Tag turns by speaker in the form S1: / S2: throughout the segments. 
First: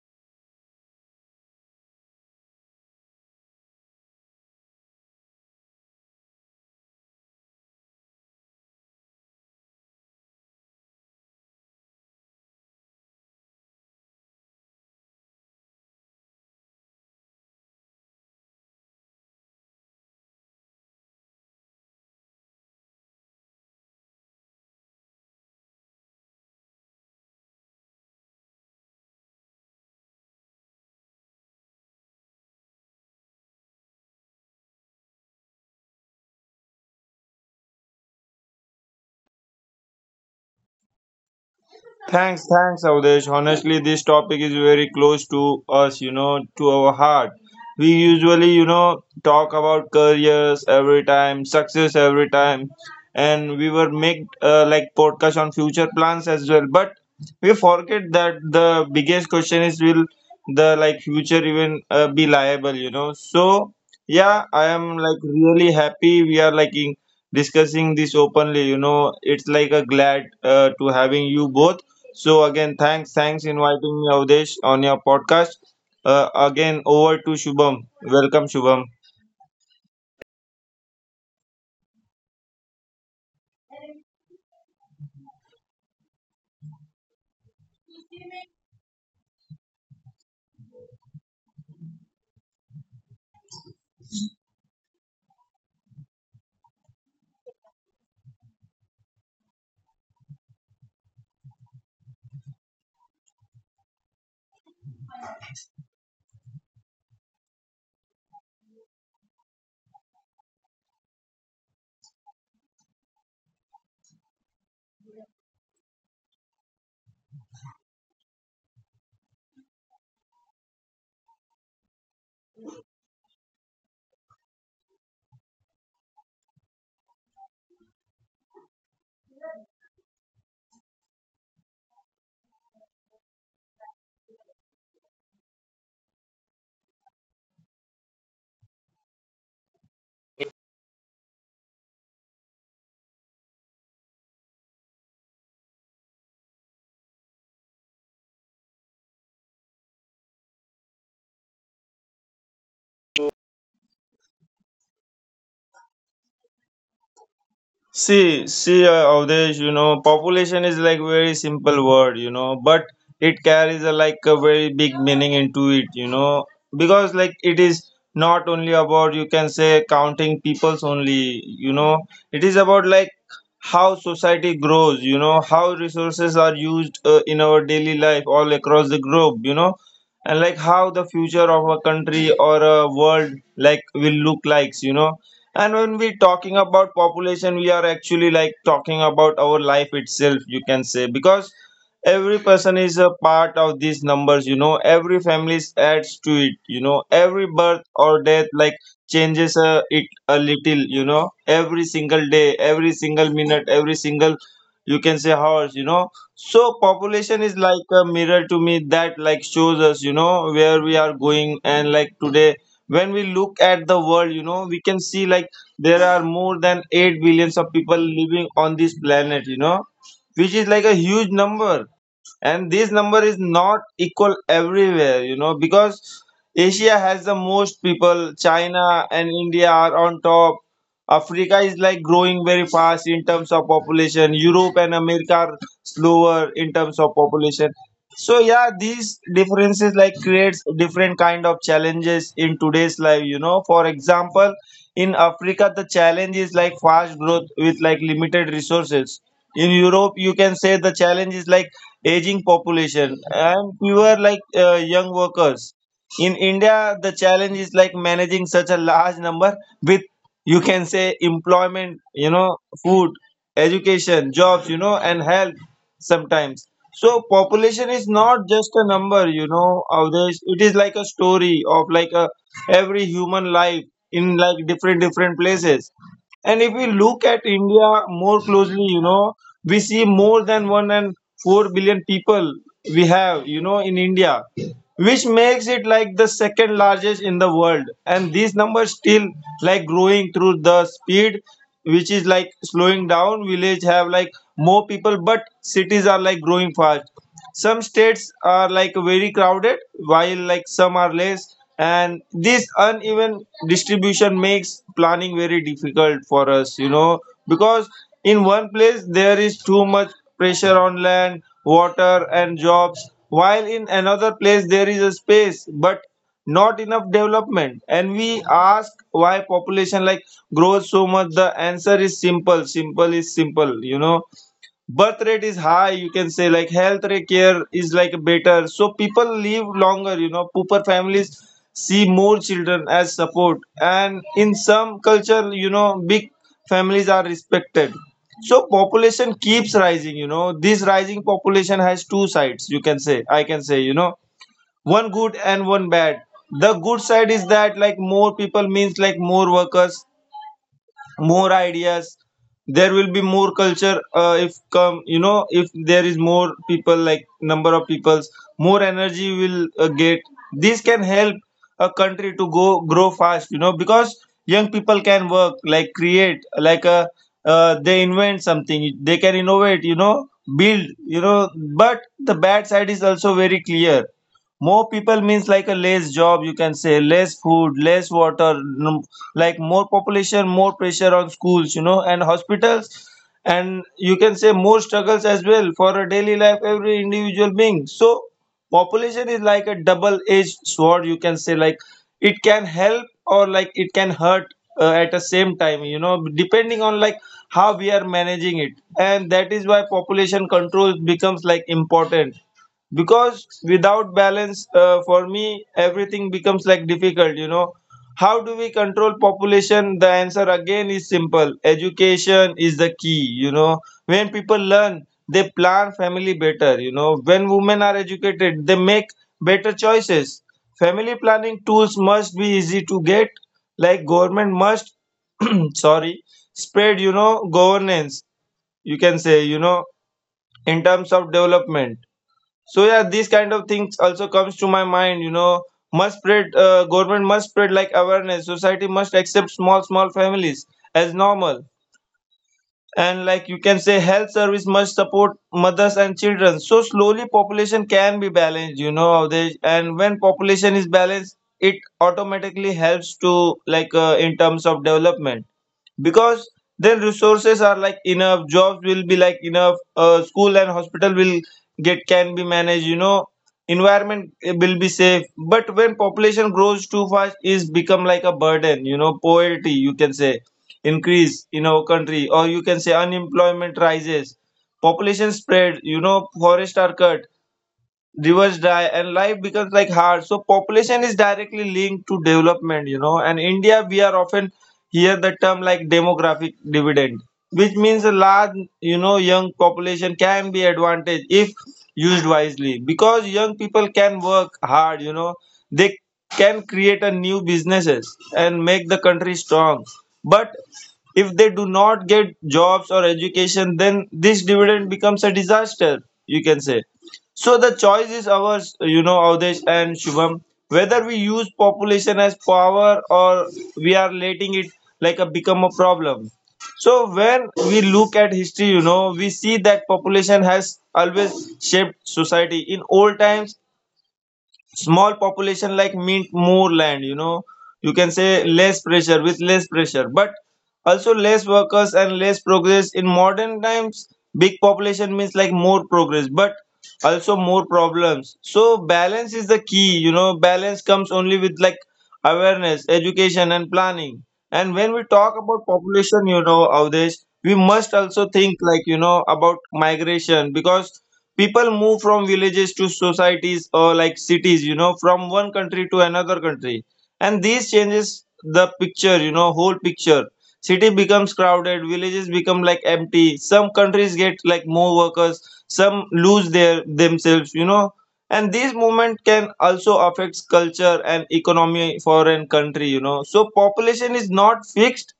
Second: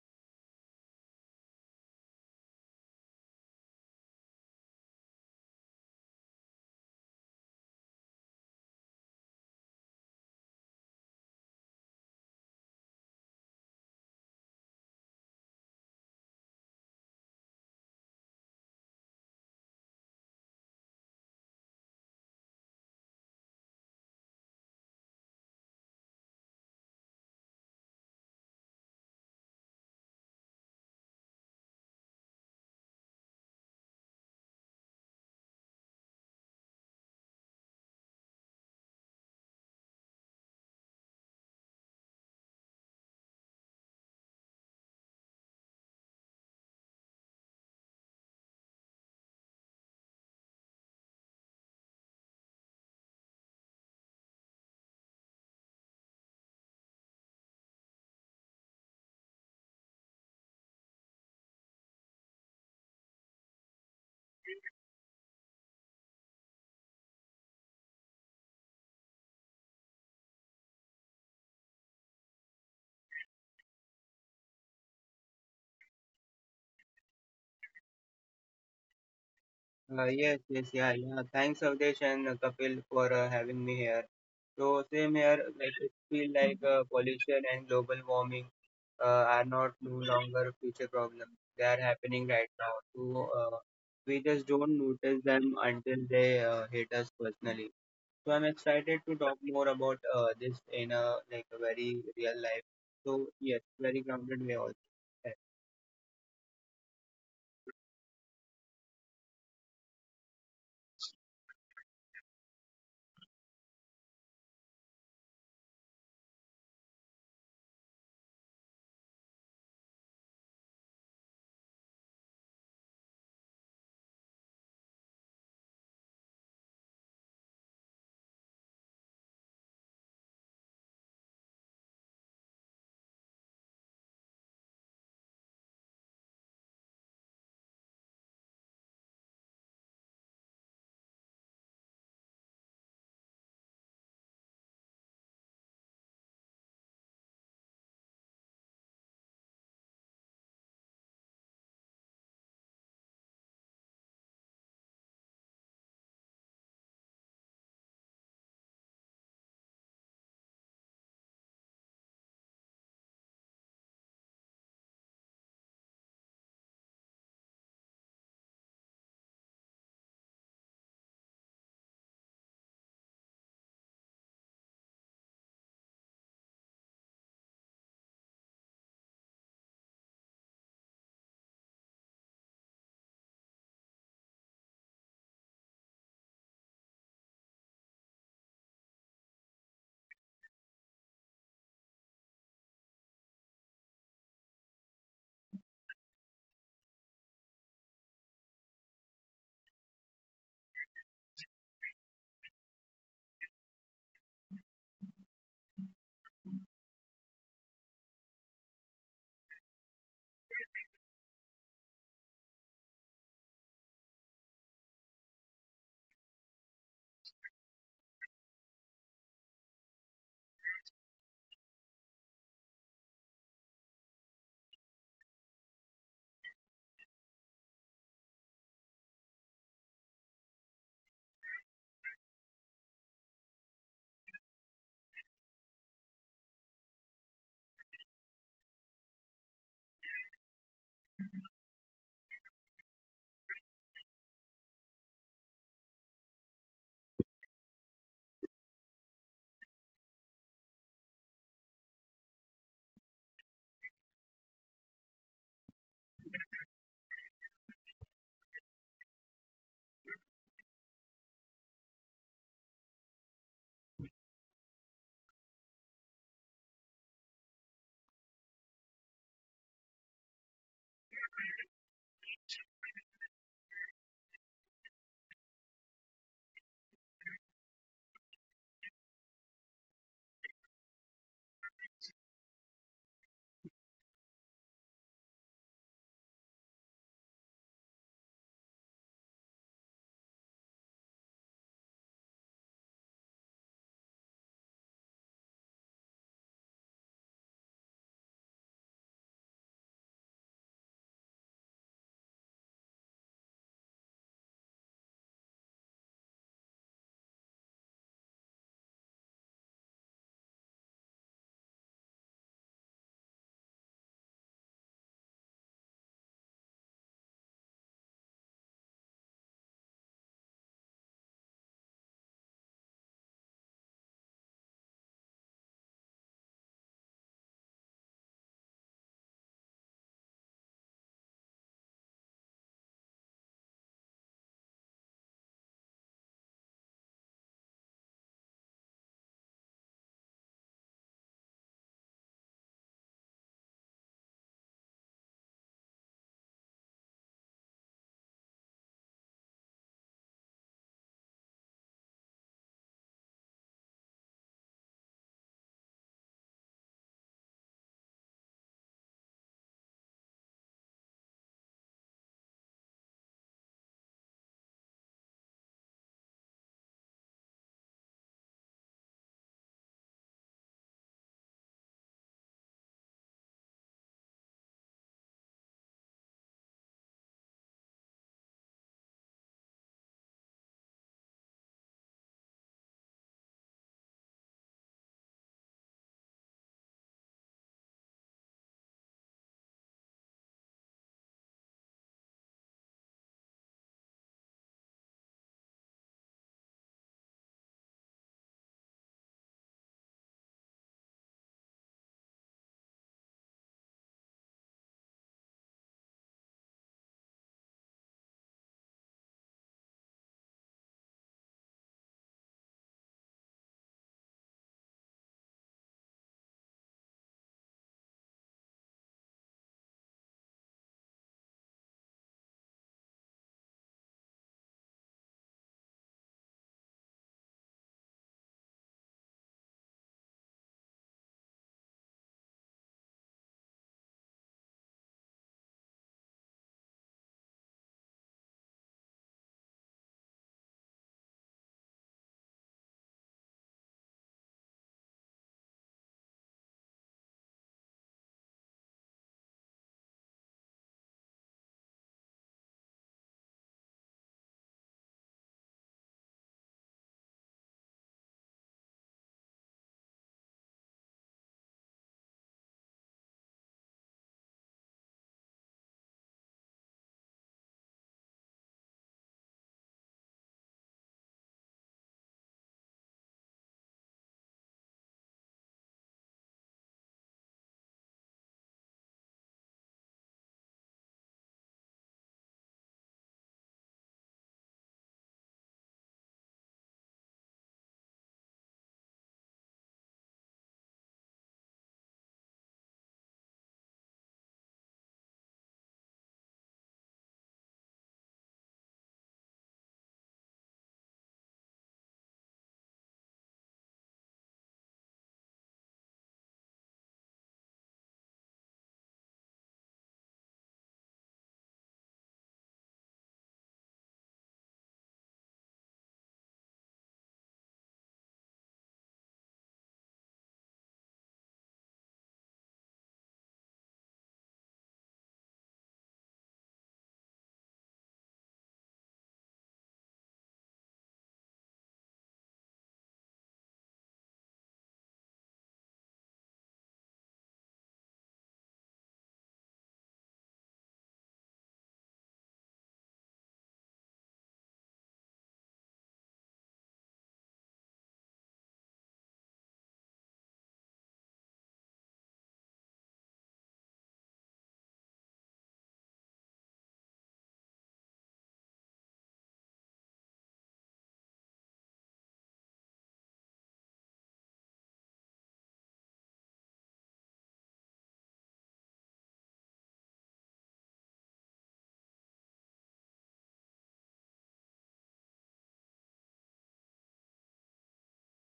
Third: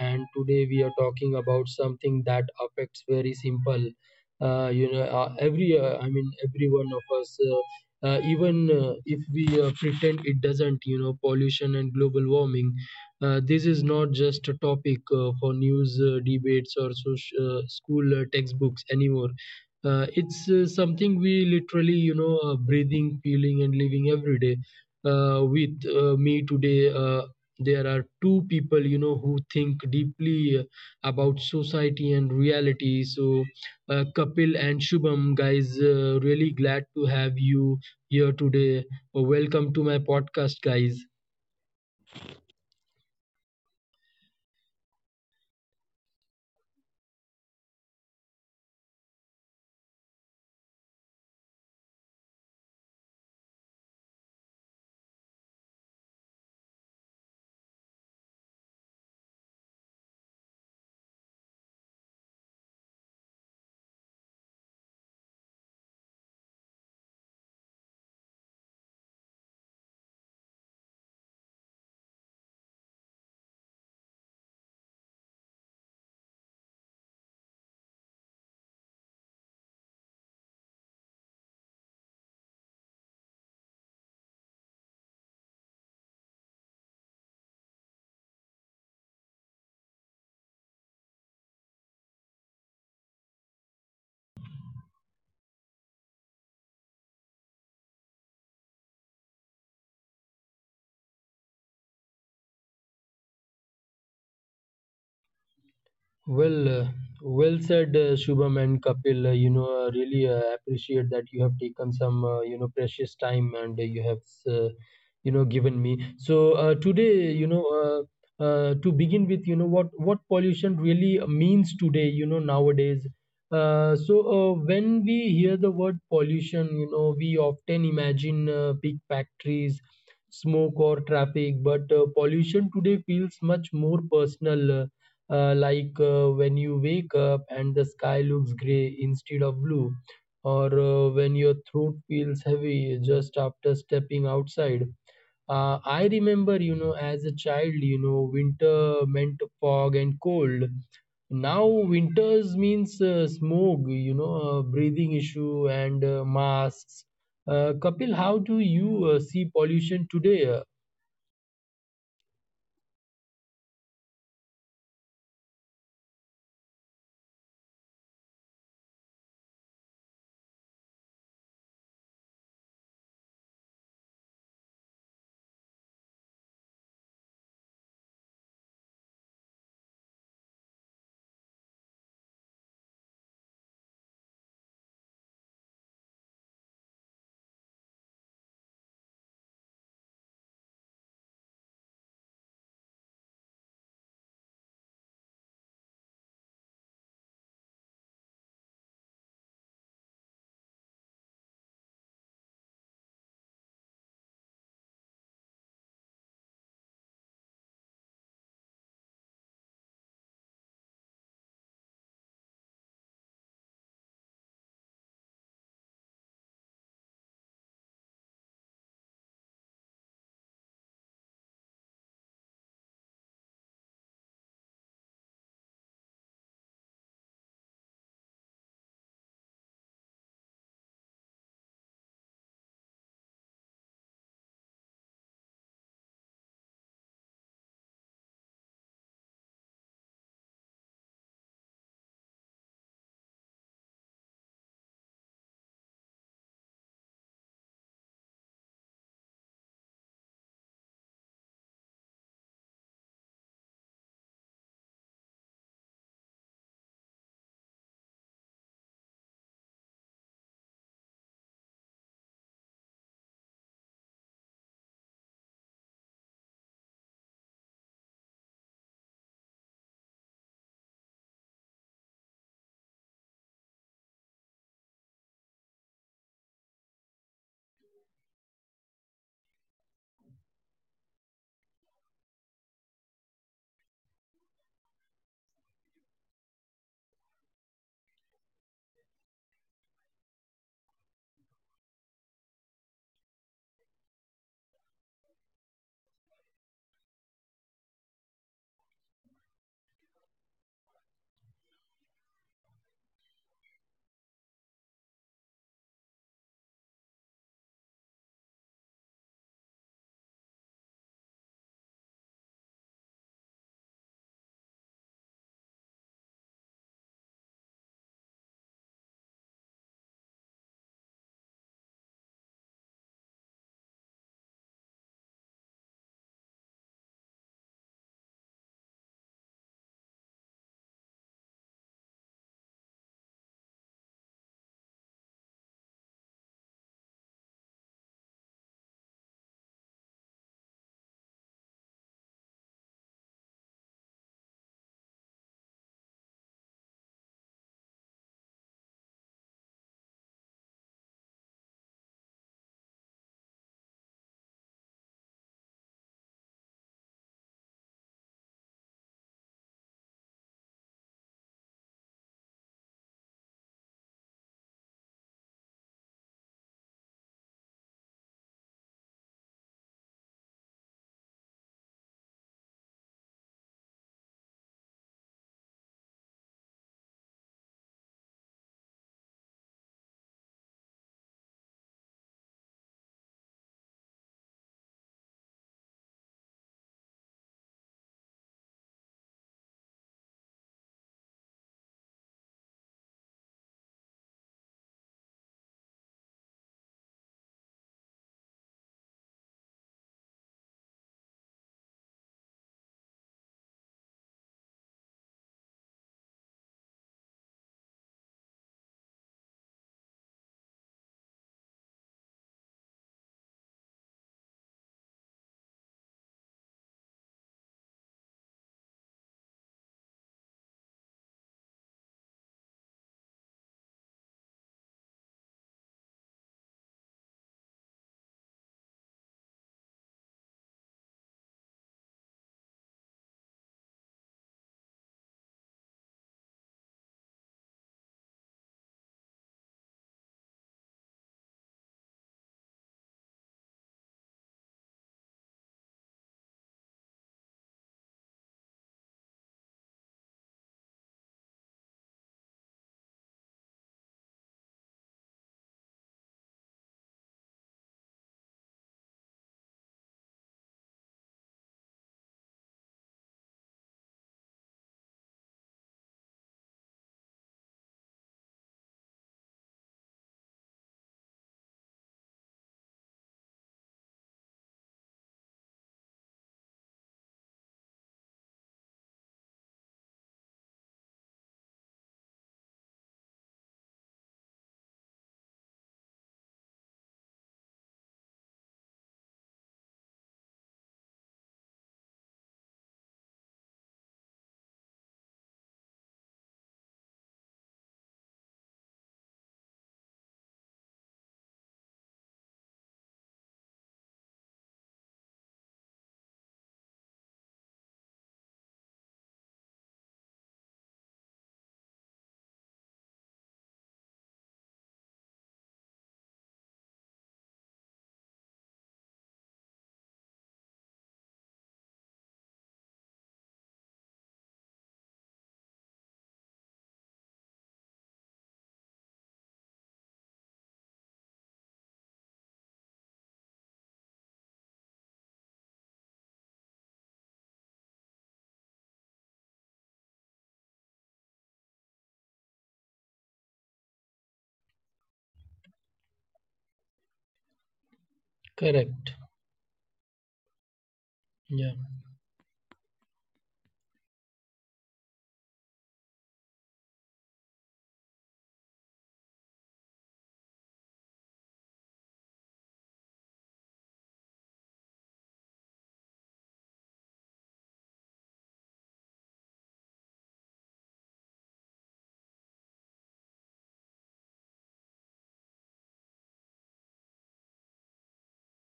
S1: and today we are talking about something that affects very simple. Every I mean, every one of us, even if we pretend it doesn't. Pollution and global warming. This is not just a topic for news debates or social, school textbooks anymore. It's something we literally, breathing, feeling, and living every day with me today. There are two people, who think deeply about society and reality. So, Kapil and Shubham, guys, really glad to have you here today. Welcome to my podcast, guys.
S2: Thanks, Avdesh. Honestly, this topic is very close to us, you know, to our heart. We usually, you know, talk about careers every time, success every time, and we were make like podcast on future plans as well. But we forget that the biggest question is will the like future even be liable, you know? So yeah, I am like really happy we are like in discussing this openly. You know, it's like a glad to having you both so again, thanks inviting me, Avdesh, on your podcast. Again, over to Shubham. Welcome, Shubham.
S3: Yes, yeah. Thanks, Avdesh and Kapil, for having me here. So, same here, like it feel like pollution and global warming uh, are not no longer future problems. They are happening right now. So, we just don't notice them until they hit us personally. So, I'm excited to talk more about this in a like a very real life. So, yes, very grounded way also.
S1: Well, uh, well said, Shubham and Kapil. I really appreciate that you have taken some, precious time and you have, uh, given me. So today, to begin with, what pollution really means today, nowadays. So when we hear the word pollution, we often imagine big factories, smoke or traffic, but pollution today feels much more personal. Like when you wake up and the sky looks gray instead of blue, or when your throat feels heavy just after stepping outside. I remember, as a child, winter meant fog and cold. Now, winters means smoke, breathing issue and masks. Kapil, how do you see pollution today?
S2: See, Avdesh, you know, population is like very simple word, you know, but it carries a like a very big meaning into it, you know, because like it is not only about you can say counting peoples only, you know, it is about like how society grows, you know, how resources are used in our daily life all across the globe, you know, and like how the future of a country or a world like will look like, you know. And when we're talking about population, we are actually like talking about our life itself, you can say, because every person is a part of these numbers, you know, every family adds to it, you know, every birth or death like changes it a little, you know, every single day, every single minute, every single you can say hours, you know. So population is like a mirror to me that like shows us, you know, where we are going. And like today when we look at the world, you know, we can see like there are more than 8 billions of people living on this planet, you know, which is like a huge number. And this number is not equal everywhere, you know, because Asia has the most people, China and India are on top, Africa is like growing very fast in terms of population, Europe and America are slower in terms of population. So yeah, these differences like creates different kind of challenges in today's life, you know. For example, in Africa the challenge is like fast growth with like limited resources. In Europe, you can say the challenge is like aging population and fewer like young workers. In India, the challenge is like managing such a large number with, you can say, employment, you know, food, education, jobs, you know, and health sometimes. So population is not just a number, you know, Avdesh. It is like a story of like a every human life in like different different places. And if we look at India more closely, you know, we see more than one and 4 billion people we have you know in India, which makes it like the second largest in the world. And these numbers still like growing through the speed, which is like slowing down. Village have like more people but cities are like growing fast. Some states are like very crowded while like some are less, and this uneven distribution makes planning very difficult for us, you know, because in one place there is too much pressure on land water and jobs, while in another place there is a space but not enough development. And we ask why population like grows so much. The answer is simple, simple is simple, you know. Birth rate is high, you can say, like health rate care is like better so people live longer, you know, pooper families see more children as support, and in some culture, you know, big families are respected. So population keeps rising, you know. This rising population has two sides, you can say, I can say, you know, one good and one bad. The good side is that like more people means like more workers, more ideas, there will be more culture if come, you know, if there is more people like number of peoples more energy will get. This can help a country to go grow fast, you know, because young people can work like create like a they invent something, they can innovate, you know, build, you know. But the bad side is also very clear. More people means like a less job, you can say less food, less water, like more population, more pressure on schools, you know, and hospitals, and you can say more struggles as well for a daily life every individual being. So population is like a double edged sword, you can say, like it can help or like it can hurt at the same time, you know, depending on like how we are managing it. And that is why population control becomes like important, because without balance for me everything becomes like difficult, you know. How do we control population? The answer again is simple, education is the key, you know. When people learn, they plan family better, you know. When women are educated, they make better choices. Family planning tools must be easy to get. Like government must sorry spread, you know, governance, you can say, you know, in terms of development. So yeah, these kind of things also comes to my mind, you know. Must spread, government must spread like awareness, society must accept small small families as normal, and like you can say health service must support mothers and children, so slowly population can be balanced, you know they, and when population is balanced it automatically helps to like in terms of development, because then resources are like enough, jobs will be like enough, school and hospital will get can be managed, you know, environment will be safe. But when population grows too fast is become like a burden, you know. Poverty, you can say, increase in our country, or you can say unemployment rises, population spread, you know, forests are cut, rivers dry and life becomes like hard. So population is directly linked to development, you know. And India, we are often hear the term like demographic dividend, which means a large, you know, young population can be advantage if used wisely, because young people can work hard, you know, they can create a new businesses and make the country strong. But if they do not get jobs or education, then this dividend becomes a disaster, you can say. So the choice is ours, you know, Avdesh and Shubham, whether we use population as power or we are letting it like a become a problem. So when we look at history, you know, we see that population has always shaped society. In old times, small population like meant more land, you know, you can say less pressure with less pressure, but also less workers and less progress. In modern times, big population means like more progress, but also more problems. So balance is the key, you know. Balance comes only with like awareness, education and planning. And when we talk about
S1: Correct.
S2: population, you know, Avdesh, we must also
S1: Yeah.
S2: think like, you know, about migration, because people move from villages to societies or like cities, you know, from one country to another country, and this changes the picture, you know, whole picture. City becomes crowded, villages become like empty, some countries get like more workers, some lose their themselves, you know. And this movement can also affect culture and economy for an country, you know. So population is not fixed,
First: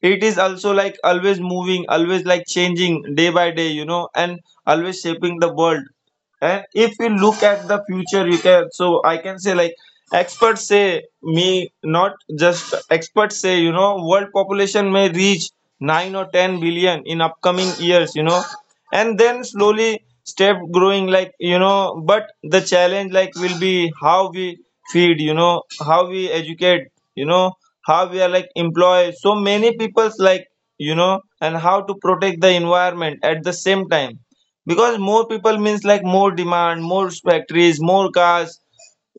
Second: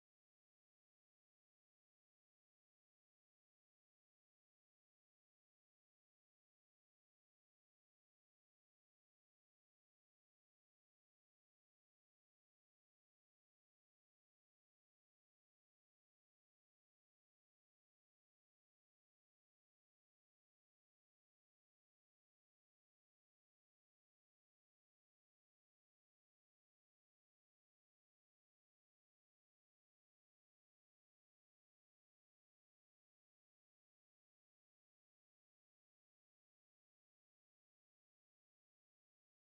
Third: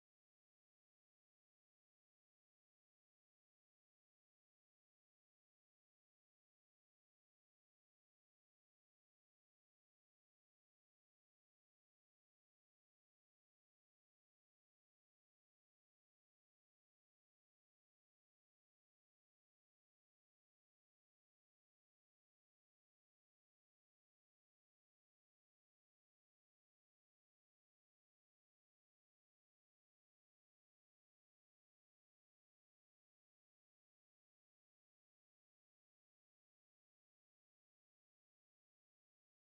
S2: it is also like always moving, always like changing day by day, you know, and always shaping the world. And if you look at the future, you can so I can say like experts say me not just experts say, you know, world population may reach 9 or 10 billion in upcoming years, you know, and then slowly step growing like, you know. But the challenge like will be how we feed, you know, how we educate, you know, how we are like employ so many people's like, you know, and how to protect the environment at the same time, because more people means like more demand, more factories, more cars,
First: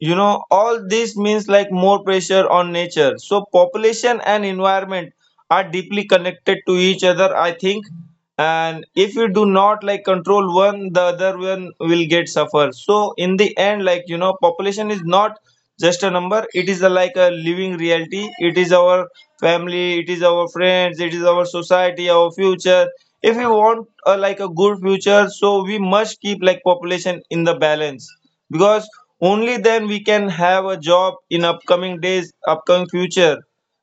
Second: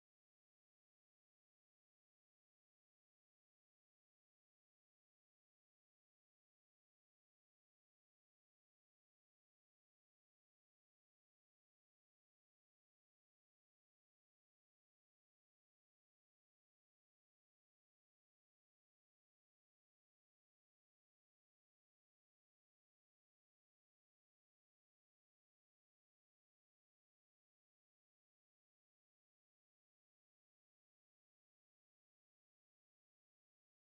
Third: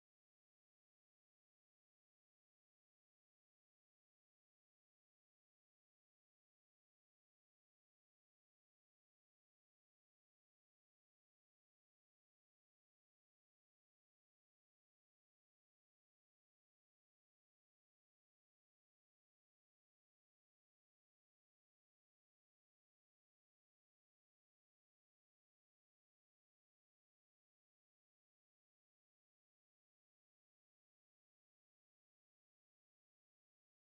S2: you know. All this means like more pressure on nature. So population and environment are deeply connected to each other, I think. And if you do not like control one, the other one will get suffer. So in the end, like, you know, population is not just a number, it is a, like a living reality, it is our family, it is our friends, it is our society, our future. If we want a, like a good future, so we must keep like population in the balance, because only then we can have a job in upcoming days upcoming future,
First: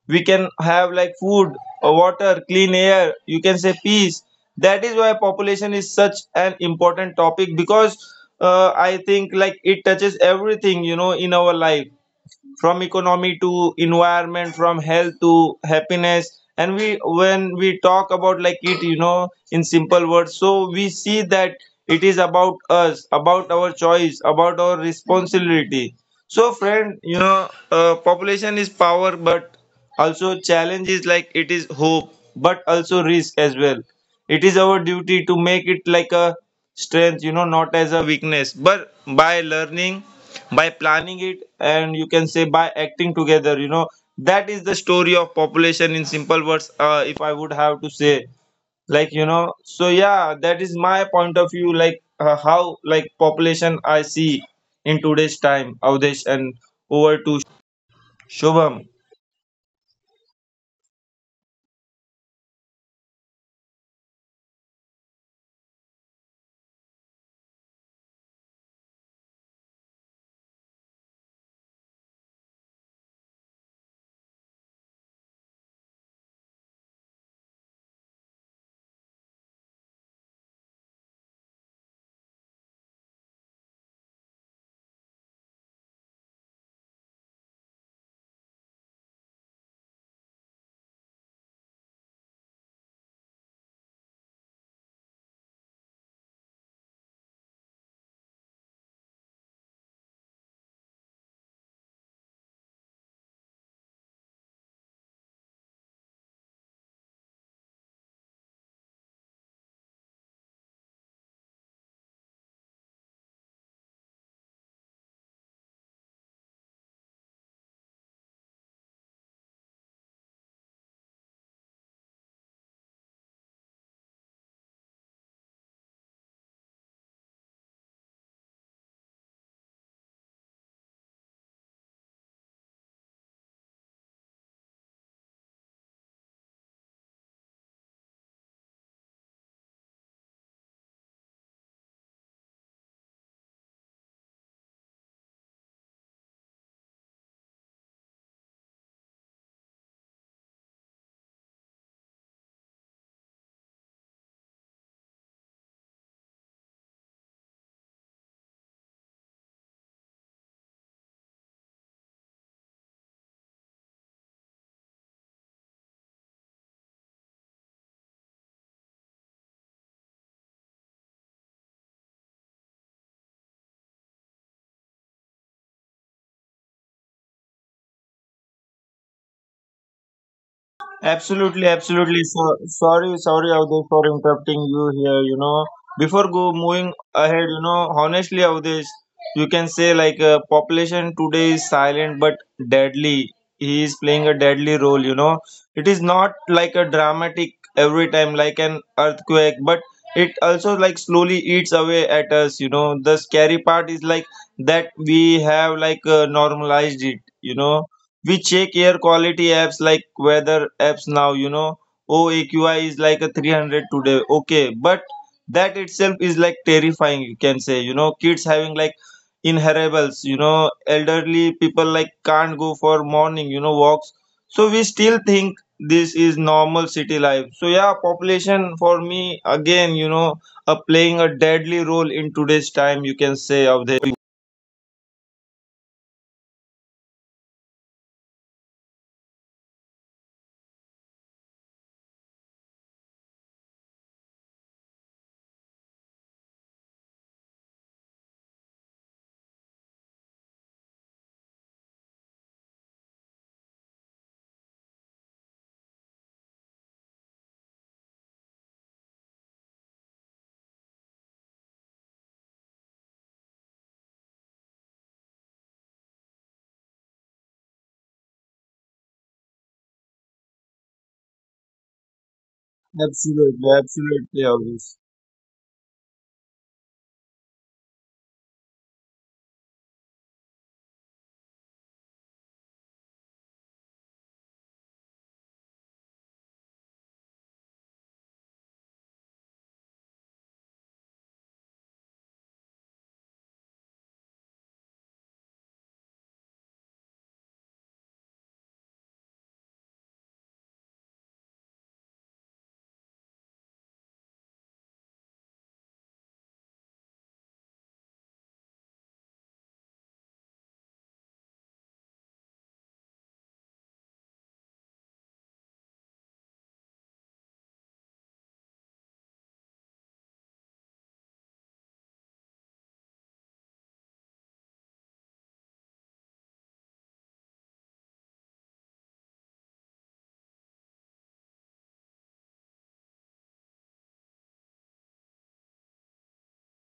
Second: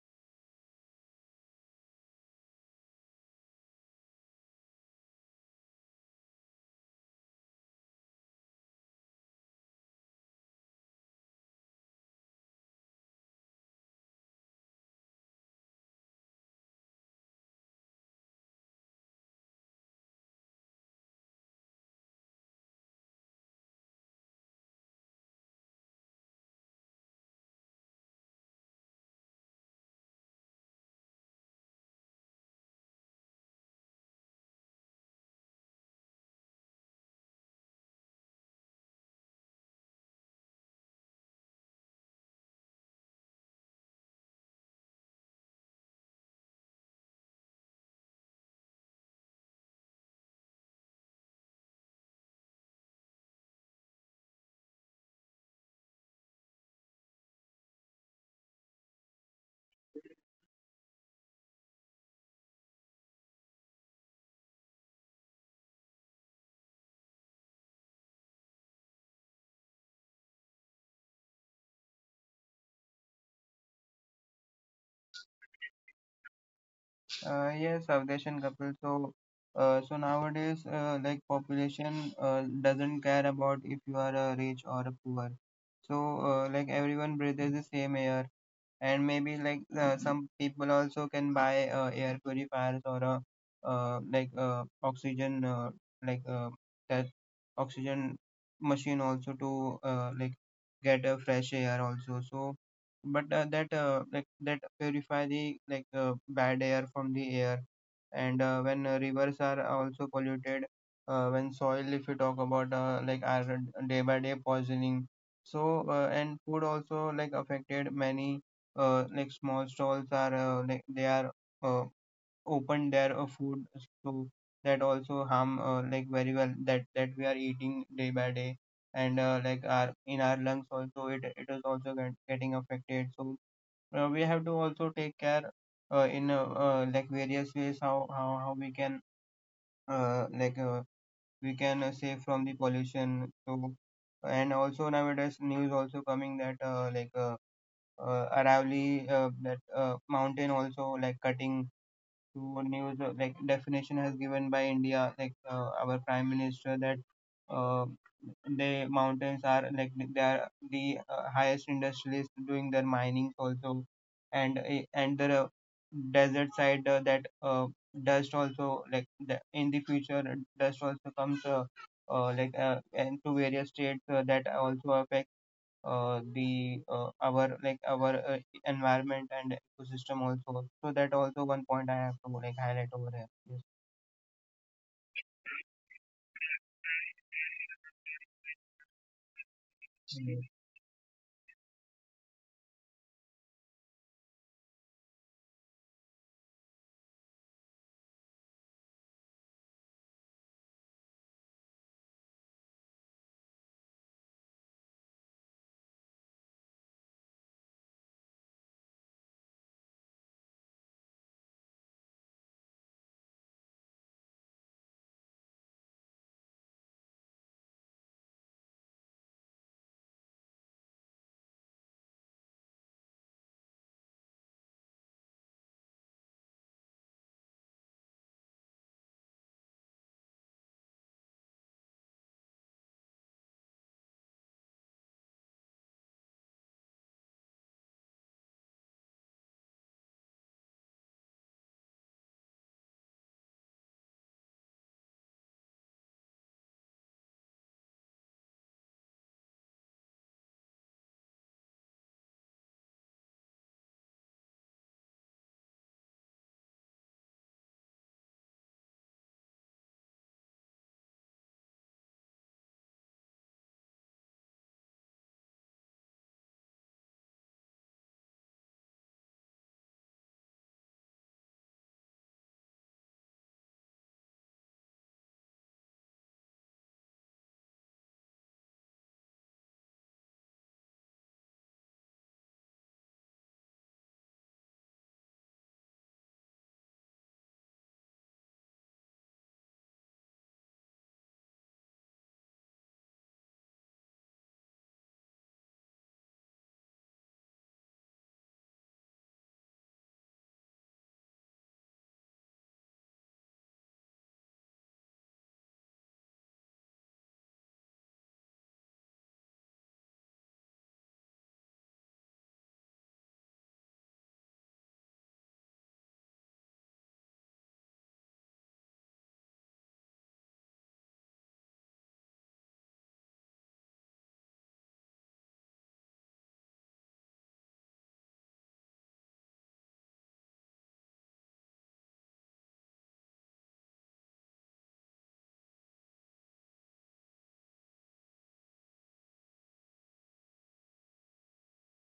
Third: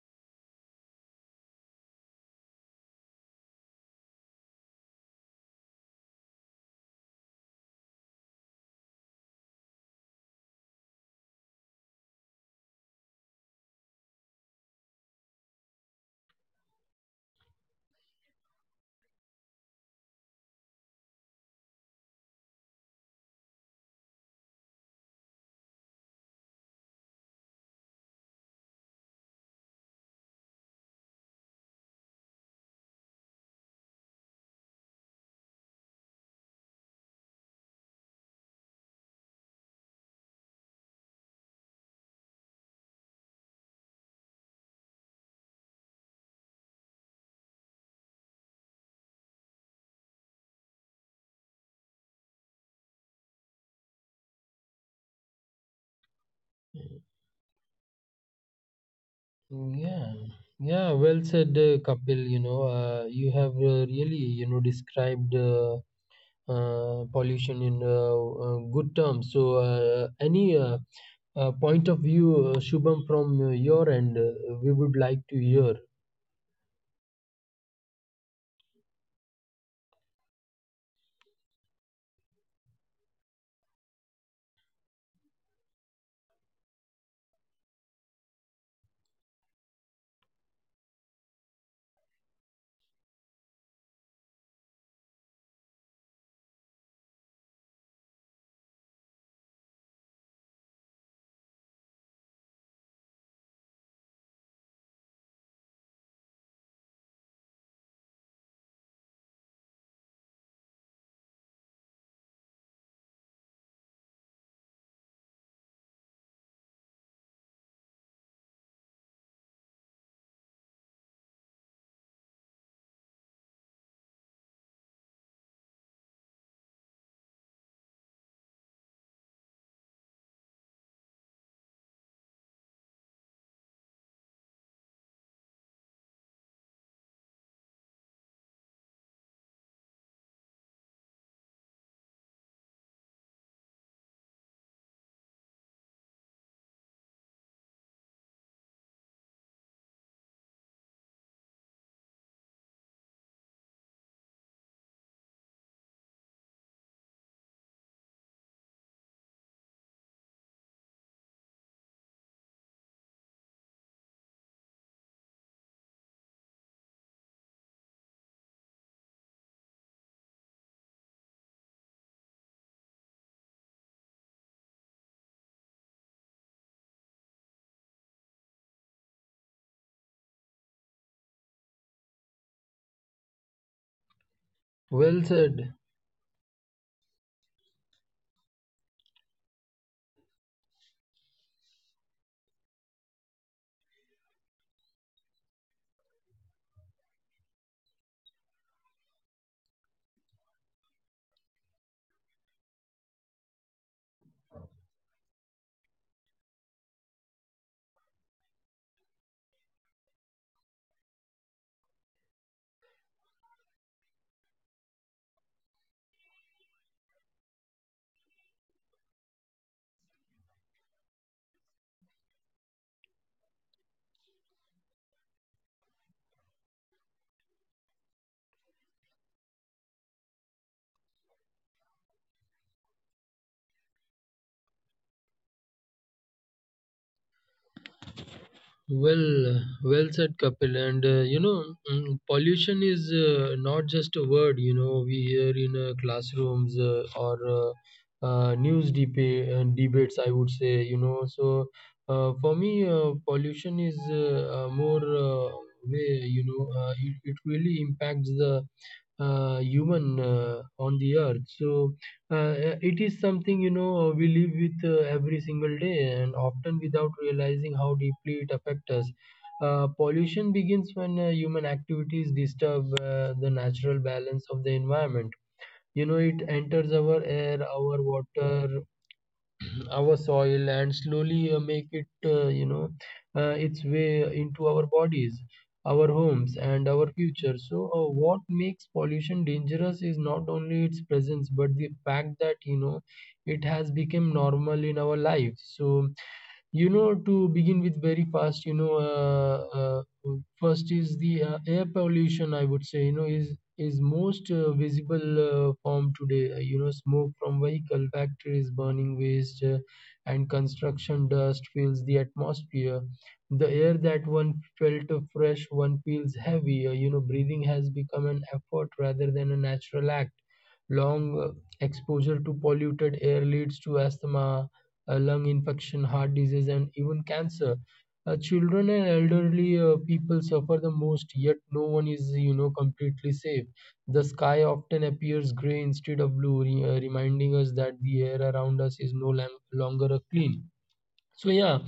S2: we can have like food, water, clean air, you can say peace. That is why population is such an important topic, because I think like it touches everything, you know, in our life, from economy to environment, from health to happiness. And we when we talk about like it, you know, in simple words, so we see that it is about us, about our choice, about our responsibility. So, friend, you know, population is power, but also challenge is like it is hope, but also risk as well. It is our duty to make it like a strength, you know, not as a weakness, but by learning, by planning it, and you can say by acting together, you know, that is the story of population in simple words. If I would have to say, like you know, so yeah, that is my point of view, like how like population I see in today's time, Avdesh, and over to Shubham.
S1: Mm. Yeah, yeah, well said, Kapil. You have really, described pollution in good terms. So, any point of view, Shubham, from your end, we would like to hear.
S3: Yes, Avdesh and Kapil. So, so nowadays, like population doesn't care about if you are rich or poor. So, like everyone breathes the same air, and maybe like some people also can buy air purifiers or a oxygen like uh, that oxygen machine also to like get a fresh air also. So but that like that purify the like bad air from the air. And when rivers are also polluted, when soil, if you talk about like our day by day poisoning. So and food also like affected many. Like small stalls are like they are uh, open their food, so that also harm like very well that we are eating day by day. And like our in our lungs also it is also getting affected. So we have to also take care in like various ways how we can uh, like uh, we can save from the pollution. So and also nowadays news also coming that Aravalli that mountain also like cutting to news, like definition has given by India, like our prime minister, that uh, the mountains are like they are the highest industrialists doing their minings also. And and the desert side, that dust also like the, in the future dust also comes and to various states, that also affect the our like our environment and ecosystem also. So that also 1 point I have to like highlight over here.
S1: Well
S2: Absolutely,
S1: said.
S2: absolutely. So sorry, sorry, Avdesh, for interrupting you here. You know,
S3: Yes,
S2: before go moving ahead, you know, honestly, Avdesh, you can say like population today is silent but deadly. He is playing a deadly role. You know, it is not like a dramatic every time like an earthquake, but it also like slowly eats away at us. You know, the scary part is like that we have like normalized it. You know we check air quality apps like weather apps now, you know. Oh, AQI is like a 300 today, okay, but that itself is like terrifying, you can say, you know, kids having like inheribles, you know, elderly people like can't go for morning, you know, walks, so we still think this is normal city life. So yeah, population for me again, you know, playing a deadly role in today's time, you can say, of the
S1: Well said, Kapil. And pollution is not just a word. We hear in classrooms or news debates. I would say, so for me, pollution is more way. It really impacts the human on the earth. So it is something, we live with every single day and often without realizing how deeply it affects us. Pollution begins when human activities disturb the natural balance of the environment. It enters our air,
S2: absolutely
S1: our
S2: absolutely
S1: water,
S2: obvious
S1: our soil, and slowly make it, its way into our bodies, our homes, and our future. So what makes pollution dangerous is not only its presence but the fact that, it has become normal in our lives. So, to begin with, very fast, first is the air pollution, I would say. You know, is most visible form today. Smoke from vehicle factories, burning waste, and construction dust fills the atmosphere. The air that one felt fresh one feels heavy. You know, breathing has become an effort rather than a natural act. Long exposure to polluted air leads to asthma, lung infection, heart disease, and even cancer. Children and elderly people suffer the most, yet no one is, completely safe. The sky often appears gray instead of blue, reminding us that the air around us is no longer a clean. So yeah,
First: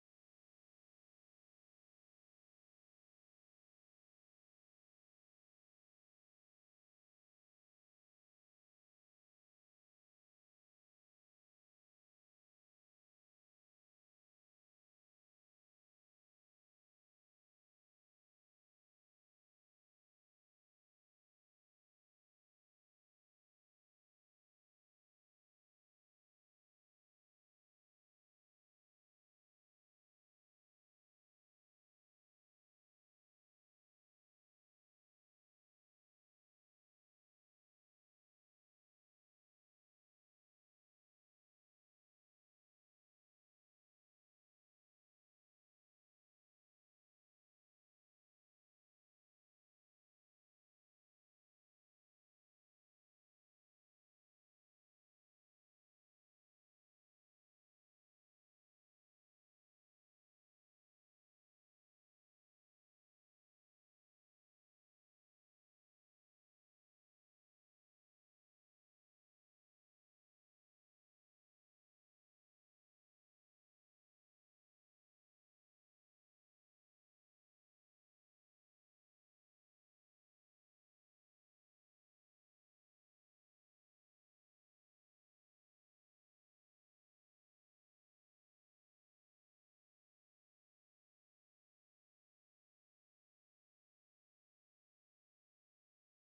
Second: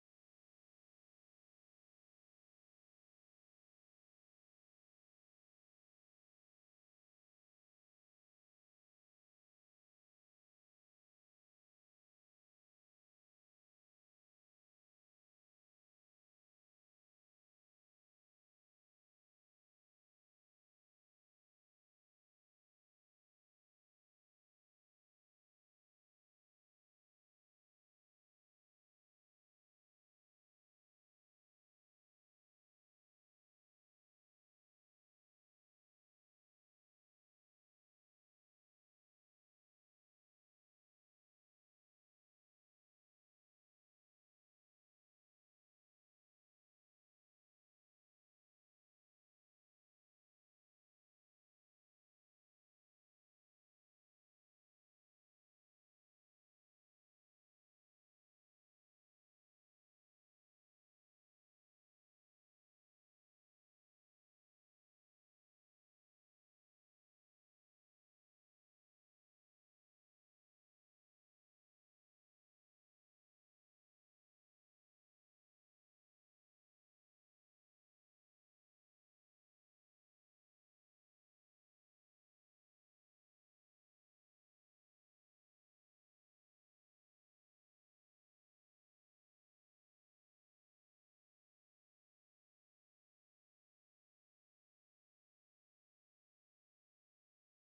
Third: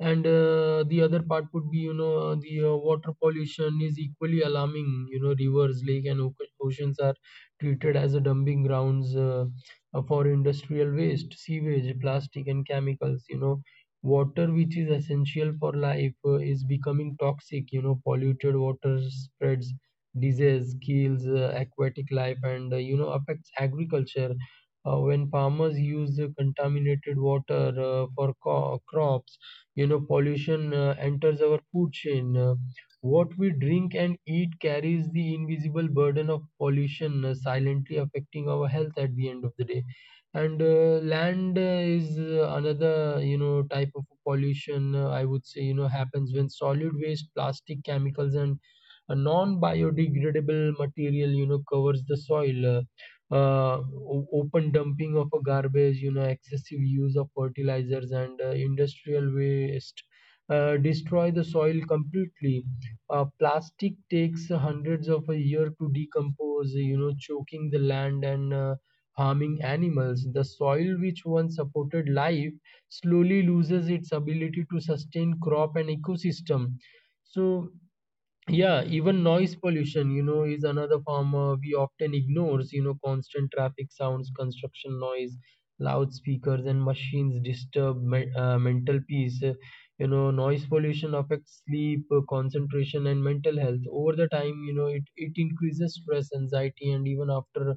S1: and the other part would be, the water pollution is equally alarming. You know, rivers, lake, and oceans are treated as a dumping grounds, for industrial waste, sewage, plastic, and chemicals. You know, water, which is essential for life, is becoming toxic. You know, polluted water spreads disease, kills aquatic life, and, you know, affects agriculture when farmers use the contaminated water for crops. You know, pollution enters our food chain. What we drink and eat carries the invisible burden of pollution, silently affecting our health at the end of the day. And land is another, type of pollution, I would say. You know, happens when solid waste, plastic, chemicals, and a non biodegradable material, covers the soil, uh, open dumping of a garbage, excessive use of fertilizers, and industrial waste destroy the soil completely. Plastic takes hundreds of a year to decompose, choking the land and harming animals. The soil which once supported life slowly loses its ability to sustain crop and ecosystem. So yeah, even noise pollution, is another form we often ignores. You know, constant traffic sounds, construction noise, loudspeakers, and machines disturb mental peace. You know, noise pollution affects sleep, concentration, and mental health. Over the time, it increases stress, anxiety, and even after,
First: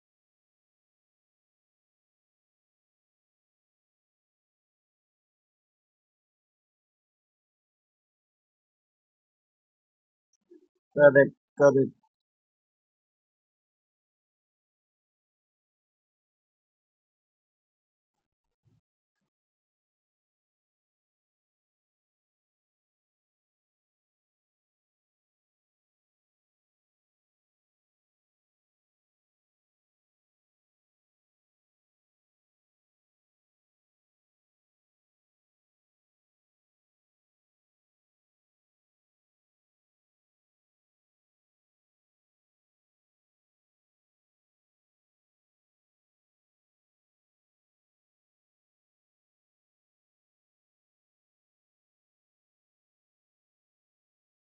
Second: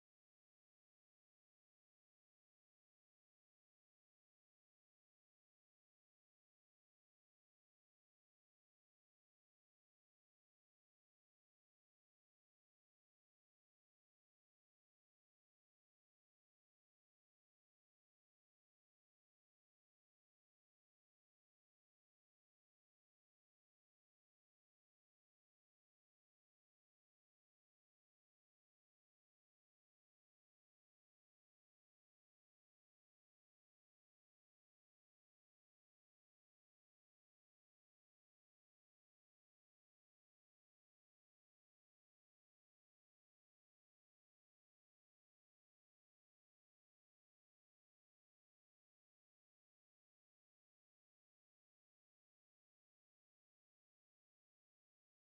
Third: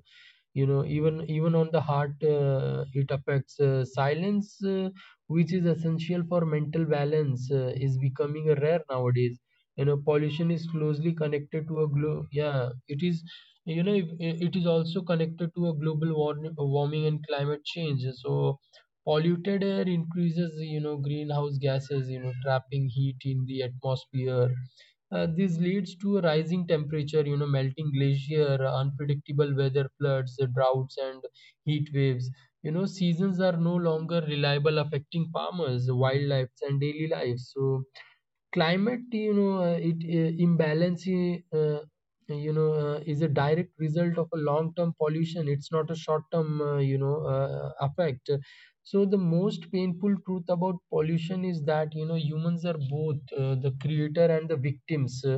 S1: even on the heart, it affects silence, which is essential for mental balance, is becoming rare nowadays. You know, pollution is closely
S2: correct
S1: connected to a
S2: correct
S1: yeah, it is, you know, it is also connected to a global warming and climate change. So polluted air increases, you know, greenhouse gases, you know, trapping heat in the atmosphere. This leads to a rising temperature, you know, melting glacier, unpredictable weather, floods, droughts, and heat waves. You know, seasons are no longer reliable, affecting farmers, wildlife, and daily life. So climate, you know, it imbalance, you know, is a direct result of a long term pollution. It's not a short term, you know, effect. So the most painful truth about pollution is that, you know, humans are both the creator and the victims.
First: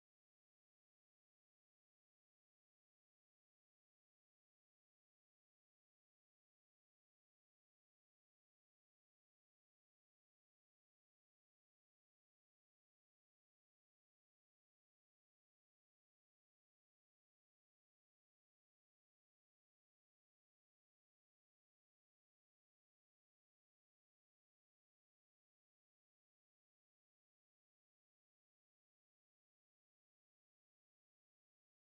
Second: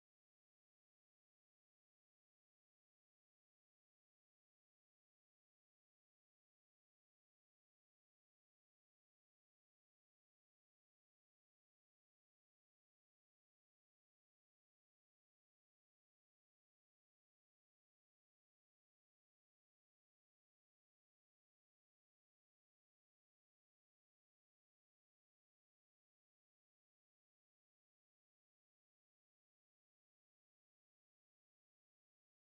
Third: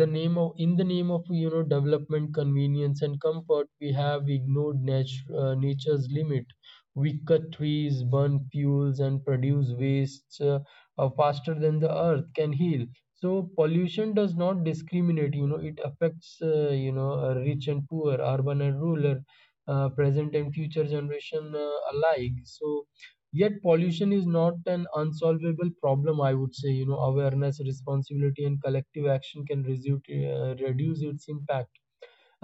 S1: The name of in the name of, you know, development, convenience, and comfort, we have ignored nature's limit. We cut trees, burn fuels, and produce wastes, faster than the earth can heal. So pollution does not discriminate, you know, it affects, rich and poor, urban and rural, present and future generation, alike. So yet pollution is not an unsolvable problem, I would say. You know, awareness, responsibility, and collective action can reduce its impact.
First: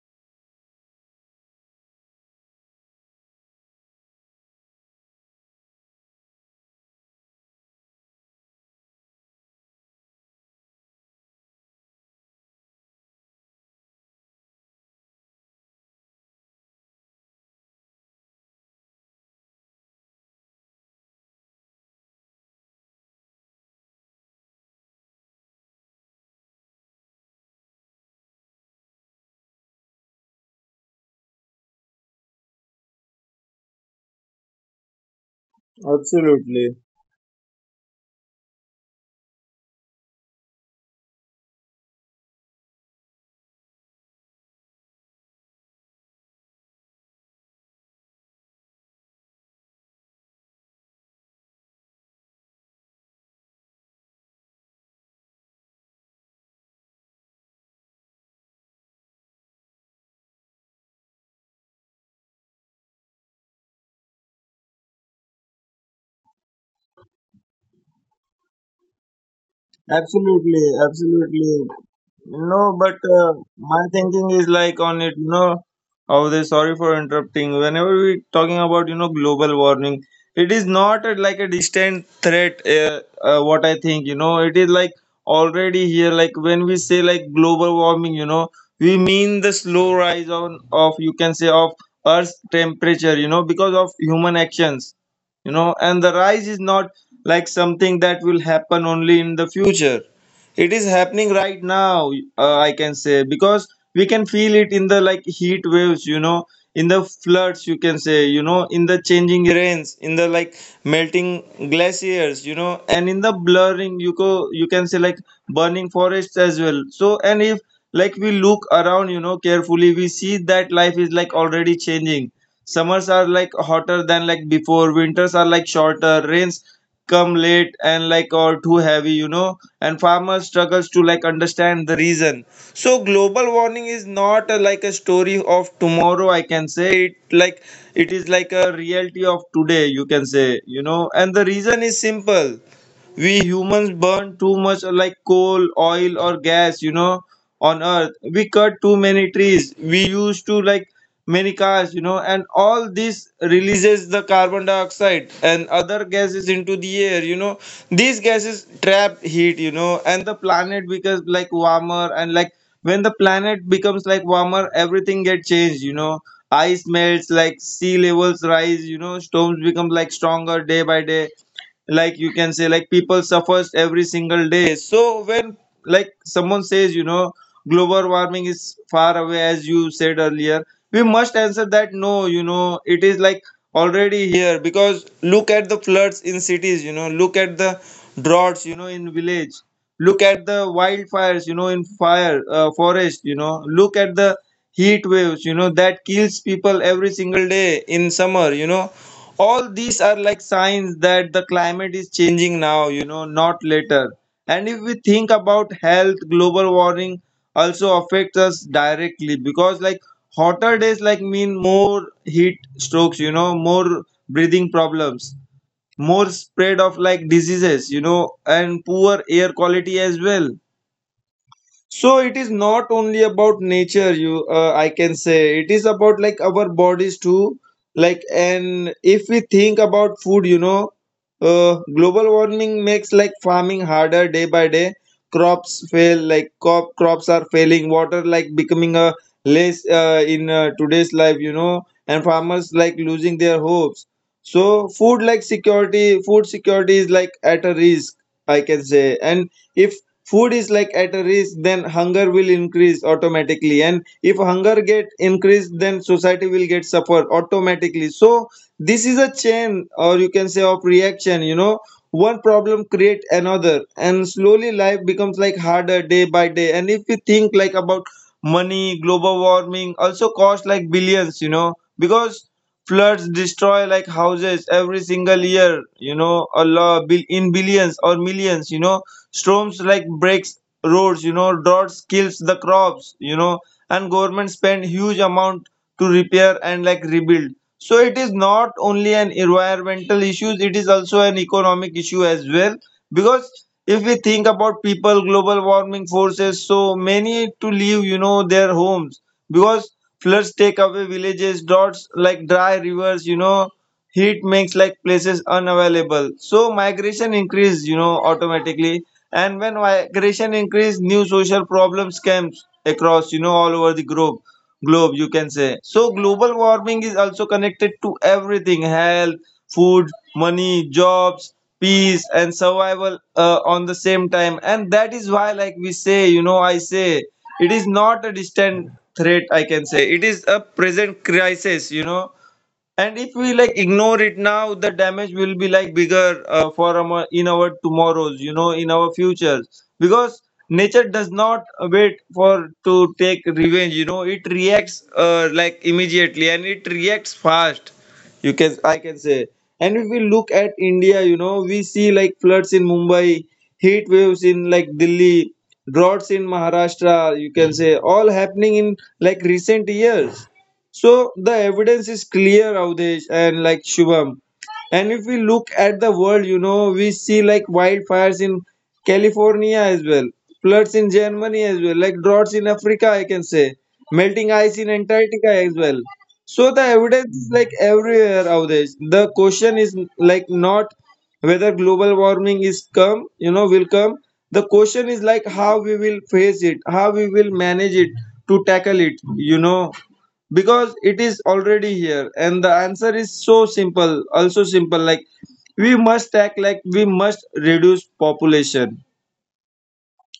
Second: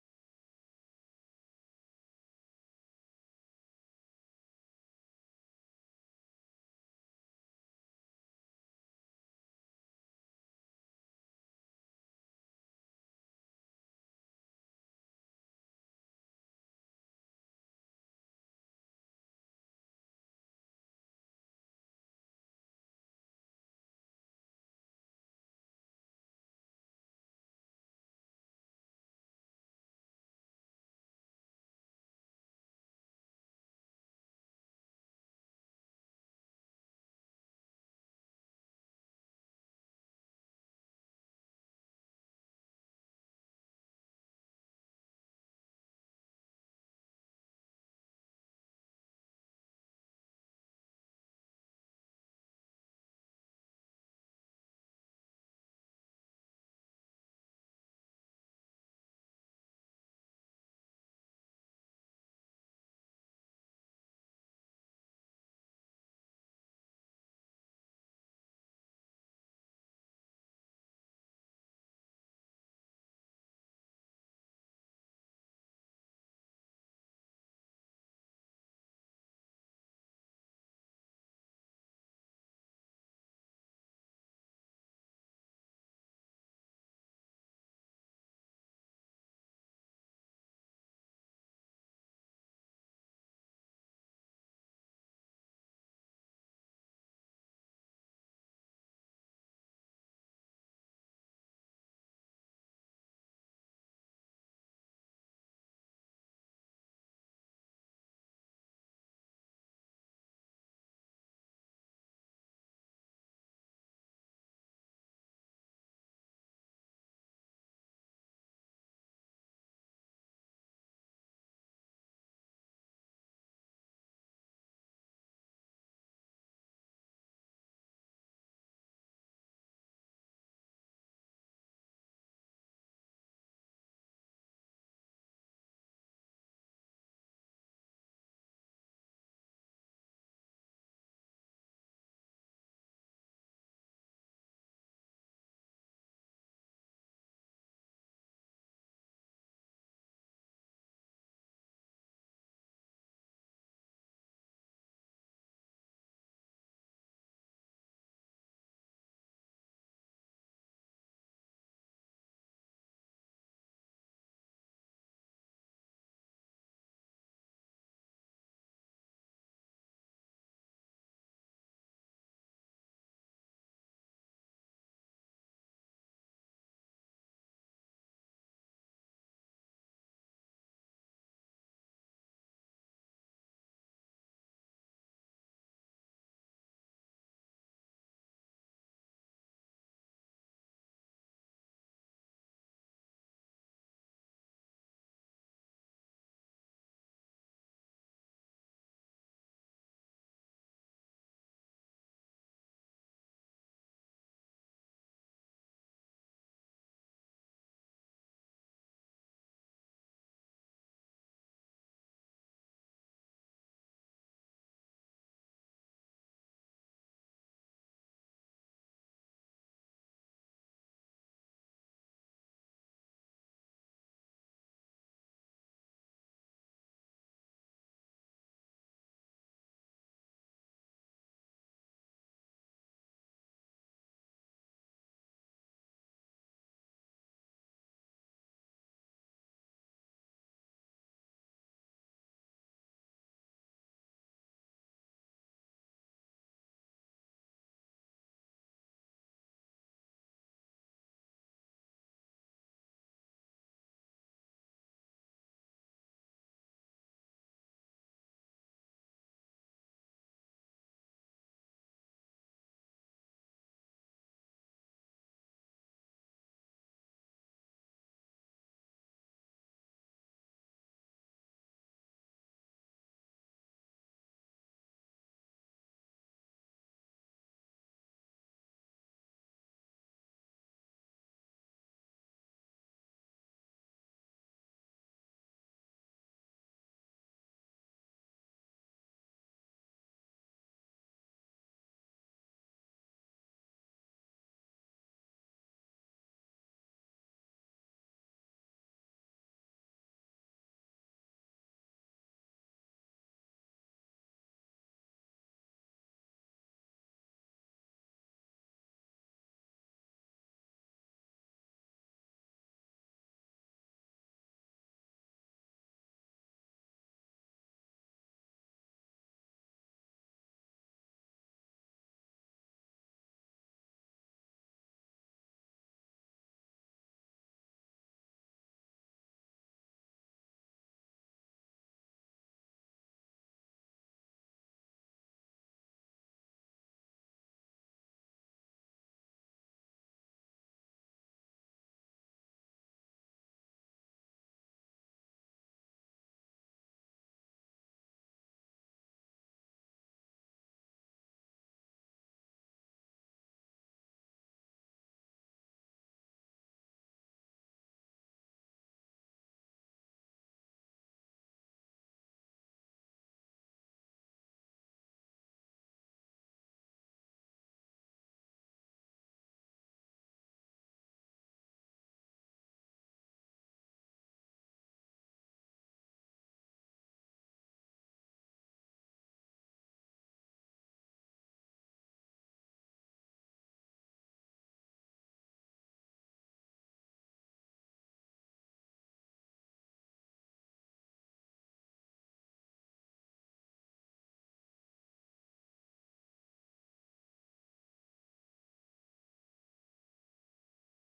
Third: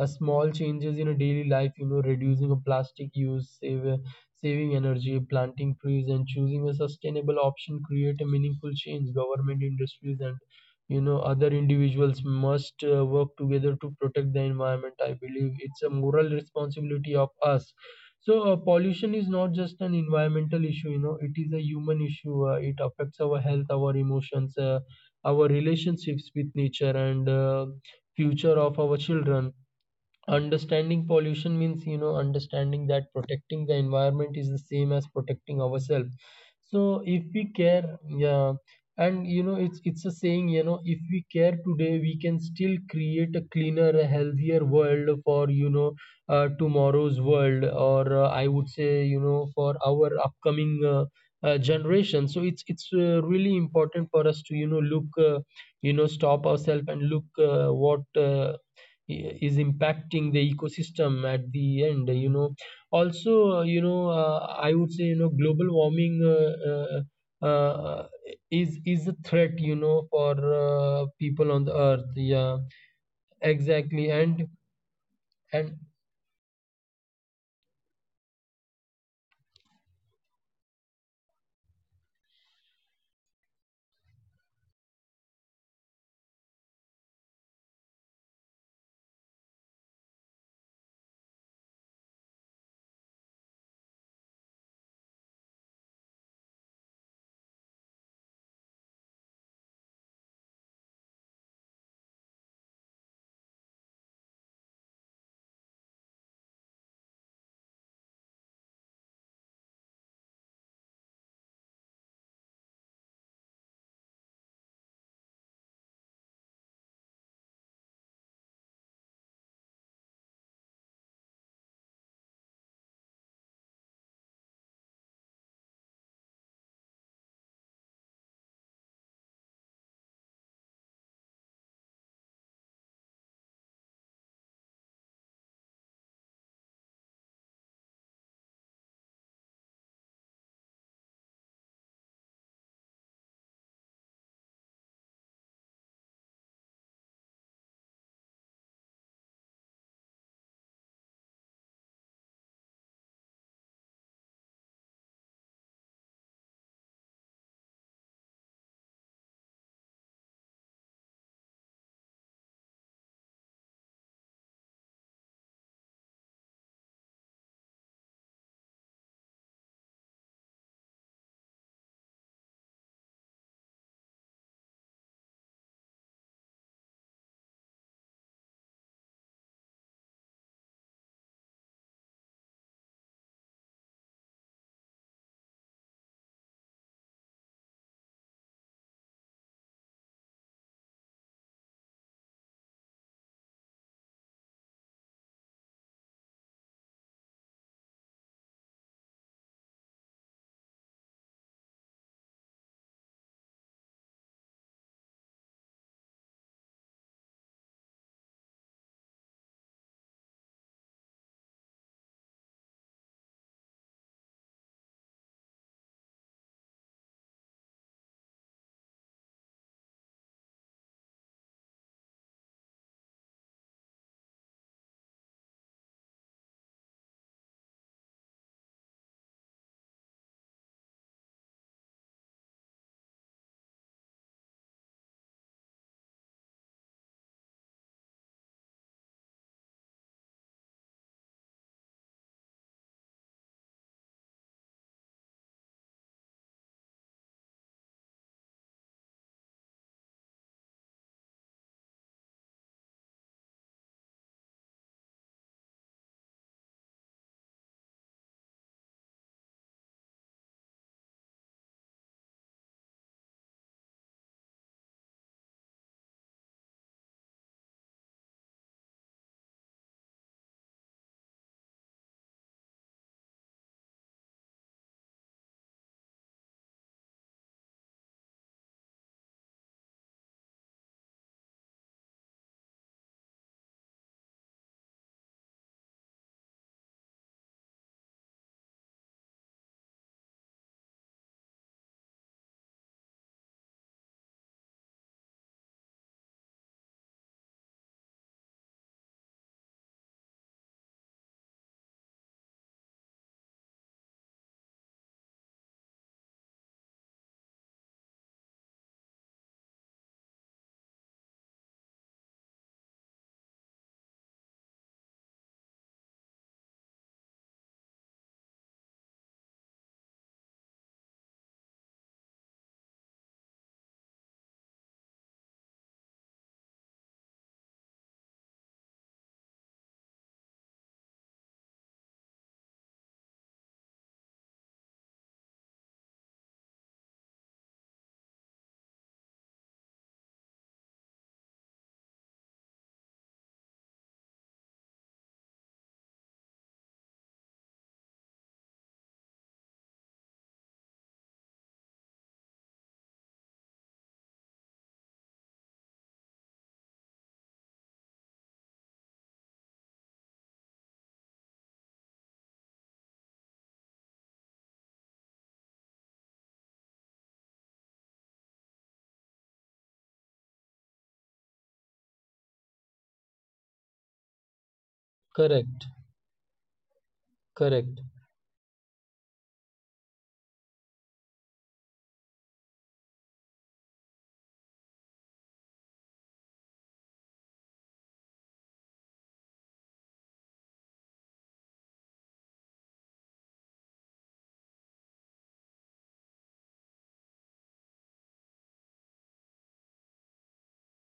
S1: A small changes in a daily life, you know, reducing a plastic use, saving energy, planting trees, and choosing a sustainable option create a meaningful change. Government, industries, and, you know, other individuals must work together to protect the environment. I believe it's a moral responsibility of us. So pollution is not just an environmental issue, you know, it is a human issue. It affects our health, our emotions, our relationships with nature, and future of our children. Understanding pollution means, you know, understanding that protecting the environment is the same as protecting ourselves. So if
S2: Absolutely,
S1: we care, yeah, and, you know, it's a saying, you know, if we care today, we can still create a cleaner, a healthier world for, you know, tomorrow's world, or I would say, you know, for our upcoming generation. So it's really important for us to, you know, look, stop ourselves and look what uh, is impacting the ecosystem at the end, you know. Also, you know, I would say, you know, global warming uh, uh, is a threat, you know, for people on the
S2: absolutely,
S1: earth. Yeah,
S2: absolutely. No, but
S1: exactly, and
S2: my thinking is
S1: and
S2: like on it, you know, how they sorry for interrupting. Whenever we talking about, you know, global warming, it is not a, like a distant threat, what I think, you know, it is like already here. Like when we say like global warming, you know, we mean the slow rise on of, you can say, of Earth's temperature, you know, because of human actions, you know, and the rise is not like something that will happen only in the future. It is happening right now, I can say, because we can feel it in the like heat waves, you know, in the floods, you can say, you know, in the changing rains, in the like melting glaciers, you know, and in the blurring, you can say like burning forests as well. So, and if like we look around, you know, carefully, we see that life is like already changing. Summers are like hotter than like before, winters are like shorter, rains come late and like or too heavy, you know, and farmers struggles to like understand the reason. So global warming is not a, like a story of tomorrow, I can say, it like it is like a reality of today, you can say, you know, and the reason is simple. We humans burn too much like coal, oil or gas, you know, on earth, we cut too many trees, we used to like many cars, you know, and all this releases the carbon dioxide and other gases into the air, you know. These gases trap heat, you know, and the planet becomes like warmer, and like when the planet becomes like warmer, everything get changed, you know. Ice melts, like sea levels rise, you know, storms become like stronger day by day, like you can say, like people suffers every single day. So when like someone says, you know, global warming is far away, as you said earlier, we must answer that no, you know, it is like already here, because look at the floods in cities, you know, look at the droughts, you know, in village, look at the wildfires, you know, in fire forest, you know, look at the heat waves, you know, that kills people every single day in summer, you know, all these are like signs that the climate is changing now, you know, not later. And if we think about health, global warming also affects us directly, because like hotter days like mean more heat strokes, you know, more breathing problems, more spread of like diseases, you know, and poor air quality as well. So it is not only about nature, you I can say it is about like our bodies too. Like, and if we think about food, you know, global warming makes like farming harder day by day. Crops fail, like crops are failing. Water like becoming a less in today's life, you know, and farmers like losing their hopes. So food like security, food security is like at a risk, I can say, and if food is like at a risk, then hunger will increase automatically, and if hunger get increased, then society will get suffer automatically. So this is a chain, or you can say of reaction, you know, one problem create another, and slowly life becomes like harder day by day. And if we think like about money, global warming also cost like billions, you know, because floods destroy like houses every single year, you know, a lot in billions or millions, you know, storms like breaks roads, you know, droughts kills the crops, you know, and government spend huge amount to repair and like rebuild. So it is not only an environmental issue, it is also an economic issue as well. Because if we think about people, global warming forces so many to leave, you know, their homes, because floods take away villages, droughts like dry rivers, you know, heat makes like places unavailable, so migration increase, you know, automatically. And when migration increase, new social problems comes across, you know, all over the globe, globe you can say. So global warming is also connected to everything, health, food, money, jobs, peace and survival on the same time, and that is why like we say, you know, I say it is not a distant threat, I can say it is a present crisis, you know. And if we like ignore it now, the damage will be like bigger for our, in our tomorrows, you know, in our futures. Because nature does not wait for to take revenge, you know, it reacts like immediately, and it reacts fast. You can I can say. And if we look at India, you know, we see like floods in Mumbai, heat waves in like Delhi, droughts in Maharashtra, you can say, all happening in like recent years. So the evidence is clear, Avdesh and like Shubham. And if we look at the world, you know, we see like wildfires in California as well, floods in Germany as well, like droughts in Africa, I can say, melting ice in
S1: correct,
S2: Antarctica as well. So the
S1: correct,
S2: evidence is like everywhere, Avdesh. The question is like not whether global warming is come, you know, will come. The question is like how we will face it, how we will manage it to tackle it, you know, because it is already here, and the answer is so simple, also simple like we must act, like we must reduce population,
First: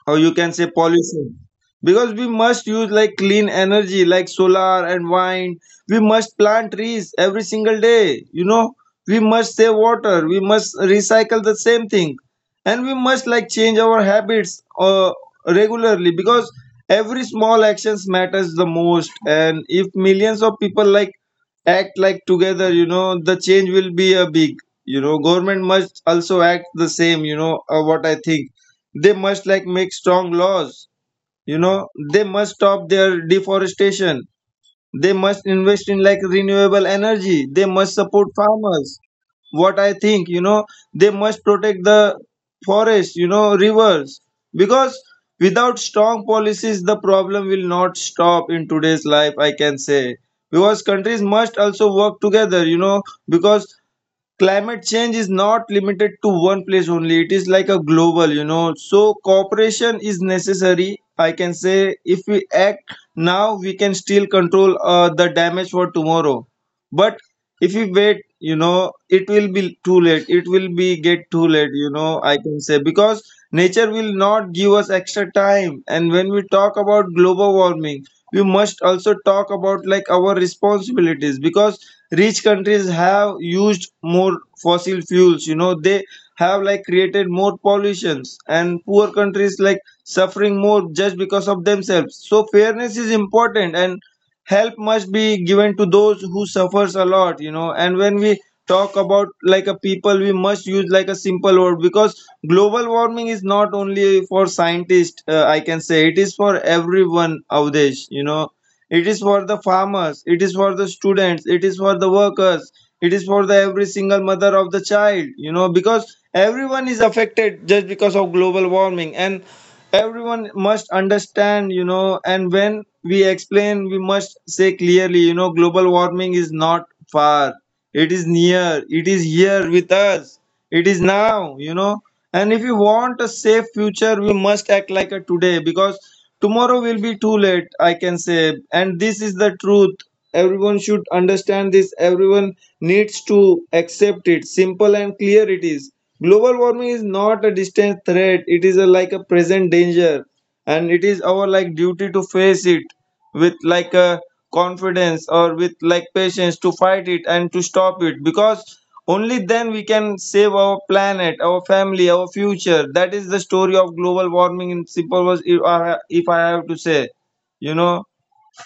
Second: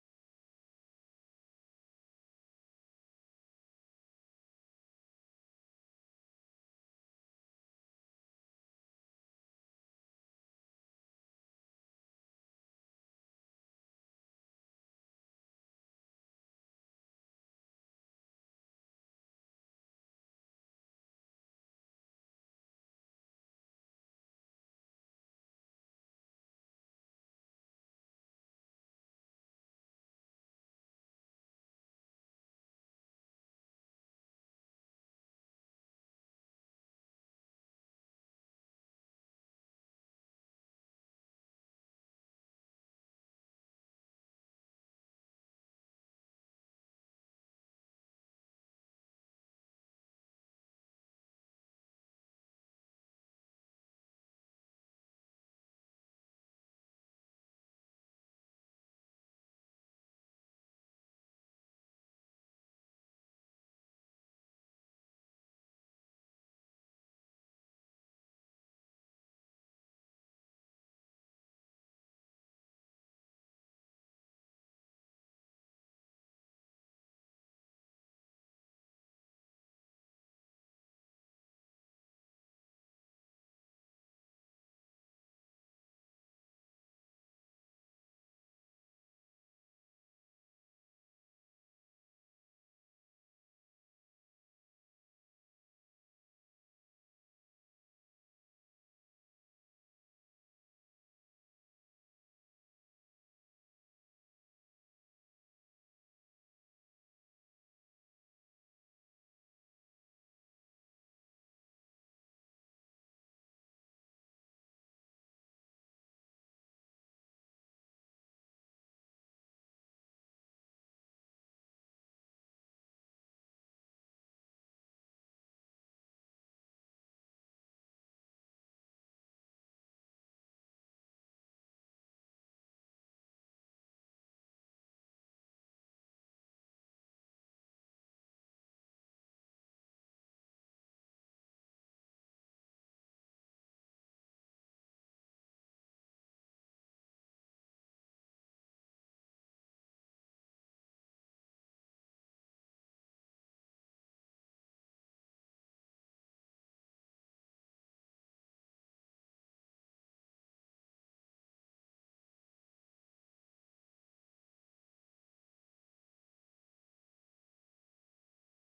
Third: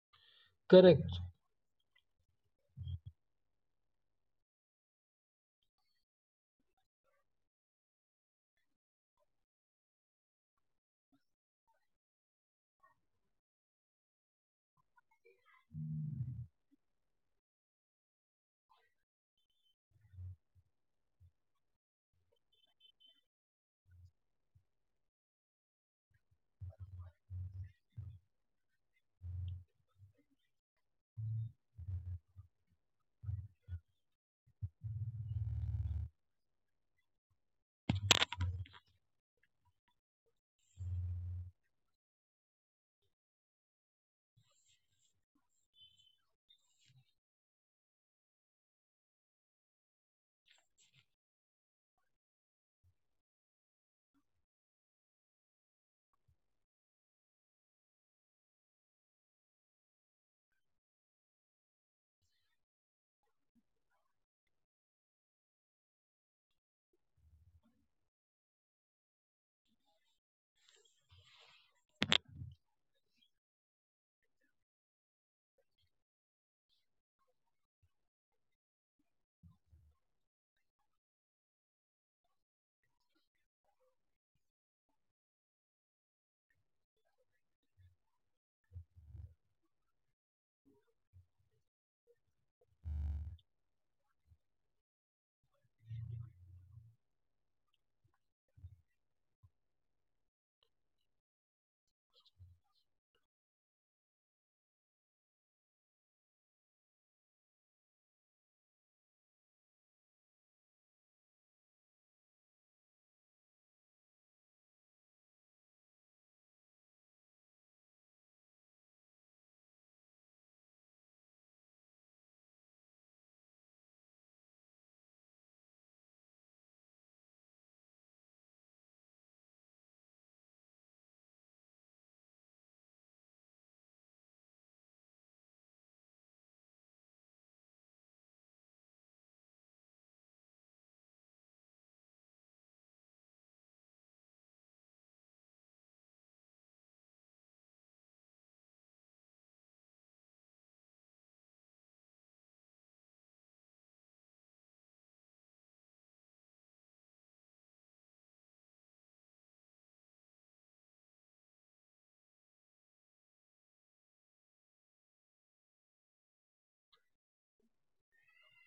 S2: or you can say
S1: correct.
S2: pollution, because we must use like clean energy, like solar and wind. We must plant trees every single day, you know, we must save water, we must recycle the same thing, and we must like change our habits regularly, because every small actions matters the most, and if millions of people like act like together, you know, the change will be a big. You know, government must also act the same, you know, what I think they must like make strong laws, you know, they must stop their deforestation, they must invest in like renewable energy, they must support farmers, what I think, you know, they must protect the forests, you know, rivers, because without strong policies, the problem will not stop in today's life, I can say. Because countries must also work together, you know, because climate change is not limited to one place only, it is like a global, you know, so cooperation is necessary, I can say. If we act now, we can still control the damage for tomorrow, but if we wait, you know, it will be too late, it will be get too late, you know, I can say, because nature will not give us extra time. And when we talk about global warming, we must also talk about like our responsibilities, because rich countries have used more fossil fuels, you know, they have like created more pollutions, and poor countries like suffering more just because of themselves, so fairness is important, and help must be given to those who suffers a lot, you know. And when we talk about like a people, we must use like a simple word, because global warming is not only for scientists I can say it is for everyone, Avdesh, you know. It is for the farmers, it is for the students, it is for the workers, it is for the every single mother of the child, you know, because everyone is affected just because of global warming. And everyone must understand, you know, and when we explain we must say clearly, you know, global warming is not far, it is near, it is here with us, it is now, you know. And if we want a safe future we must act like a today, because tomorrow will be too late, I can say, and this is the truth. Everyone should understand this, everyone needs to accept it. Simple and clear it is. Global warming is not a distant threat, it is a, like a present danger, and it is our like duty to face it with like a confidence, or with like patience, to fight it and to stop it, because only then we can save our planet, our family, our future. That is the story of global warming in simple words, if I, if I have to say, you know.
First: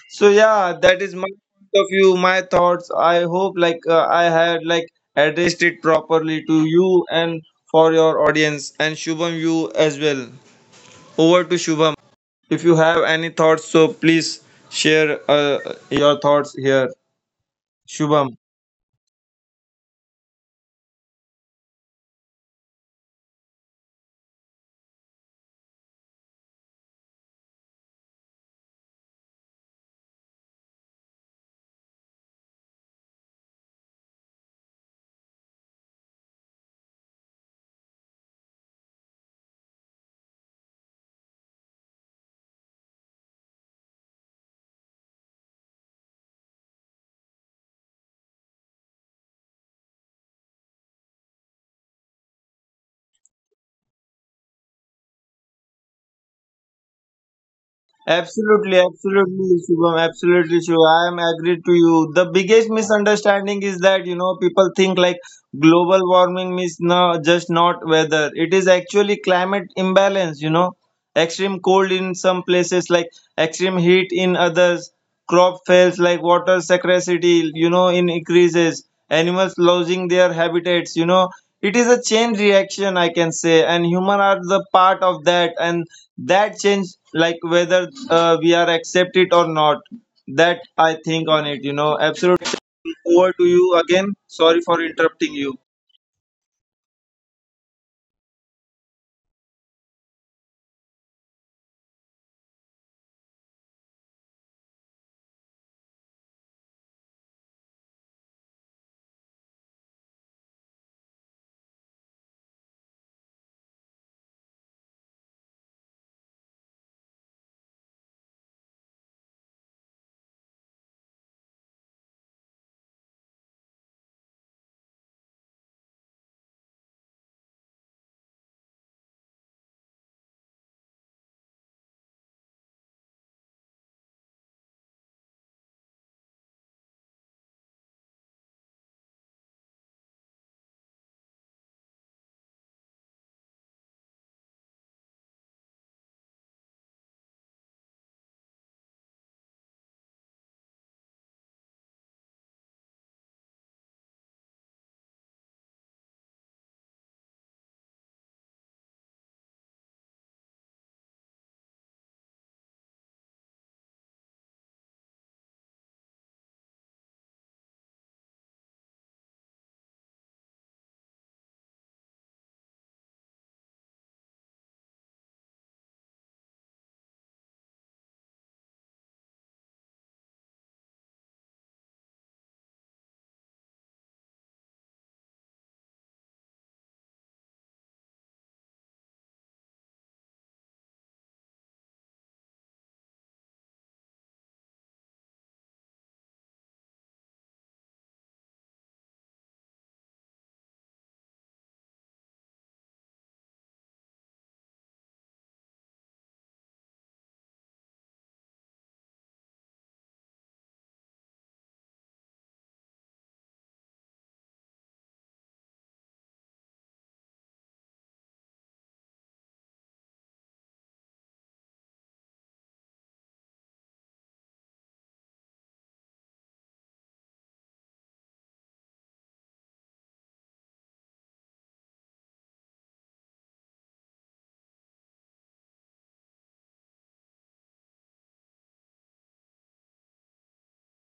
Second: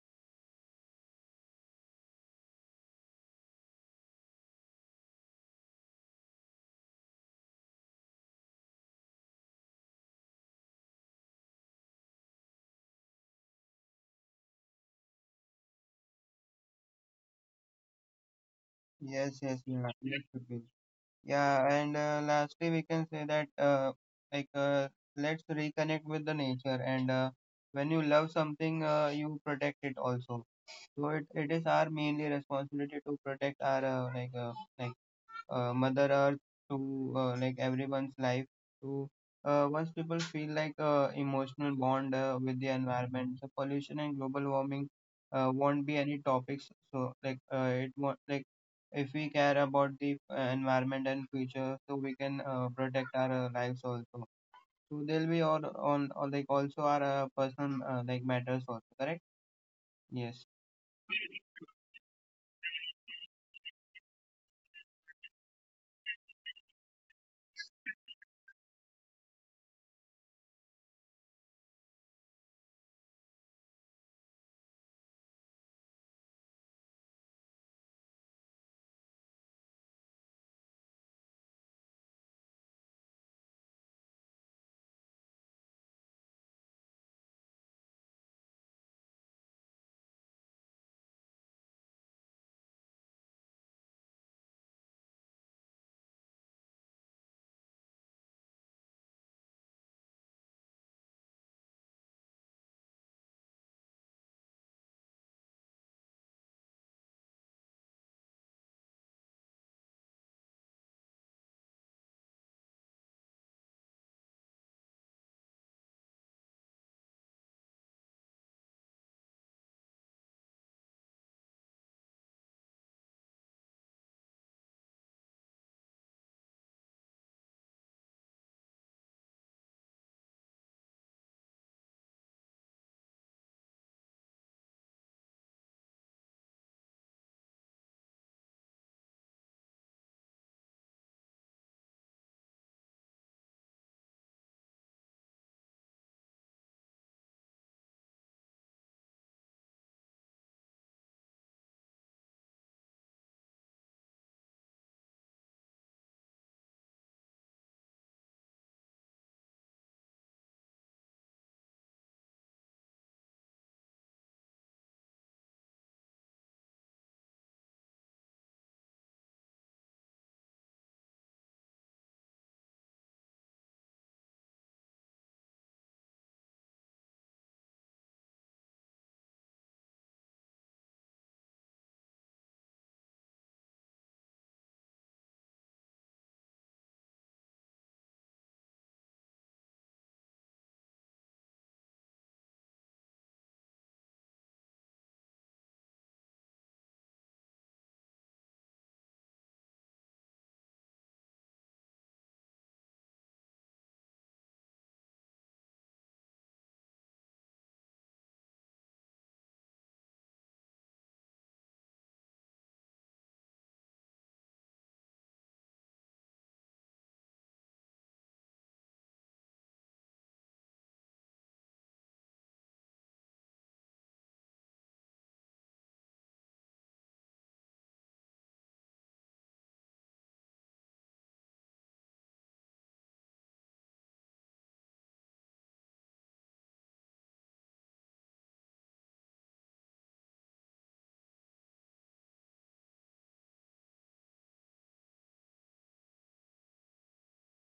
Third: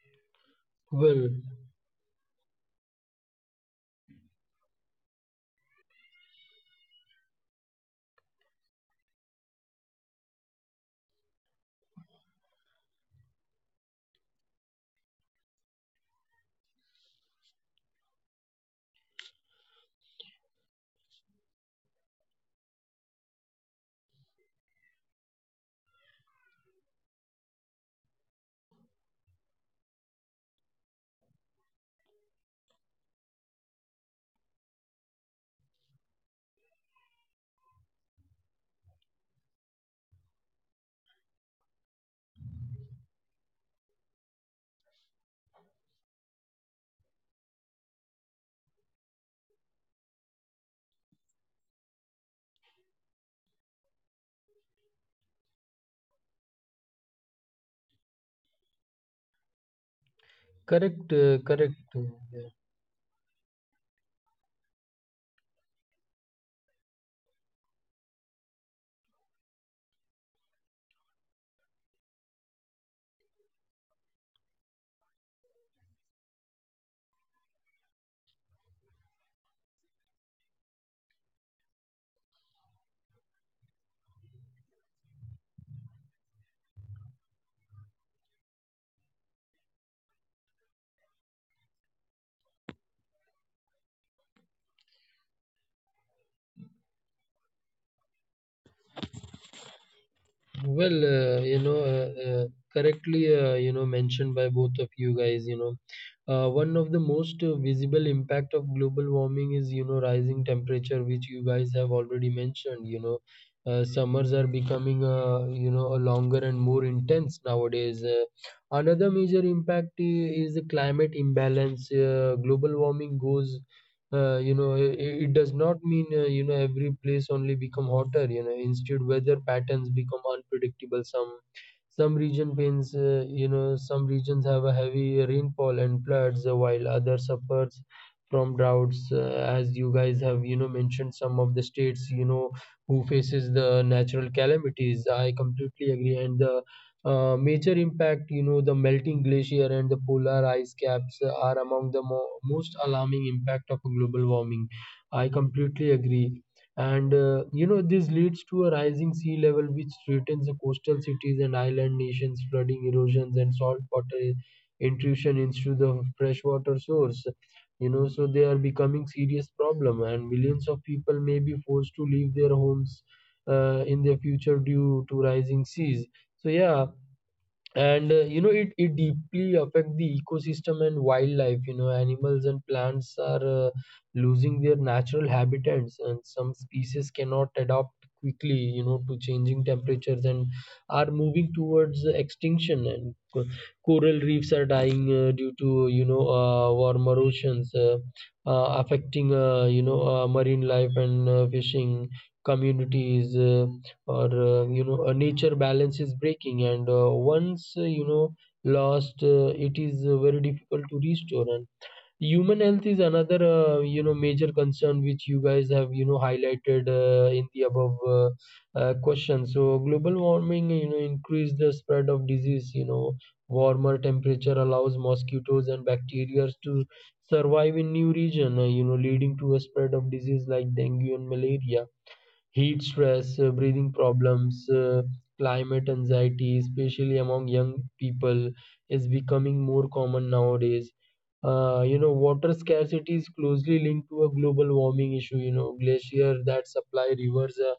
S2: So yeah, that is my
S1: Well,
S2: point of view, my thoughts. I hope like I had like addressed it properly to you and for your audience, and Shubham you as well. Over to Shubham. If you have any thoughts, so please share your thoughts here, Shubham.
S3: yes, that should be. Yeah, and lastly we can say that like uh, let's reconnect with the nature. And when you love something, you protect it also. So it is our mainly responsibility to protect our like Mother Earth, to like everyone's life. To once people feel like emotional bond with the environment, so pollution and global warming won't be any topics. So like it won't like, if we care about the environment and future, so we can protect our lives also. So they'll be all on all, like also our personal like matters also. Correct? Yes.
S1: correct, correct.
S2: Absolutely,
S1: Yeah.
S2: absolutely, Shubham, absolutely, Shubham. I am agreed to you. The biggest misunderstanding is that, you know, people think like global warming means no, just not weather. It is actually climate imbalance. You know, extreme cold in some places, like extreme heat in others. Crop fails, like water scarcity. You know, in increases. Animals losing their habitats. You know, it is a chain reaction, I can say, and human are the part of that. And that change, like whether we are accept it or not, that I think on it, you know. Absolutely. Over to you again, sorry for interrupting you.
S1: Well, you know, correctly, you know, mentioned by both of you guys, you know, one of the most visible impact of global warming is, you know, rising temperature, which you guys have already mentioned, you know, summers are becoming, you know, a longer and more intense nowadays. Another major impact is the climate imbalance. Global warming goes, you know, it does not mean, you know, every place only become hotter. You know, instead weather patterns become unpredictable. Some region pains, you know, some regions have a heavy rainfall and floods, while others suffers from droughts, as you guys have, you know, mentioned some of the states, you know, who faces the natural calamities. I completely agree. And the major impact, you know, the melting glacier and the polar ice caps are among the most alarming impact of global warming. I completely agree. And, you know, this leads to a rising sea level, which threatens the coastal cities and island nations, flooding, erosions, and saltwater intrusion into the freshwater source. So they are becoming serious problem, and millions of people may be forced to leave their homes in the future due to rising seas. So yeah, and it deeply affect the ecosystem and wildlife, animals and plants are losing their natural habitats, and some species cannot adapt quickly to changing temperatures and are moving towards extinction, and coral reefs are dying due to warmer oceans, affecting marine life and fishing communities, or a nature balance is breaking, and once lost, it is very difficult to restore. And human health is another major concern, which you guys have highlighted in the above, question. So global warming, increase the spread of disease. Warmer temperature allows mosquitoes and bacteria to survive in new region, leading to a spread of disease like dengue and malaria. Heat stress, breathing problems, climate anxiety, especially among young people, is becoming more common nowadays. Water scarcity is closely linked to a global warming issue. Glaciers that supply rivers uh,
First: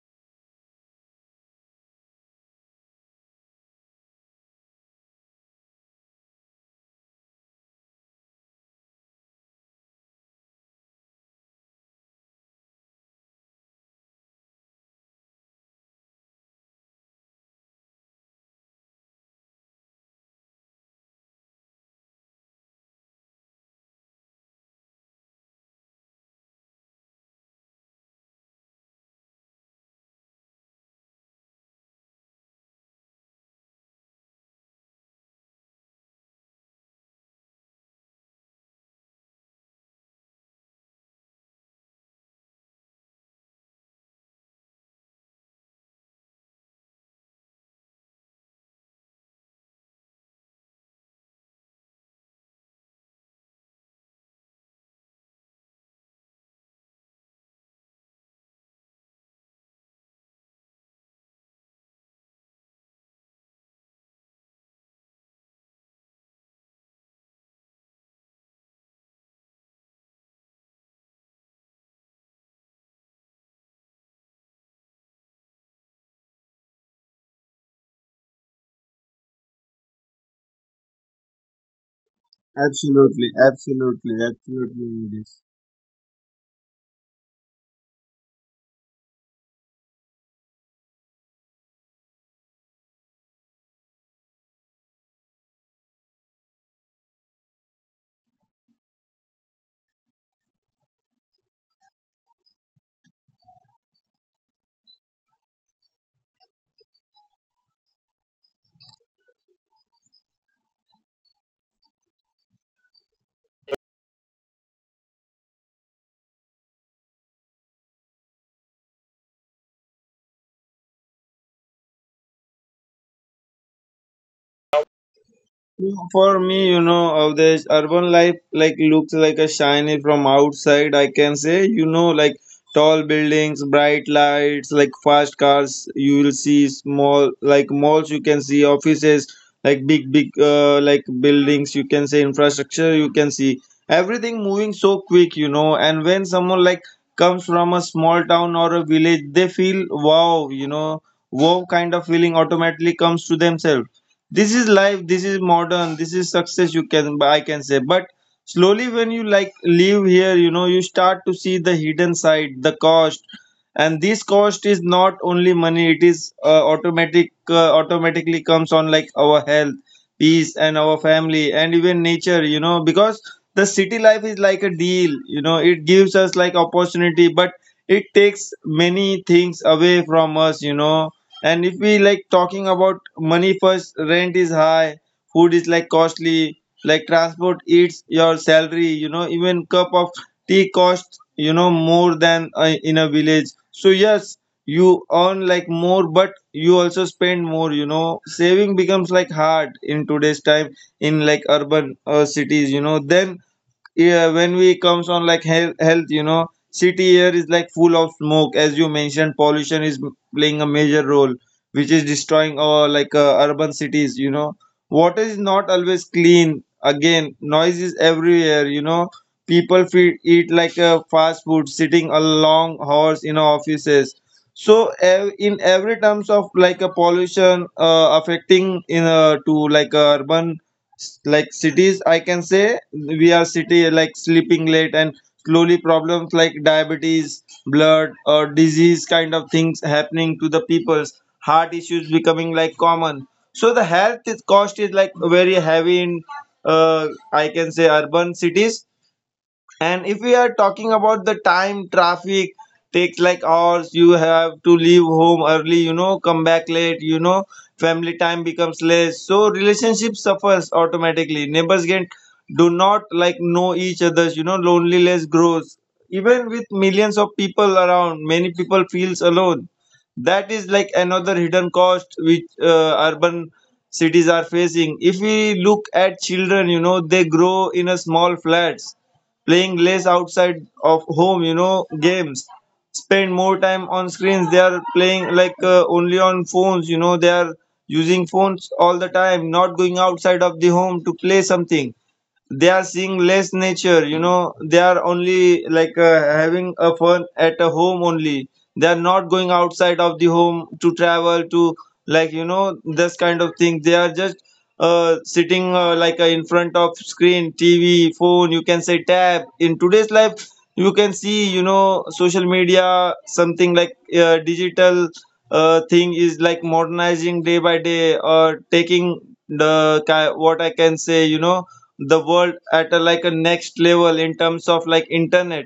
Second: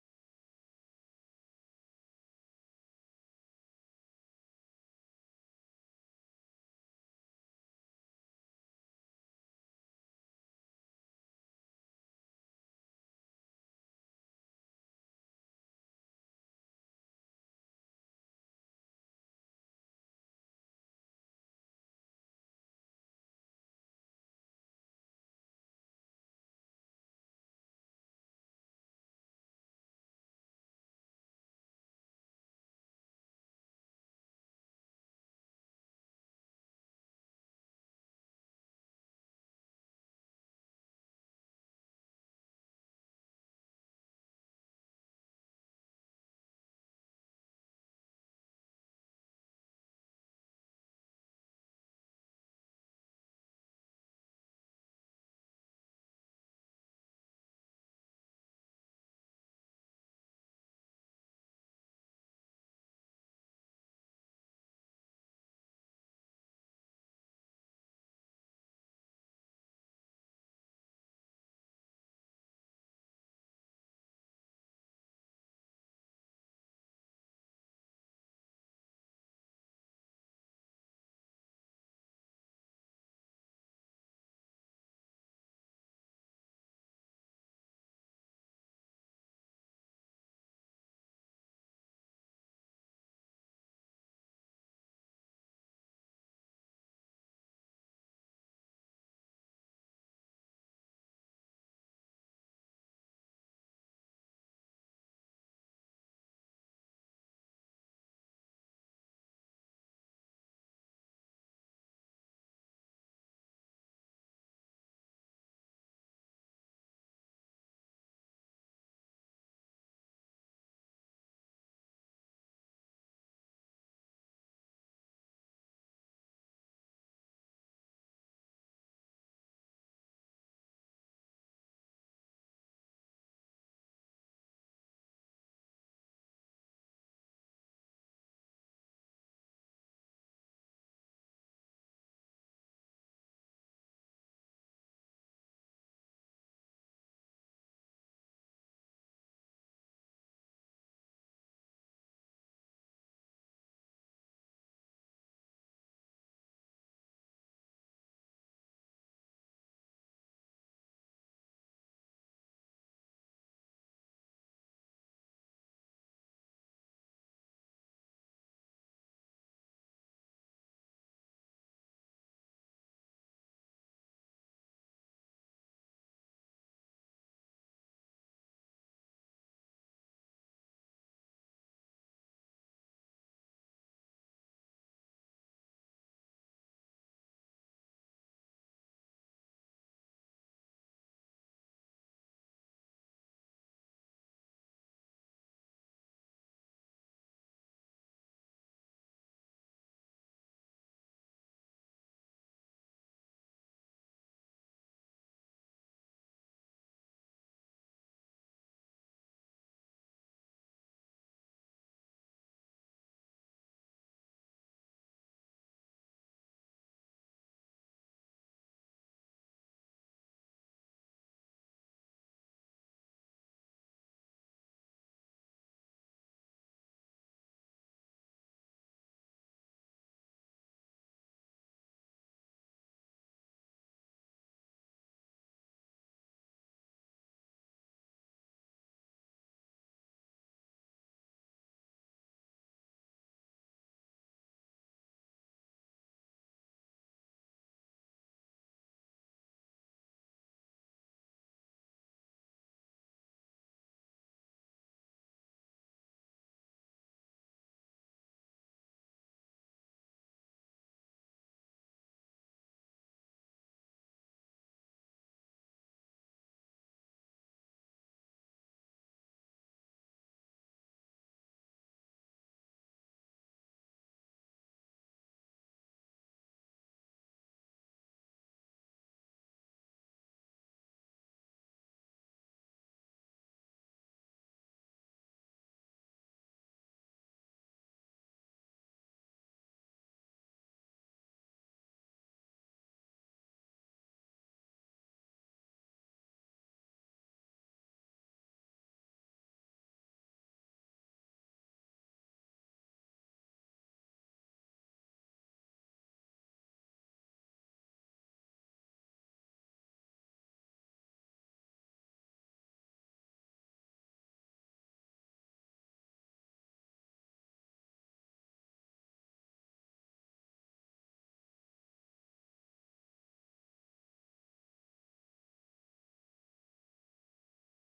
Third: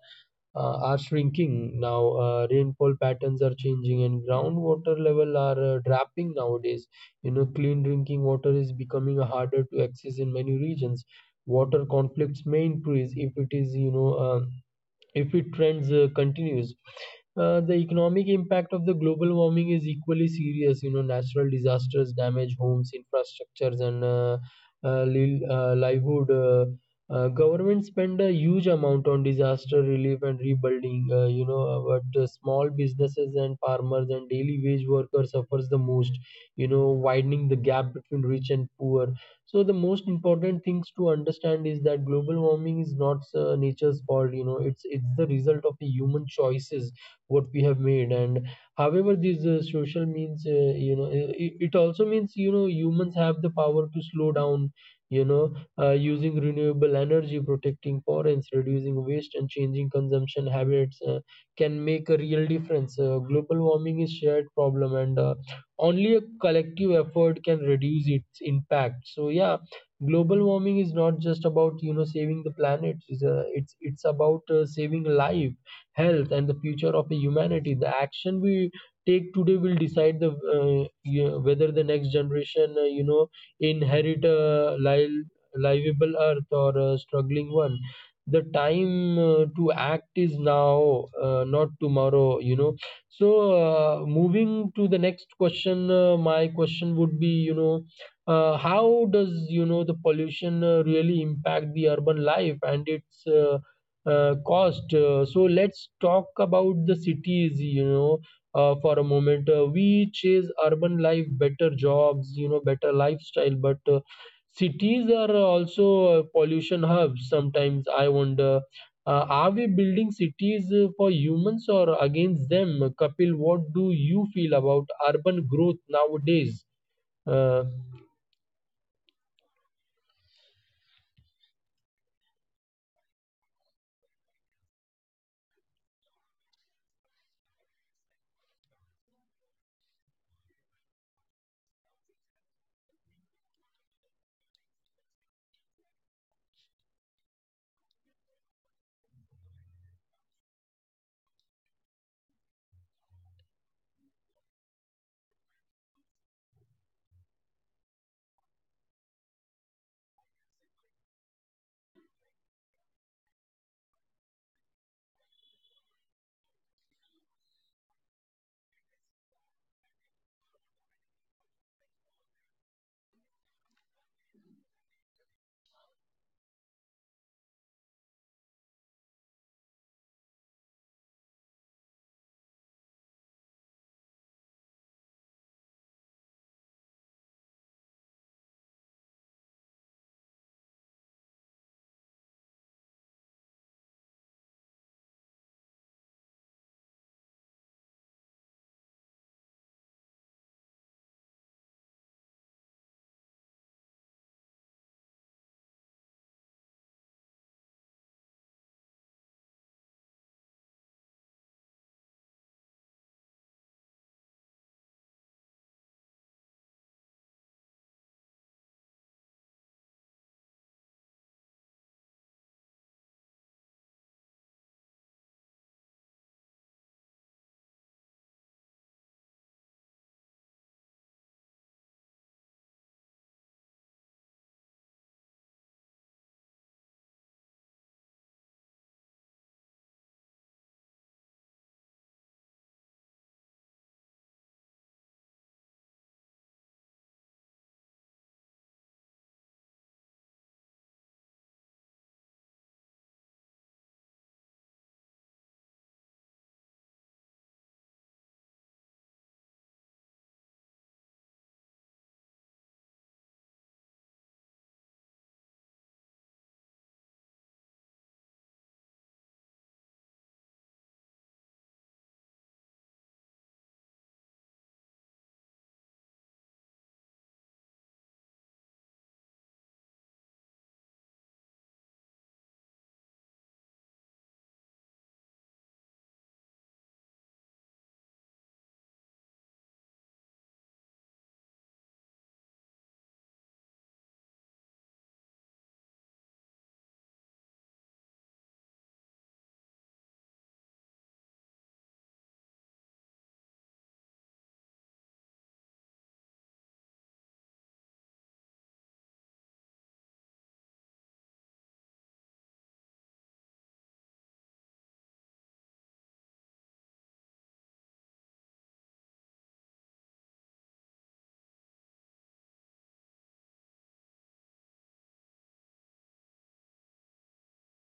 S1: uh, are shrinking now. Rainfall patterns are changing, and groundwater level are dropping nowadays. Clean drinking water is becoming harder to access in many regions. Water conflicts may increase if it is, you know, if it trends continues. The economic impact of the global warming is equally serious. Natural disasters damage homes, infrastructures, and livelihood. Government spend a huge amount on disaster relief and rebuilding, but small businesses and farmers and daily wage workers suffers the most, widening the gap between rich and poor. So the most important things to understand is that global warming is not nature's fault. It's the result of the human choices what we have made. And however, these social means, it, it also means, humans have the power to slow down. Using renewable energy, protecting forests, reducing waste, and changing consumption habits can make a real difference. Global warming is shared problem, and only a collective effort can reduce its impact. So yeah, global warming is not just about saving the planet. It's about saving life, health, and the future of the humanity. The action we take today will decide whether the next generation inherit a
S2: Absolutely, absolutely,
S1: livable earth or
S2: absolutely.
S1: a struggling one. The time to act is now, not tomorrow. So, moving to the next question, my question would be, how does, the pollution really impact the urban life and its cost? So let's talk about the cities, for a moment. We chase urban life, better jobs, better lifestyle, but cities are also pollution hubs sometimes. I wonder, are we building cities for humans or against them? Kapil, what do you feel about urban growth nowadays? Uh,
S2: For me, you know, of this urban life like looks like a shiny from outside, I can say, you know, like tall buildings, bright lights, like fast cars, you will see small like malls you can see, offices, like big like buildings you can say, infrastructure you can see. Everything moving so quick, you know, and when someone like comes from a small town or a village, they feel wow, you know, wow kind of feeling automatically comes to themselves. This is life, this is modern, this is success, you can, I can say. But slowly when you like live here, you know, you start to see the hidden side, the cost. And this cost is not only money, it is automatically comes on like our health, peace and our family and even nature, you know, because the city life is like a deal, you know, it gives us like opportunity, but it takes many things away from us, you know. And if we like talking about money, first, rent is high, food is like costly, like transport eats your salary, you know, even cup of tea costs, you know, more than in a village. So yes, you earn like more, but you also spend more, you know, saving becomes like hard in today's time in like urban cities, you know. Then yeah, when we comes on like health, you know, city air is like full of smoke, as you mentioned pollution is playing a major role, which is destroying our like urban cities, you know. Water is not always clean, again noise is everywhere, you know, people feed, eat like fast food, sitting a long hours in our offices. So in every terms of like a pollution, affecting in to like urban like cities, I can say. We are city like sleeping late, and slowly problems like diabetes, blood or disease kind of things happening to the people's. Heart issues becoming like common, so the health is, cost is like very heavy in uh, I can say urban cities. And if we are talking about the time, traffic takes like hours, you have to leave home early, you know, come back late, you know, family time becomes less. So relationship suffers automatically. Neighbors get, do not like know each other's, you know, loneliness grows. Even with millions of people around, many people feels alone. That is like another hidden cost which urban cities are facing. If we look at children, you know, they grow in a small flats, playing less outside of home, you know, games, spend more time on screens, they are playing like only on phones, you know, they are using phones all the time, not going outside of the home to play something. They are seeing less nature, you know, they are only like having a fun at a home only, they are not going outside of the home to travel to, like, you know, this kind of thing. They are just sitting in front of screen, TV, phone, you can say, tab in today's life. You can see, you know, social media, something like digital thing is like modernizing day by day, or taking the what I can say, you know, the world at a, like a next level in terms of like internet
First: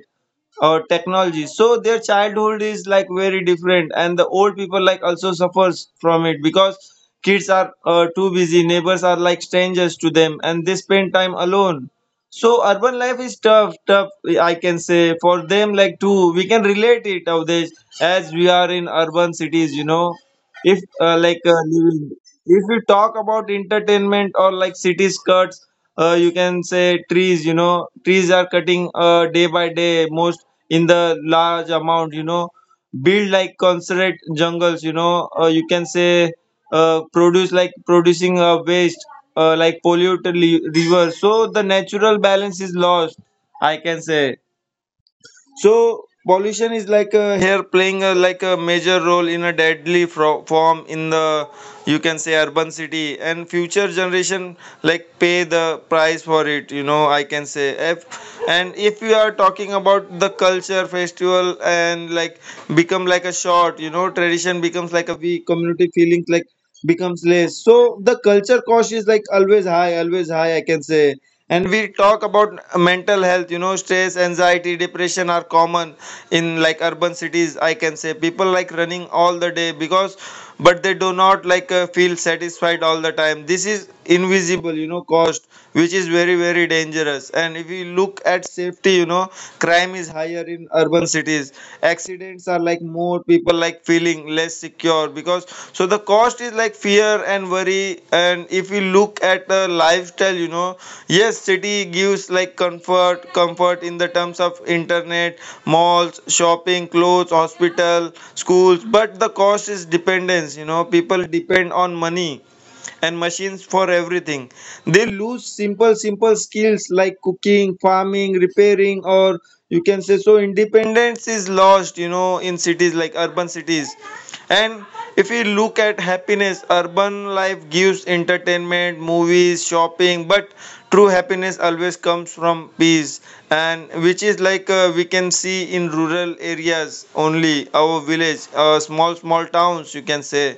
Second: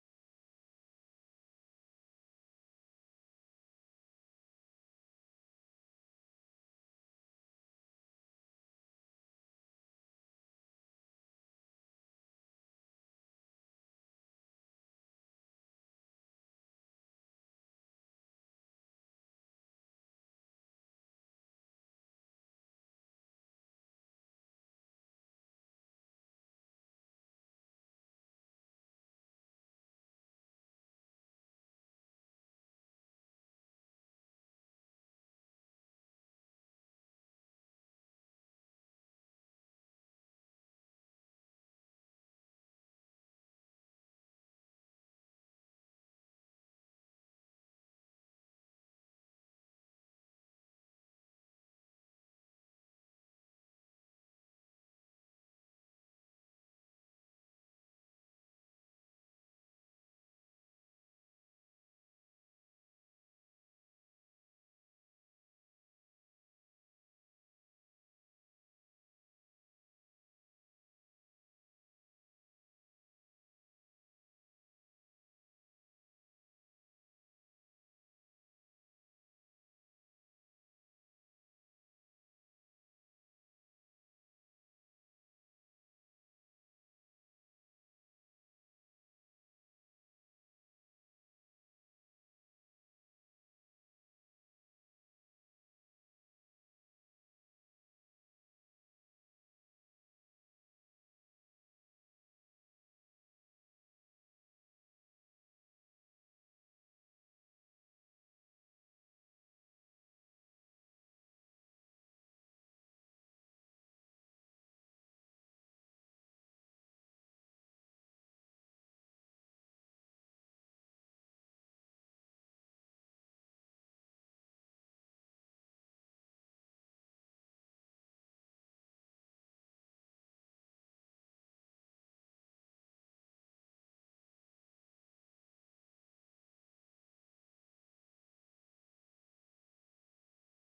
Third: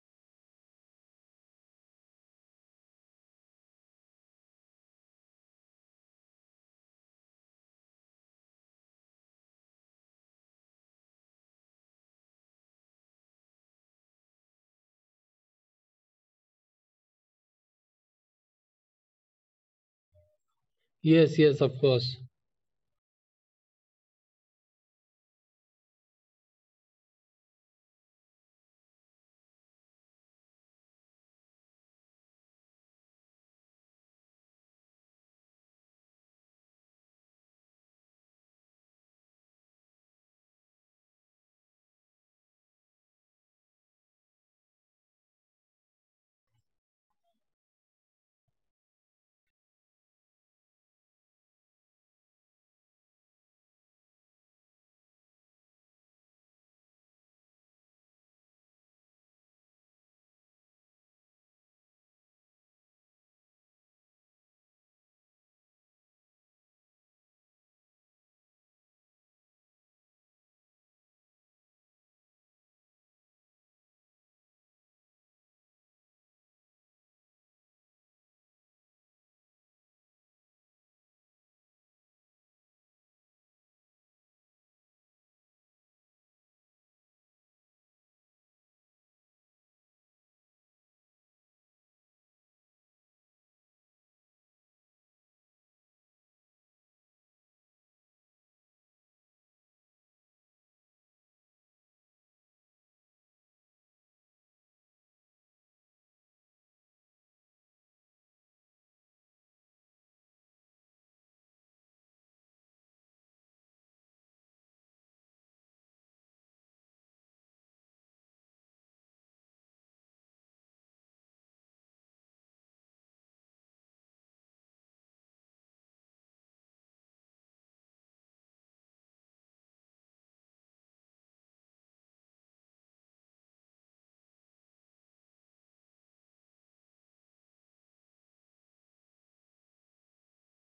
S2: or technology. So their childhood is like very different, and the old people like also suffers from it, because kids are too busy, neighbors are like strangers to them, and they spend time alone. So urban life is tough, I can say, for them like too. We can relate it of this, as we are in urban cities, you know, if
S1: Yes, yes, of course.
S2: living. If we talk about entertainment, or like city skirts, you can say trees, you know, trees are cutting day by day, most in the large amount, you know, build like concentrate jungles, you know, you can say, produce like producing waste, like polluted rivers. So the natural balance is lost, I can say. So pollution is like a here playing a, like a major role in a deadly form in the, you can say, urban city, and future generation like pay the price for it, you know, I can say. If, and if you are talking about the culture, festival and like become like a short, you know, tradition becomes like a weak, community feelings like becomes less. So the culture cost is like always high, I can say. And we talk about mental health, you know, stress, anxiety, depression are common in like urban cities, I can say. People like running all the day because, but they do not like feel satisfied all the time. This is invisible, you know, cost, which is very, very dangerous. And if you look at safety, you know, crime is higher in urban cities, accidents are like more, people like feeling less secure because. So the cost is like fear and worry. And if we look at the lifestyle, you know, yes, city gives like comfort in the terms of internet, malls, shopping, clothes, hospital, schools, but the cost is dependence, you know, people depend on money and machines for everything. They lose simple skills like cooking, farming, repairing, or you can say, so independence is lost, you know, in cities like urban cities. And if we look at happiness, urban life gives entertainment, movies, shopping, but true happiness always comes from peace, and which is like we can see in rural areas only, our village, our small, small towns, you can say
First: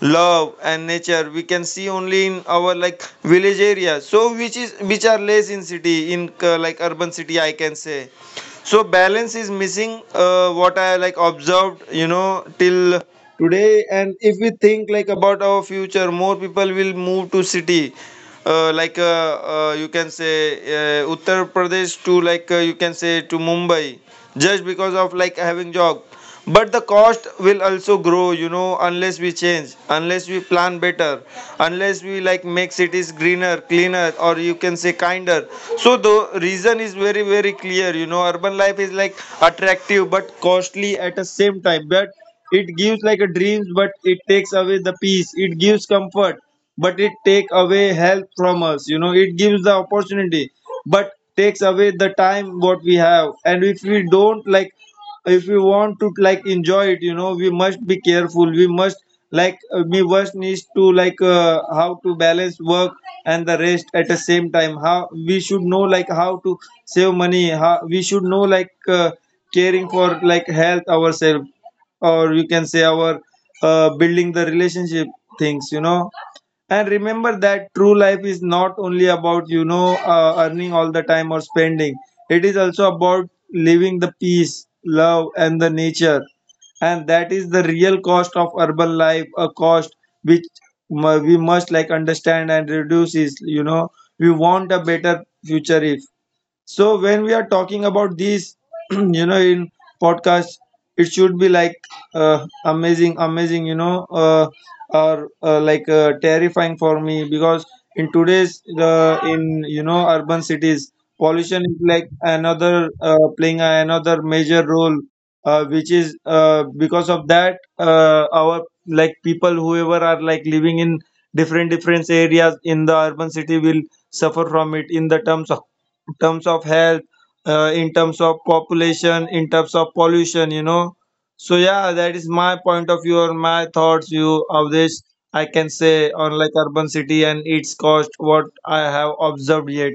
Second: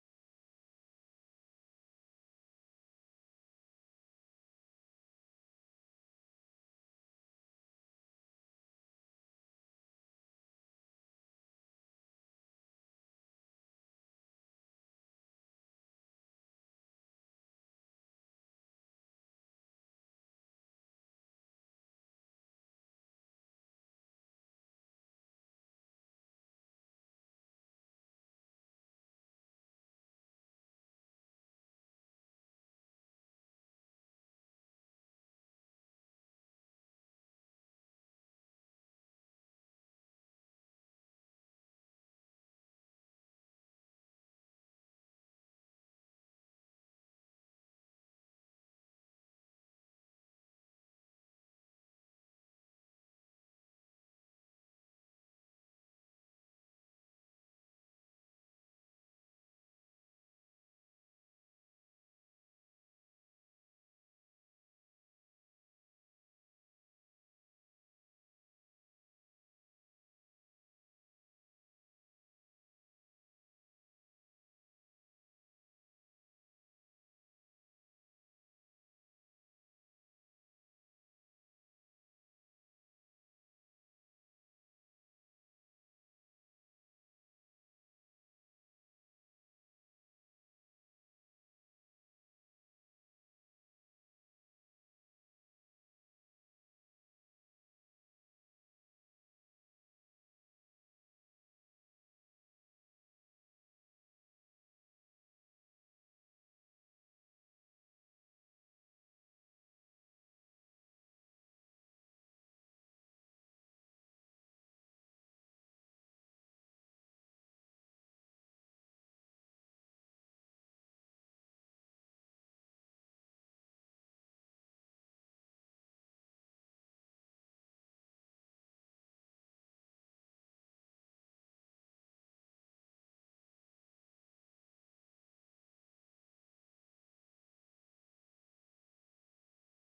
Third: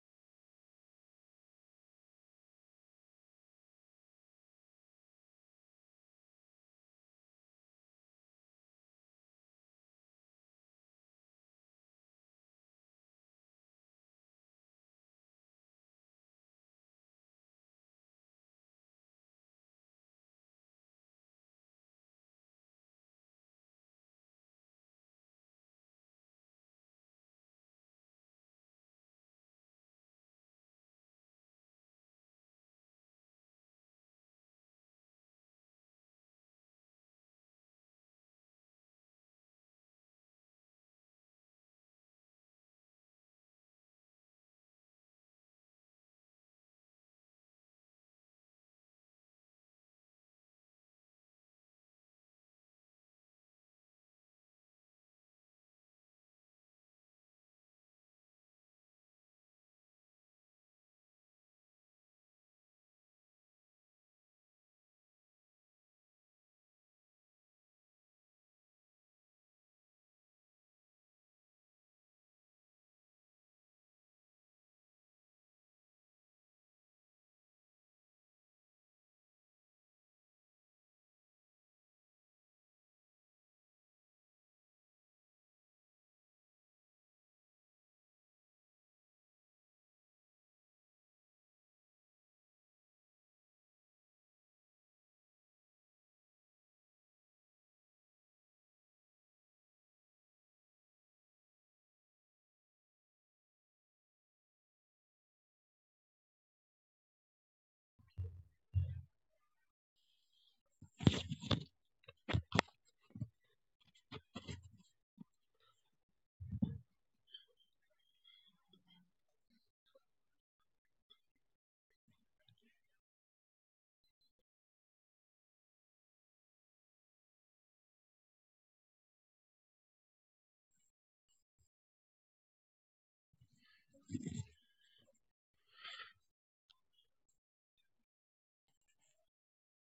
S2: love and nature we can see only in our like village area, so which is which are less in city in like urban city I can say. So balance is missing, what I like observed, you know, till today. And if we think like about our future, more people will move to city, you can say, Uttar Pradesh to like, you can say, to Mumbai, just because of like having job. But the cost will also grow, you know, unless we change, unless we plan better, unless we like make cities greener, cleaner, or you can say kinder. So the reason is very very clear, you know, urban life is like attractive but costly at the same time, but it gives like a dreams but it takes away the peace, it gives comfort but it take away health from us, you know, it gives the opportunity but takes away the time what we have. And if we don't like, if we want to like enjoy it, you know, we must be careful, we must like we must needs to like, how to balance work and the rest at the same time, how we should know like how to save money, how we should know like, caring for like health ourselves, or you can say our building the relationship things, you know. And remember that true life is not only about, you know, earning all the time or spending, it is also about living the peace, love and the nature. And that is the real cost of urban life, a cost which we must like understand and reduce is, you know, we want a better future if. So when we are talking about these, you know, in podcast, it should be like amazing, you know, or like terrifying for me, because in today's in, you know, urban cities, pollution is like another playing another major role, which is because of that our like people whoever are like living in different different areas in the urban city will suffer from it in the terms of, in terms of health, in terms of population, in terms of pollution, you know. So yeah, that is my point of view or my thoughts view of this. I can say on like urban city and its cost, what I have observed yet.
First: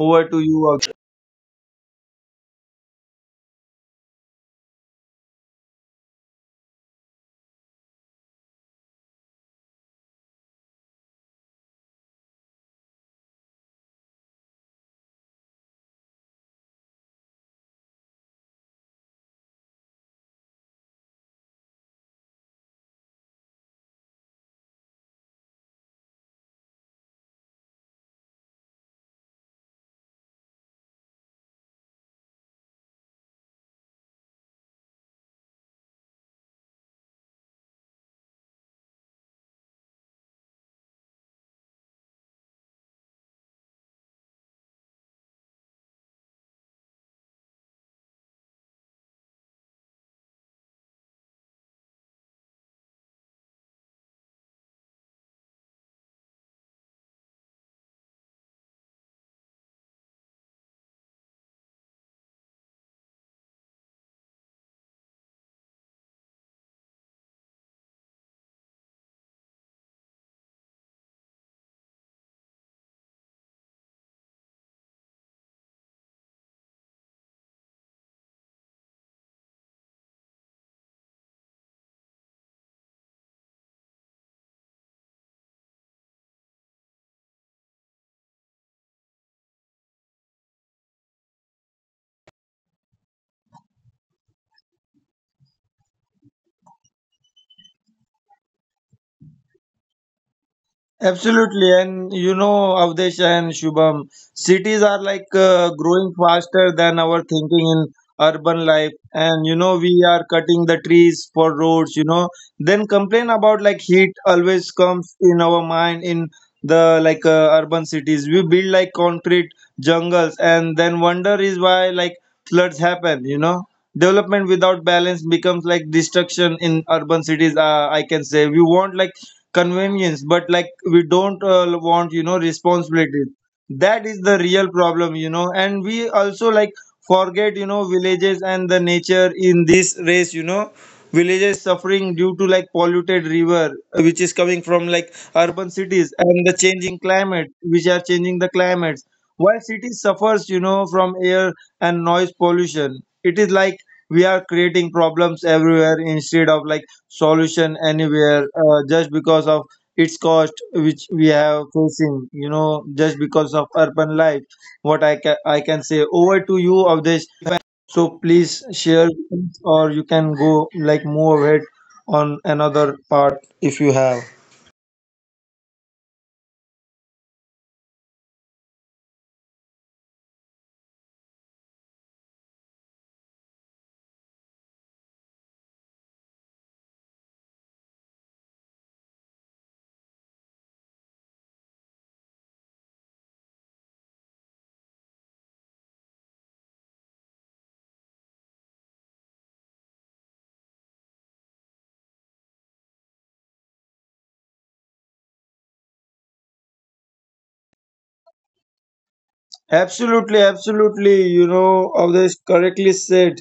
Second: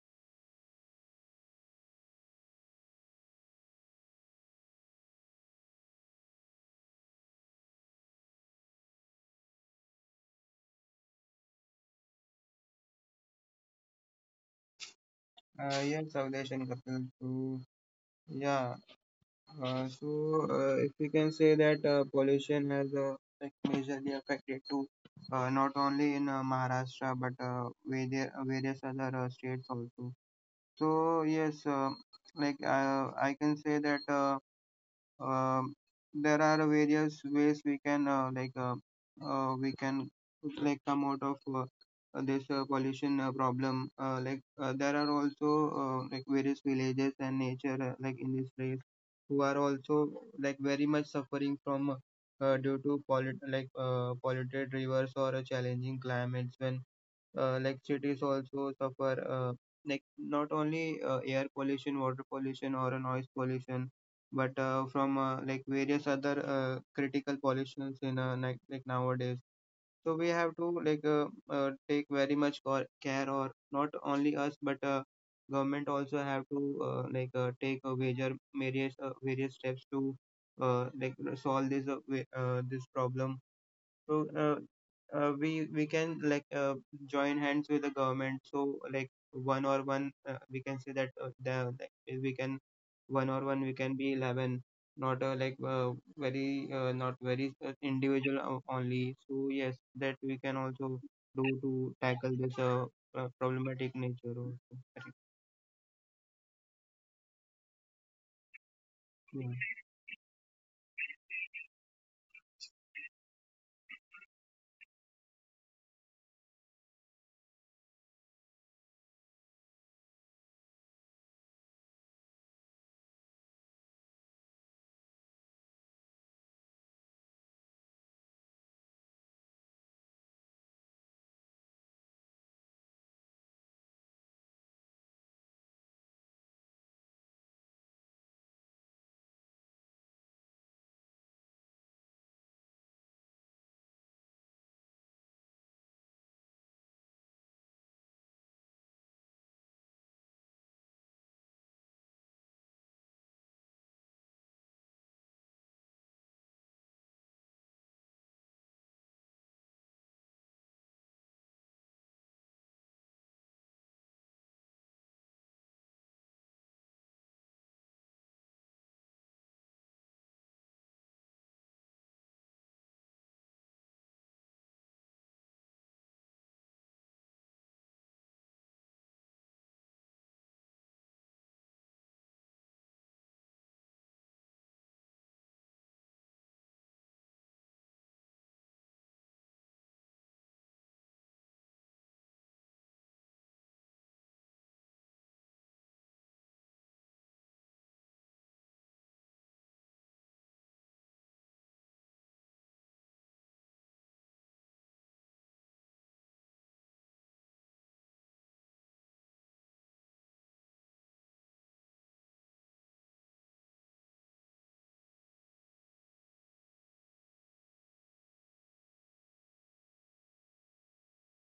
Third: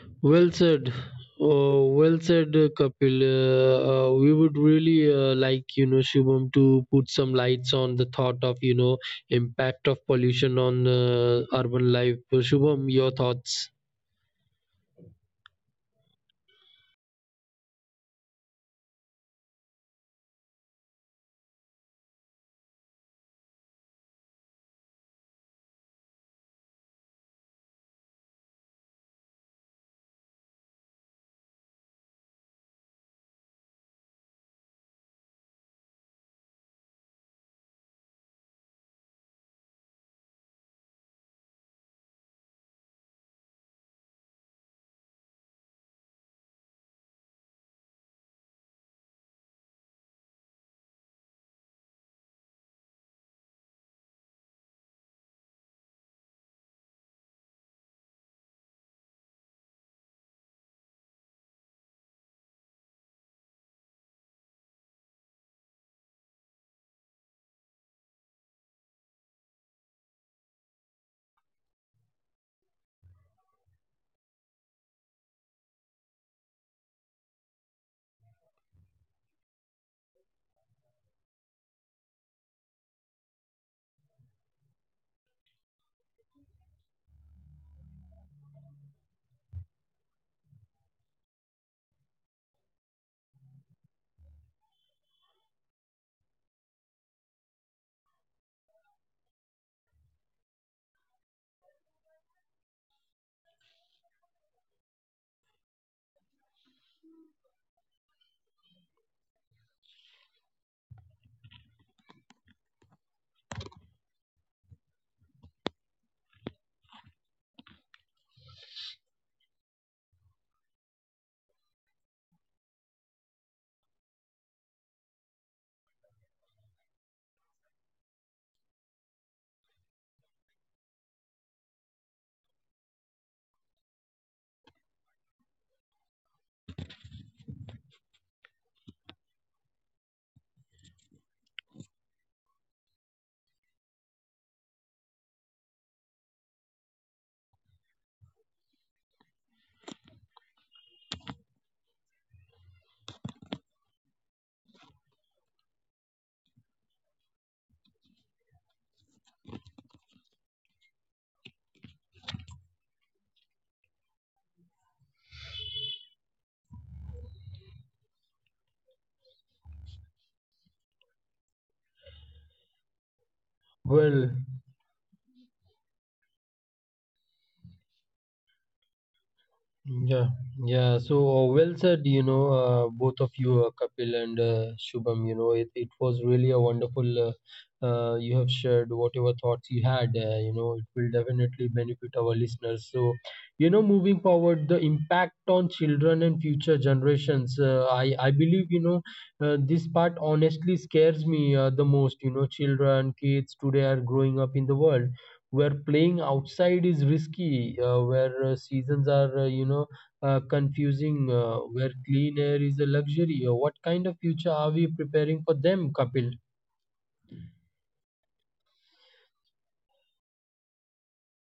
S2: Over to
S1: Well
S2: you.
S1: said. Oh, well said, Kapil. We would really like, Shubham to put some lights on the thought of, impact of pollution on urban life. Shubham, your thoughts?
S3: Yes, Avdesh and Kapil. So yeah. So, if we can say that pollution has like majorly affected to not only in Maharashtra but various, various other states also. So, yes, I can say that. Um, there are various ways we can we can like come out of this pollution problem. Like there are also like various villages and nature like in this place who are also like very much suffering from due to pollut like polluted rivers or challenging climates. When like cities also suffer, like not only air pollution, water pollution, or a noise pollution, but from like various other critical pollutions in like nowadays. So we have to like take very much care, or not only us but government also have to take a major various various steps to like solve this problem. So uh, we can like join hands with the government. So like one or one, we can say that the like, if we can one or one we can be 11, not like very not very individual only. So yes, that we can also do to tackle this problematic nature also.
S2: Absolutely, and you know, Avdesh and Shubham, cities are like
S3: Yeah.
S2: growing faster than our thinking in urban life. And you know, we are cutting the trees for roads. You know, then complain about like heat always comes in our mind in the like urban cities. We build like concrete jungles, and then wonder is why like floods happen. You know, development without balance becomes like destruction in urban cities. I can say we want like convenience, but like we don't want, you know, responsibility. That is the real problem, you know. And we also like forget, you know, villages and the nature in this race, you know, villages suffering due to like polluted river, which is coming from like urban cities and the changing climate which are changing the climates, while cities suffers, you know, from air and noise pollution. It is like we are creating problems everywhere instead of like solution anywhere, just because of its cost which we have facing, you know, just because of urban life. What I can, I can say, over to you of this, so please share,
S1: Well.
S2: or you can go like move ahead on another part if you have.
S1: Yeah, yeah. So well said, both of you, Kapil and Shubham. It was really a wonderful. You have shared whatever thoughts you had. It will definitely benefit our listeners. So, moving forward, the impact on children and future generations. I believe, this part honestly scares me the most. Children, kids today are growing up in the world where playing outside is risky, where seasons are, confusing, where clean air is a luxury. What kind of future are we preparing for them, Kapil?
S2: Absolutely, absolutely. You know, always correctly said.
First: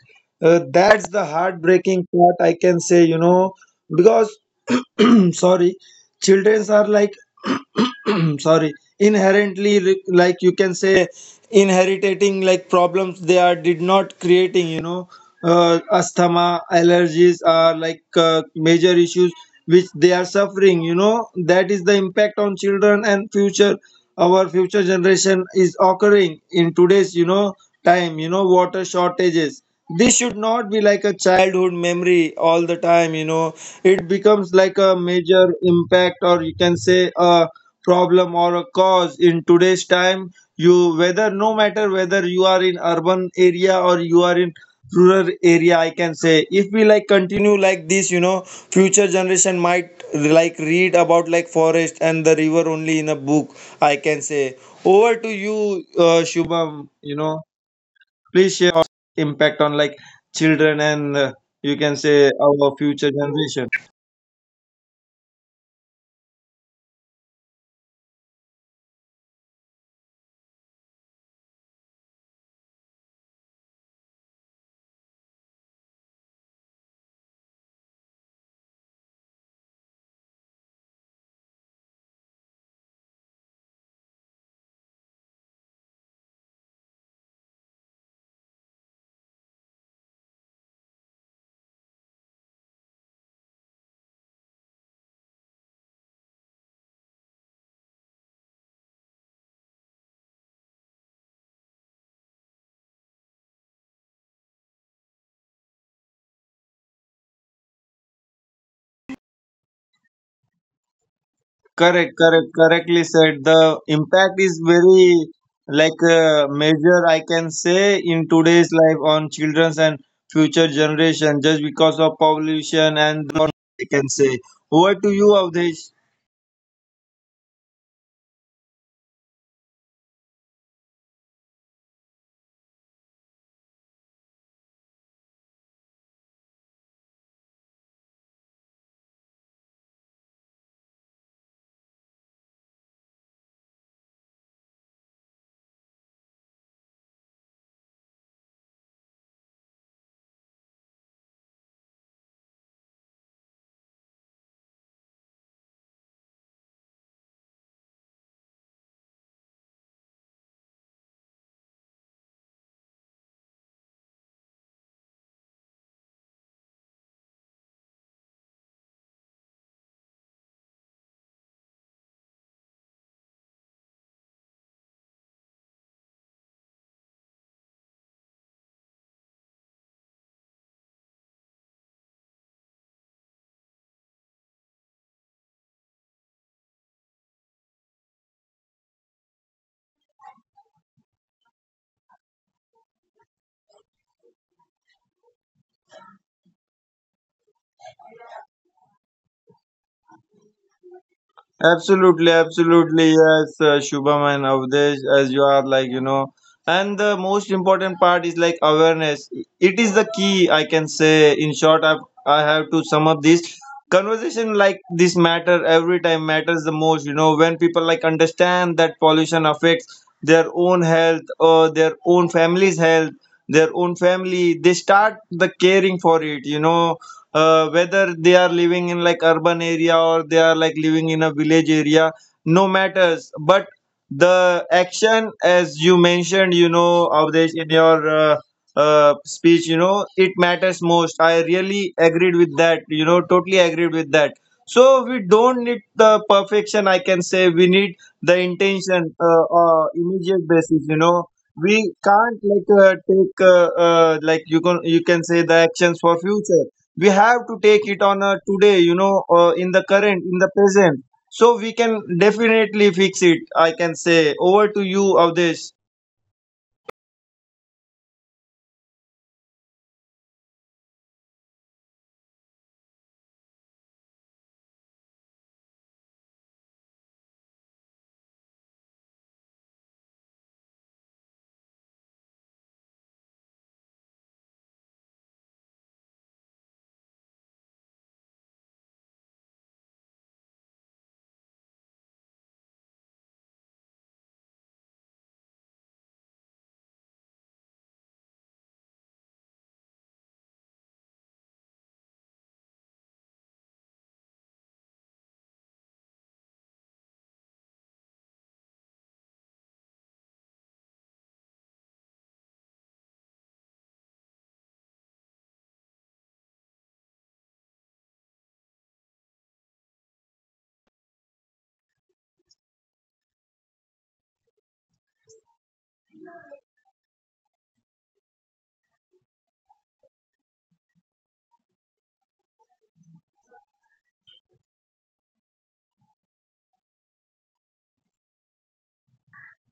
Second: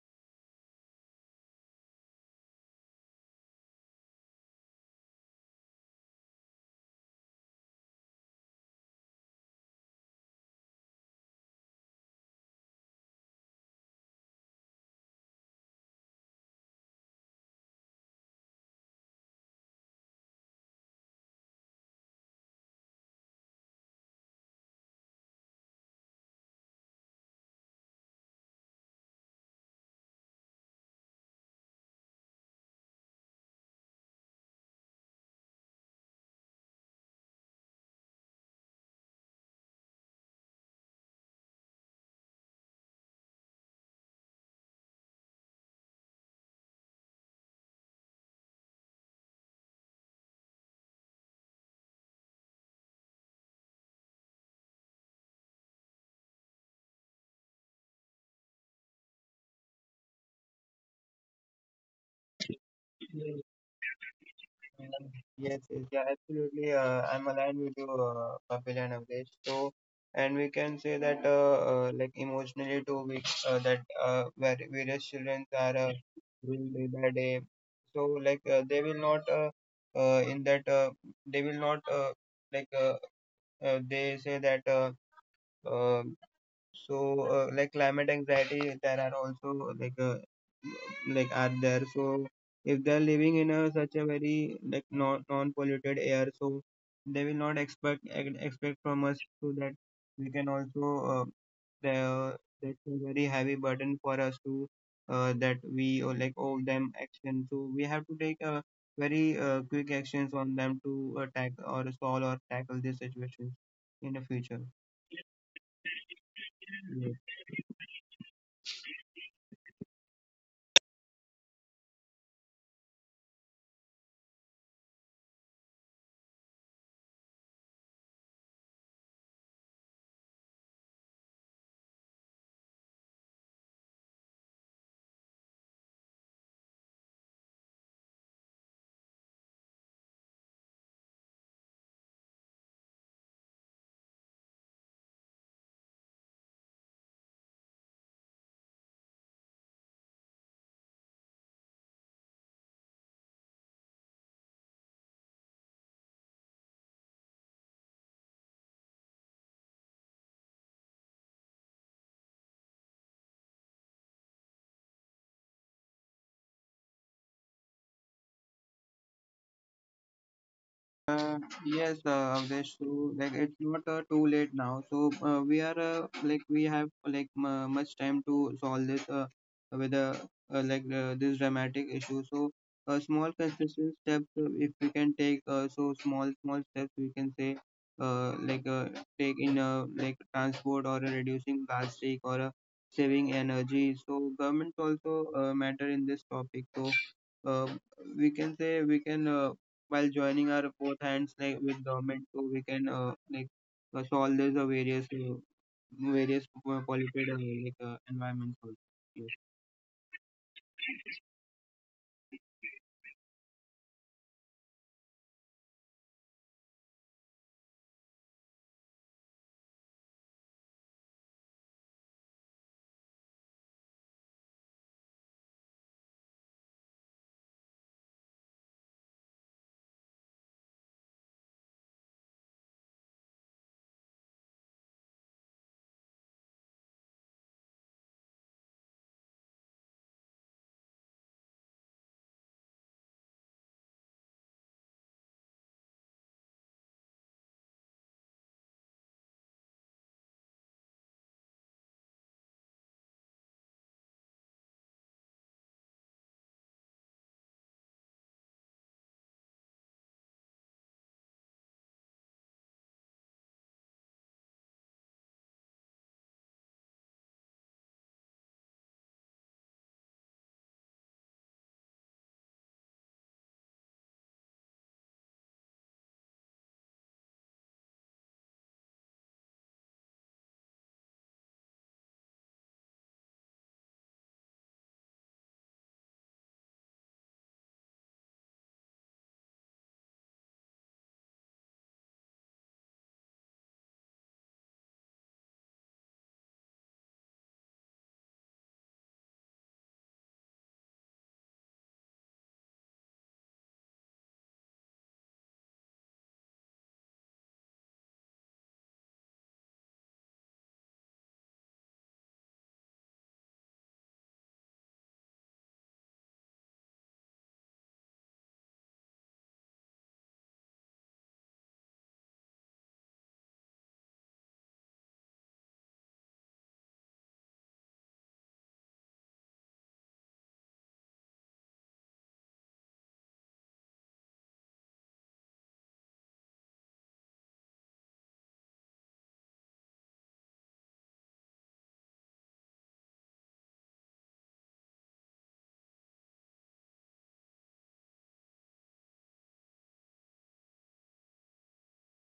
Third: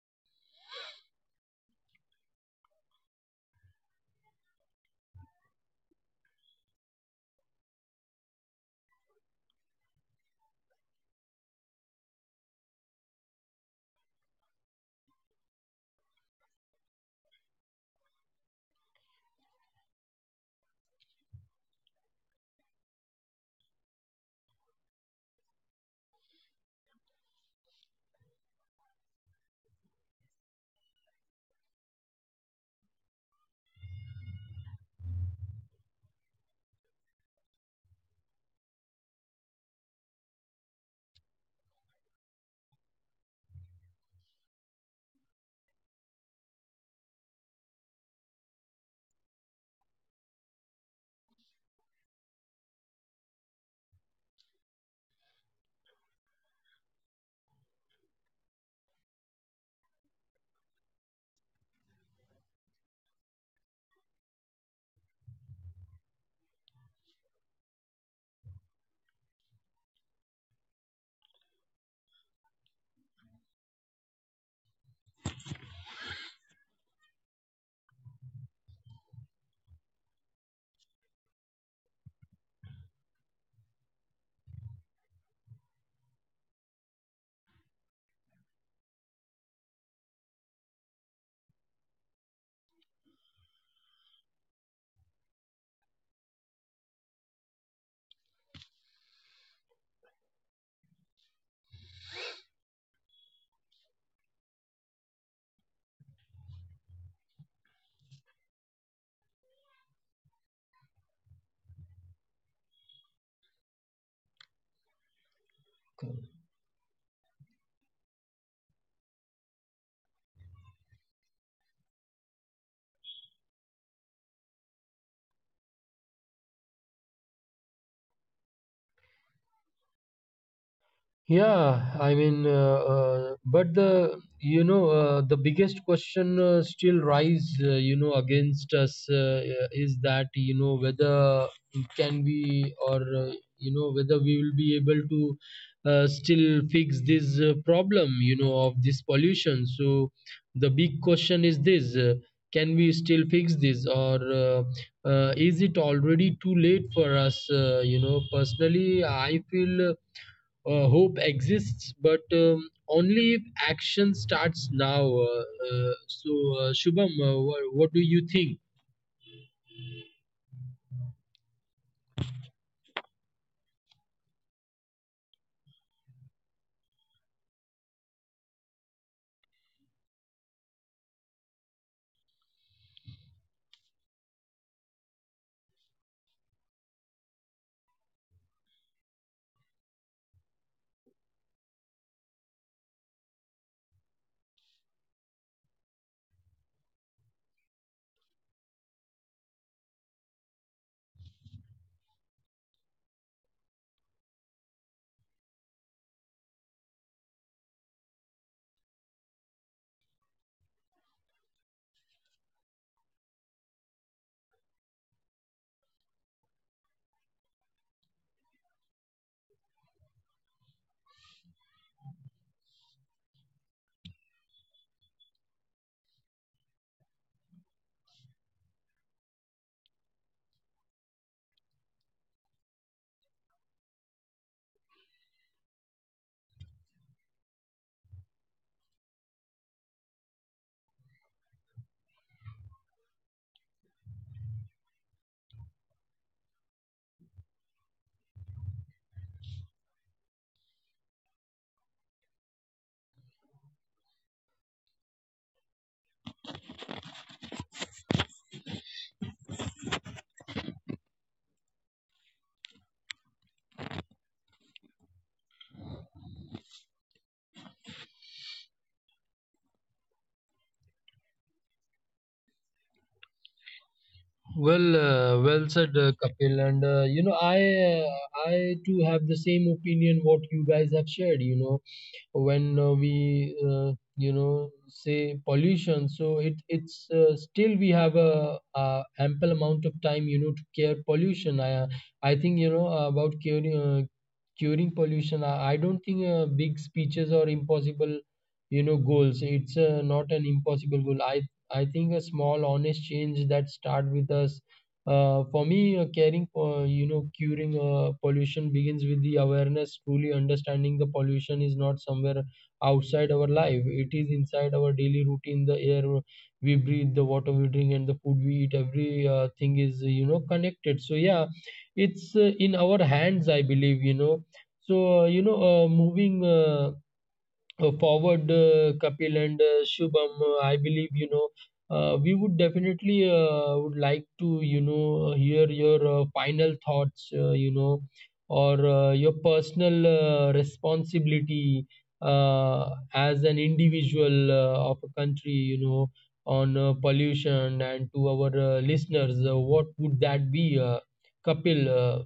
S2: That's the heartbreaking part, I can say, you know, because, sorry, children are like, sorry, inherently, like you can say, inheriting like problems they are did not creating, you know. Asthma, allergies are like major issues which they are suffering, you know. That is the impact on children and future, our future generation is occurring in today's, you know, time, you know, water shortages, this should not be like a childhood memory all the time, you know. It becomes like a major impact, or you can say a problem or a cause in today's time. You whether, no matter whether you are in urban area or you are in rural area, I can say if we like continue like this, you know, future generation might like read about like forest and the river only in a book, I can say. Over to you, Shubham, you know, please share your impact on like children and, you can say, our future generation.
S3: Yes, yes, yeah, absolutely. I'm aligned with you, Kapil and Avdesh. So, and we can say that, like emotionally too, we various children are doing day by day. So, like they will not in that they will not like they say that uh, so, like climate anxiety, there are also like are there. So, if they are living in a such a very like non polluted air, so they will not expect from us, so that we can also uh, the, that's a very heavy burden for us to that we like owe them action. So we have to take a very quick actions on them to attack or solve or tackle these situations in the future.
S2: Correct, correct, correctly said.
S3: Yes.
S2: The impact is very like major, I can say, in today's life on children's and future generation, just because of pollution and the environment, I can say. Over to you, Avdesh.
S1: Yeah, I mean, but the you know the biggest question still rise against us, is that whether can we, or whether we will be able to still fix this problem of this pollution. So the big question is this: can we still fix this, or is it already too late for us? Personally, I feel. Hope exists, but only if action starts now. Shubham, what do you think?
S3: Uh, yes, Avdesh, so like it's not too late now. So we are like we have like much time to solve this with like this dramatic issue. So small consistent steps, if we can take, so small small steps we can say, uh, like uh, take in like transport or reducing plastic or saving energy. So governments also matter in this topic. So uh, we can say we can while joining our both hands like with government, so we can solve these various polluted environments also.
S2: Absolutely, absolutely, yes, Shubham and Avdesh, as you are like, you know, and the most important part is like awareness. It is the key, I can say. In short, I have to sum up this conversation like this matter every time matters the most. You know, when people like understand that pollution affects their own health or their own family's health, their own family, they start the caring for it. You know, whether they are living in like urban area or they are like living in a village area, no matters, but the action, as you mentioned, you know, Avdesh, in your speech, you know, it matters most. I really agreed with that, you know, totally agreed with that. So we don't need the perfection, I can say. We need the intention, immediate basis, you know, we can't like take like you can, you can say, the actions for future. We have to take it on a today, you know, in the current, in the present, so we can definitely fix it, I can say. Over to you of.
S1: Well, well said, Kapil. And I too have the same opinion what you guys have shared. When we, say pollution, so it it's still we have a ample amount of time. To care pollution. I think about curing pollution. I don't think big speeches are impossible. Goals. It's not an impossible goal. I think a small honest change that start with us. For me, caring for curing pollution begins with the awareness. Truly understanding the pollution is not somewhere outside our life; it is inside our daily routine. The air we breathe, the water we drink, and the food we eat. Every thing is, connected. So yeah, it's in our hands, I believe. Moving. Forward, Kapil and Shubham, I believe, we would definitely would like to hear your final thoughts, or your personal responsibility as an individual of a country, on pollution, and to our listeners, what would that be, Kapil?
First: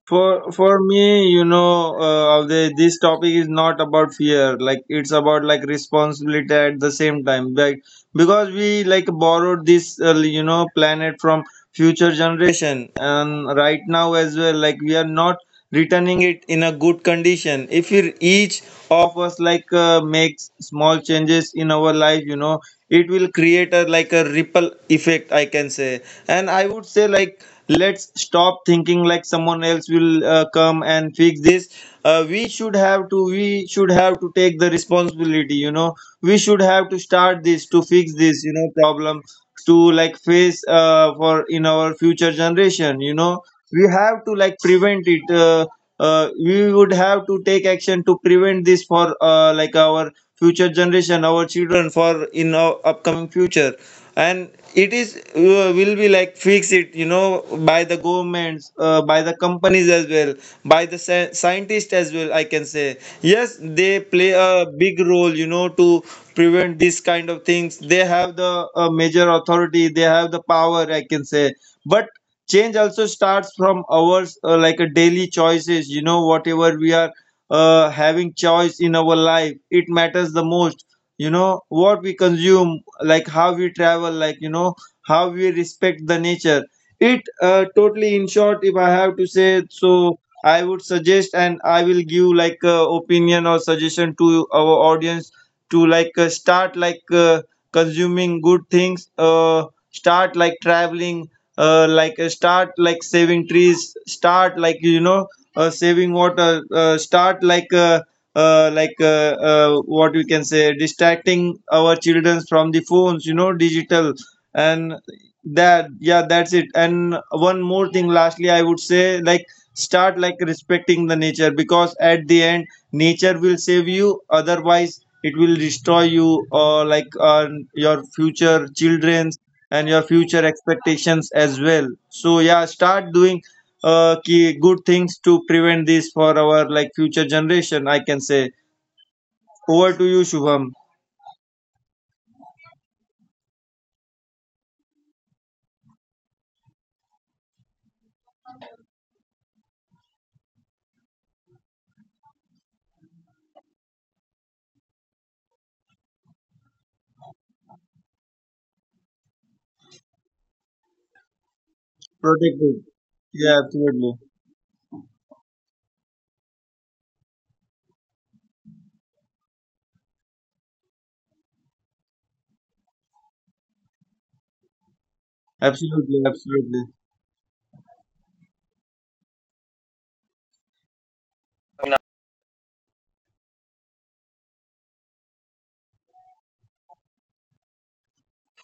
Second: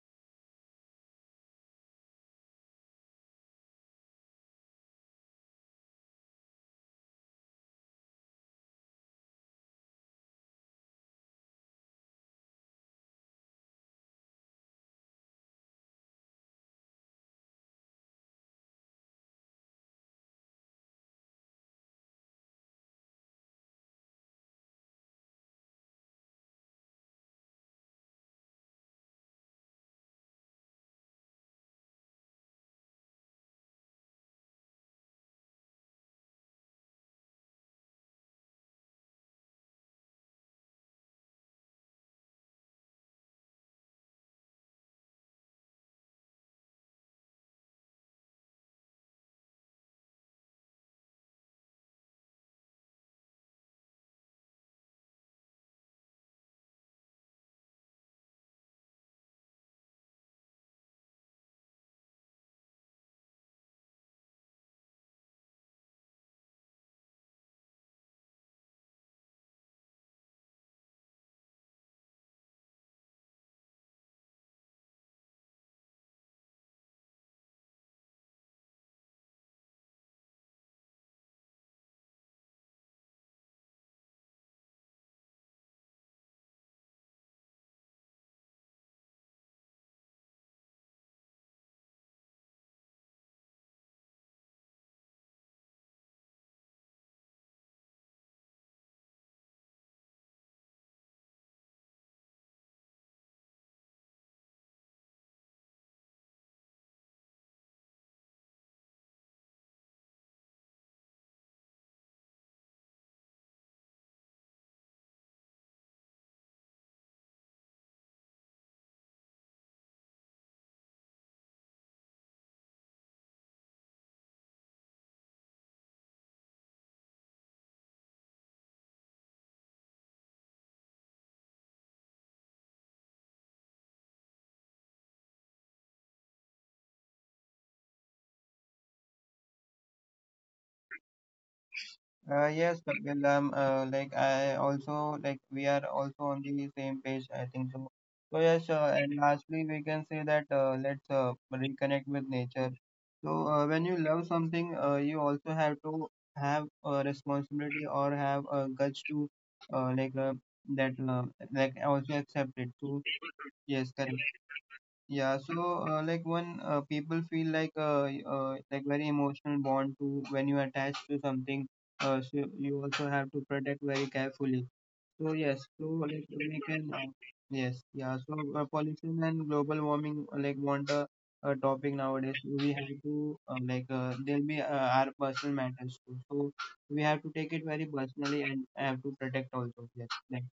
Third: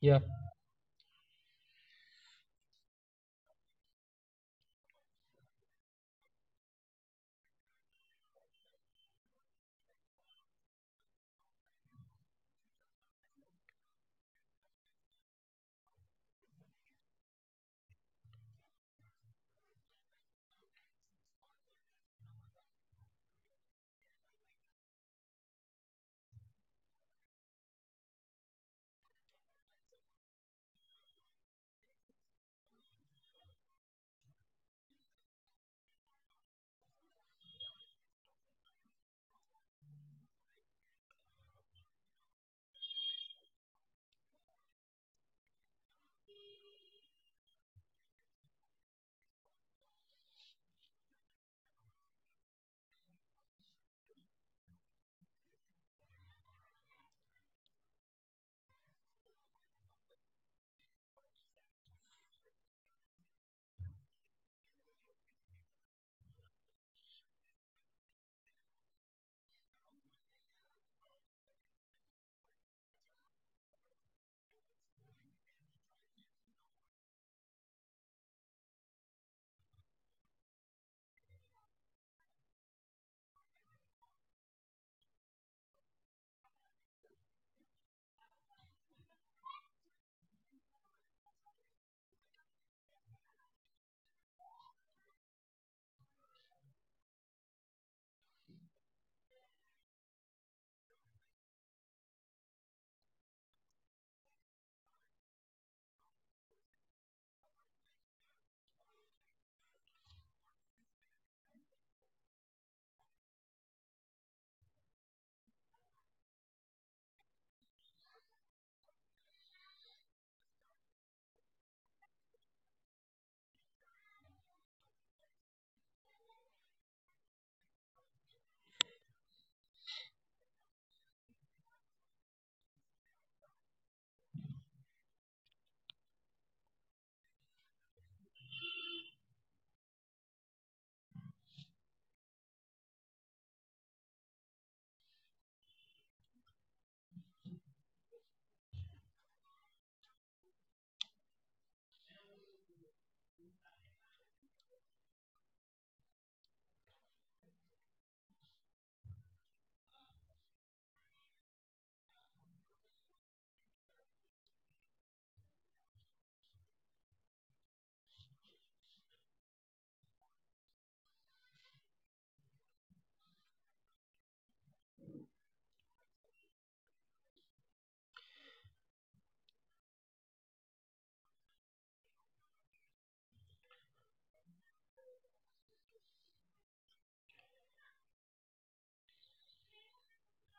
S1: Yeah.
S2: For me, you know, Avdej, this topic is not about fear, like it's about like responsibility at the same time, like because we like borrowed this, you know, planet from future generation, and right now as well like we are not returning it in a good condition. If we each of us like makes small changes in our life, you know, it will create a like a ripple effect, I can say. And I would say like, let's stop thinking like someone else will come and fix this. We should have to take the responsibility. You know, we should have to start this to fix this, you know, problem to like face, for in our future generation. You know, we have to like prevent it, we would have to take action to prevent this for, like our future generation, our children, for in our upcoming future. And it is, will be like fix it, you know, by the governments, by the companies as well, by the scientists as well, I can say. Yes, they play a big role, you know, to prevent this kind of things, they have the, major authority, they have the power, I can say. But change also starts from ours, like a daily choices, you know, whatever we are having choice in our life, it matters the most. You know, what we consume, like how we travel, like, you know, how we respect the nature, it totally, in short, if I have to say so, I would suggest, and I will give like opinion or suggestion to our audience, to like start like consuming good things, start like traveling, like start like saving trees, start like, you know, saving water, start like, like what we can say, distracting our children from the phones, you know, digital. And that, yeah, that's it. And one more thing lastly I would say like, start like respecting the nature, because at the end nature will save you, otherwise it will destroy you or like, your future children and your future expectations as well. So yeah, start doing key good things to prevent this for our like future generation, I can say. Over to you, Shubham.
S3: Yes, Kapil, like I also like we are also on the same page, I think so. So yes, and lastly we can say that let's reconnect with nature. So when you love something, you also have to have a responsibility or have a guts to uh, like uh, that also accept it. So
S2: Protecting,
S3: yes, correct.
S2: yeah, absolutely,
S3: Yeah, so like when people feel like like very emotional bond to when you attach to something, so you also have to protect very carefully. So yes, so like we can
S2: absolutely,
S3: yes, yeah.
S2: absolutely.
S3: So pollution and global warming like want a topic nowadays. We have to there'll be our personal matters too. So we have to take it very personally and have to protect also. Yes, like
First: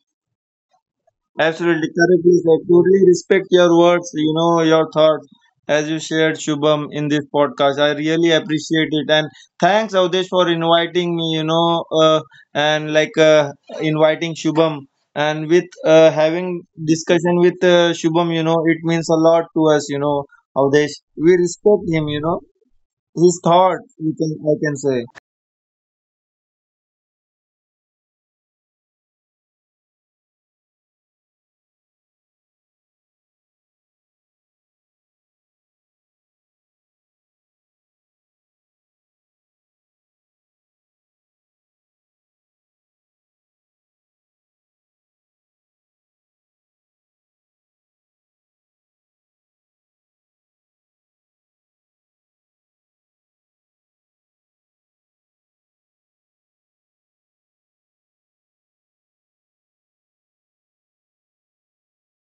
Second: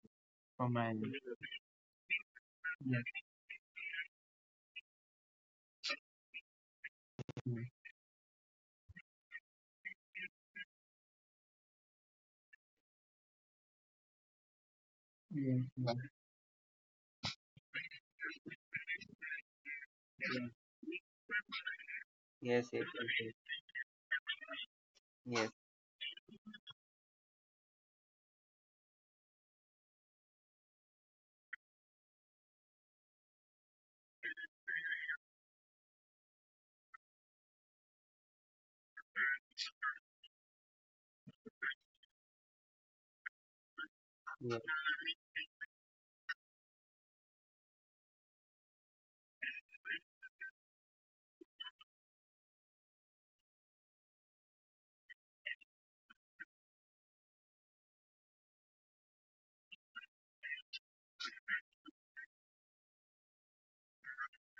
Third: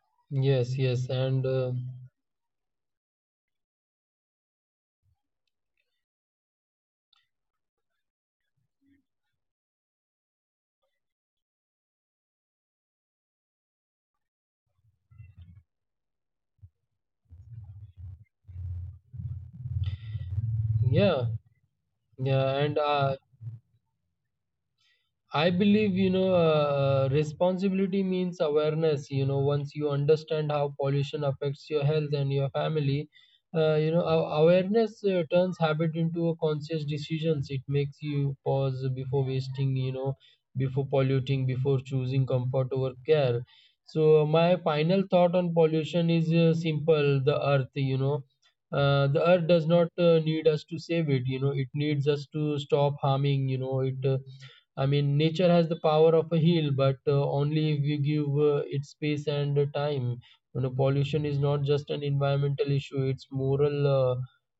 S3: from
S1: Yes,
S3: my end.
S1: yes, and
S2: Absolutely, correct, please. I totally respect your words, you know, your thoughts, as you shared, Shubham, in this
S3: Yes, yes,
S2: podcast. I really appreciate it. And thanks, Avdesh, for inviting me, you know, and like inviting Shubham. And
S3: yes,
S2: with
S3: yes,
S2: having discussion with Shubham, you know, it means a lot to us, you know,
S3: yes,
S2: Avdesh.
S1: yeah,
S2: We respect him, you know,
S1: yeah,
S3: yes,
S1: and
S3: yes. Yes.
S2: his thought, we can, I can say.
S3: Yes,
S1: I believe, responsibility means awareness. Once you understand how pollution affects your health and your family, awareness turns habit into a conscious decisions. It makes you pause before wasting, before polluting, before choosing comfort over care. So my
S3: yes,
S1: final thought on pollution is simple: the earth. The earth does not need us to save it. It needs us to stop harming. It. I mean, nature has the power of a heal, but only if we give it space and time. Pollution is not just an environmental issue; it's moral, uh,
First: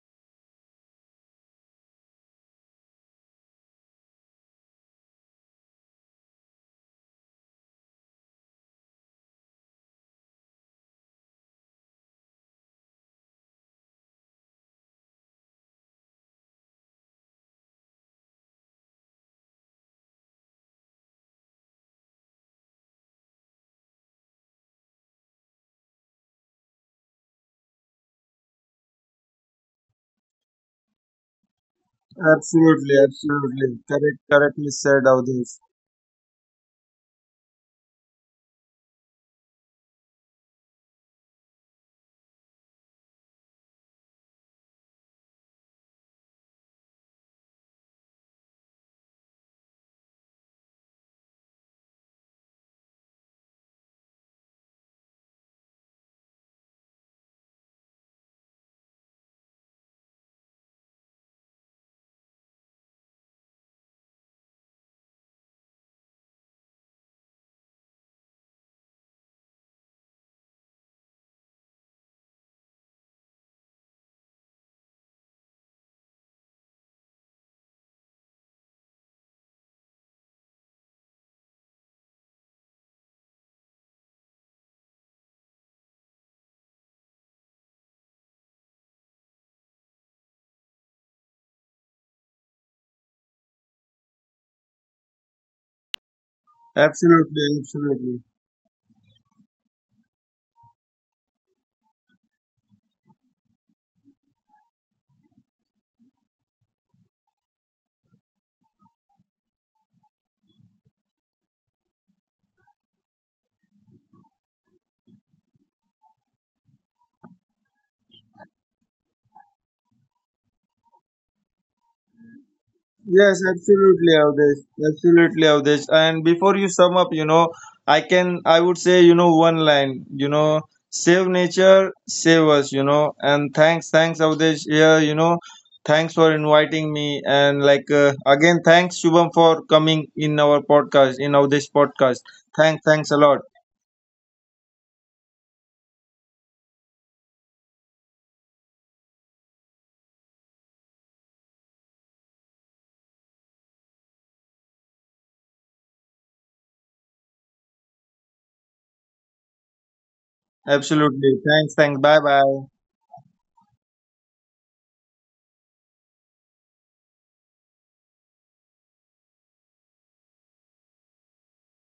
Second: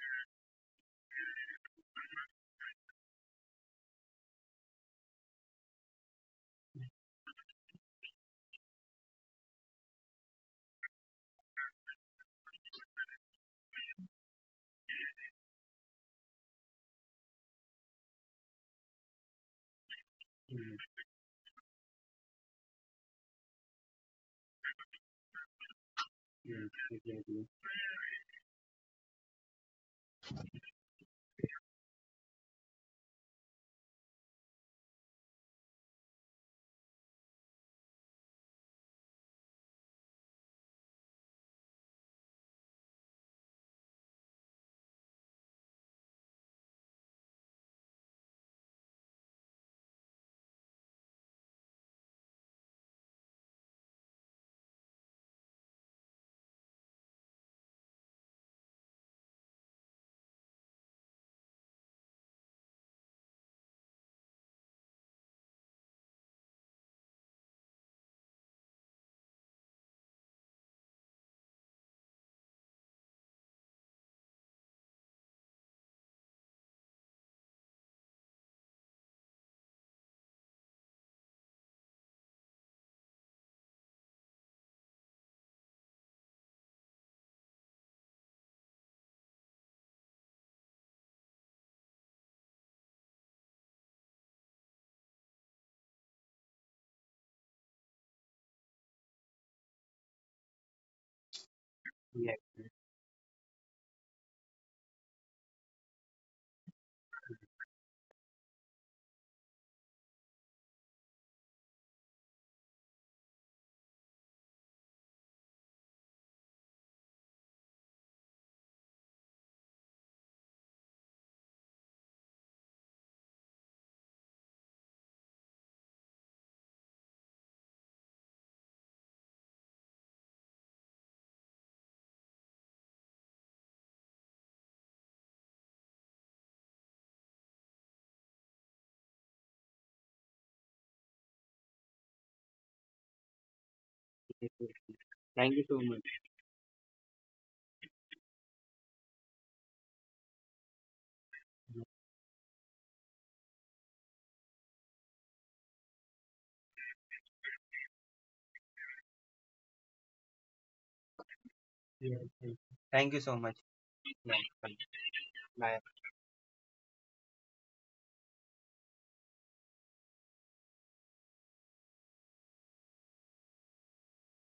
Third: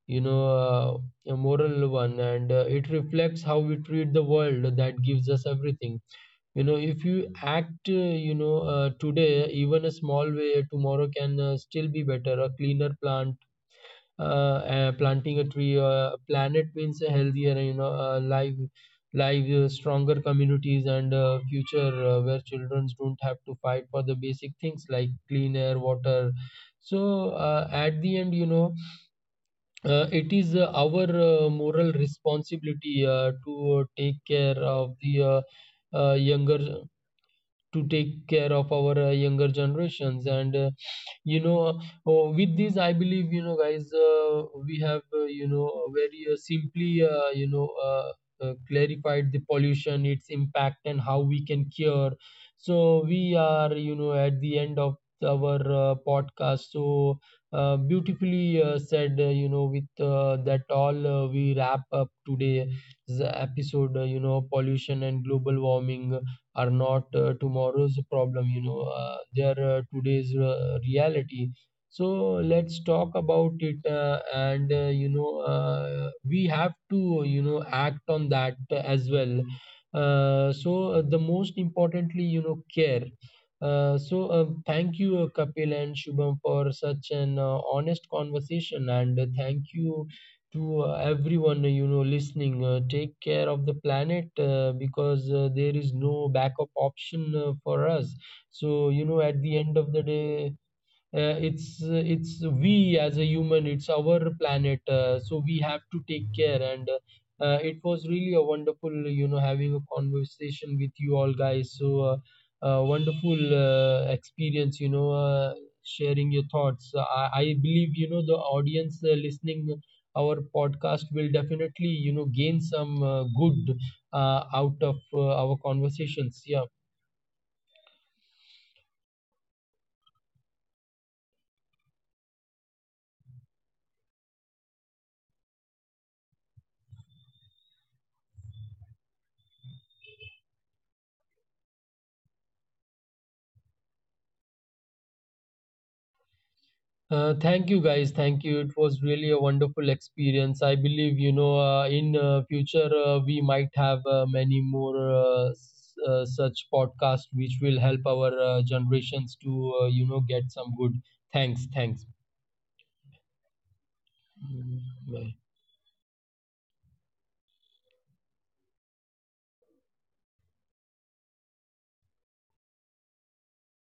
S1: you know, uh, a moral one, and it reflects how we treat the world. That gives us everything. If you act, today, even a small way, tomorrow can still be better. A cleaner planting a tree. Planet means a healthier, live, stronger communities
S3: yes,
S1: and future where children don't have to fight for the basic things like clean air, water.
S3: yes,
S1: So
S3: exactly.
S1: at the end, it is our moral responsibility to take care
S2: Absolutely,
S1: of the
S2: absolutely. Correct, correctly
S1: younger
S2: said, Avdesh.
S1: to take care of our younger generations, and you know oh, with this, I believe, guys, we have very simply clarified the pollution, its impact, and how we can cure. So we are at the end of our podcast, so beautifully said. With that all, we wrap up today's episode. Pollution and global warming are not tomorrow's problem. They are today's reality. So let's talk about it, and we have to act on that as well. uh, so the most importantly, care. Thank you, Kapil and Shubham, for such an honest conversation, and thank you to everyone listening take care of the planet, because there is no backup option for us. So, at the
S2: Absolutely,
S1: end of the
S2: absolutely.
S1: day, uh, it's uh,
S3: Yes,
S1: it's
S3: yes,
S1: we as a human, it's our planet, so we have to take care, and it was really a wonderful having a conversation with you all guys. So wonderful experience, sharing your thoughts. I believe, the audience listening our podcast will definitely gain some good out of our
S2: Yes,
S1: conversations, yeah.
S2: absolutely, Avdesh. Absolutely, Avdesh. And before you sum up, you know, I can, I would say, you know, one line, you know, save nature, save us, you know. And thanks, thanks, Avdesh. Yeah, you know, thanks for inviting me. And like, again, thanks, Shubham, for coming in our podcast, in Avdesh
S3: yes, yes.
S2: podcast. Thanks,
S3: Thank
S2: thanks
S3: you
S2: a
S3: so
S2: lot.
S3: much.
S1: Thank you, guys. Thank you. It was really a wonderful experience. I believe, in future we might have many more such podcasts which will help our generations to, get some good. Thanks. Thanks.
S3: Yes, yes. Thank you so much.
S2: Absolutely. Thanks,
S3: Yes,
S2: thanks. Bye
S3: bye.
S1: Mm,
S2: bye.
S1: bye.
S3: Bye.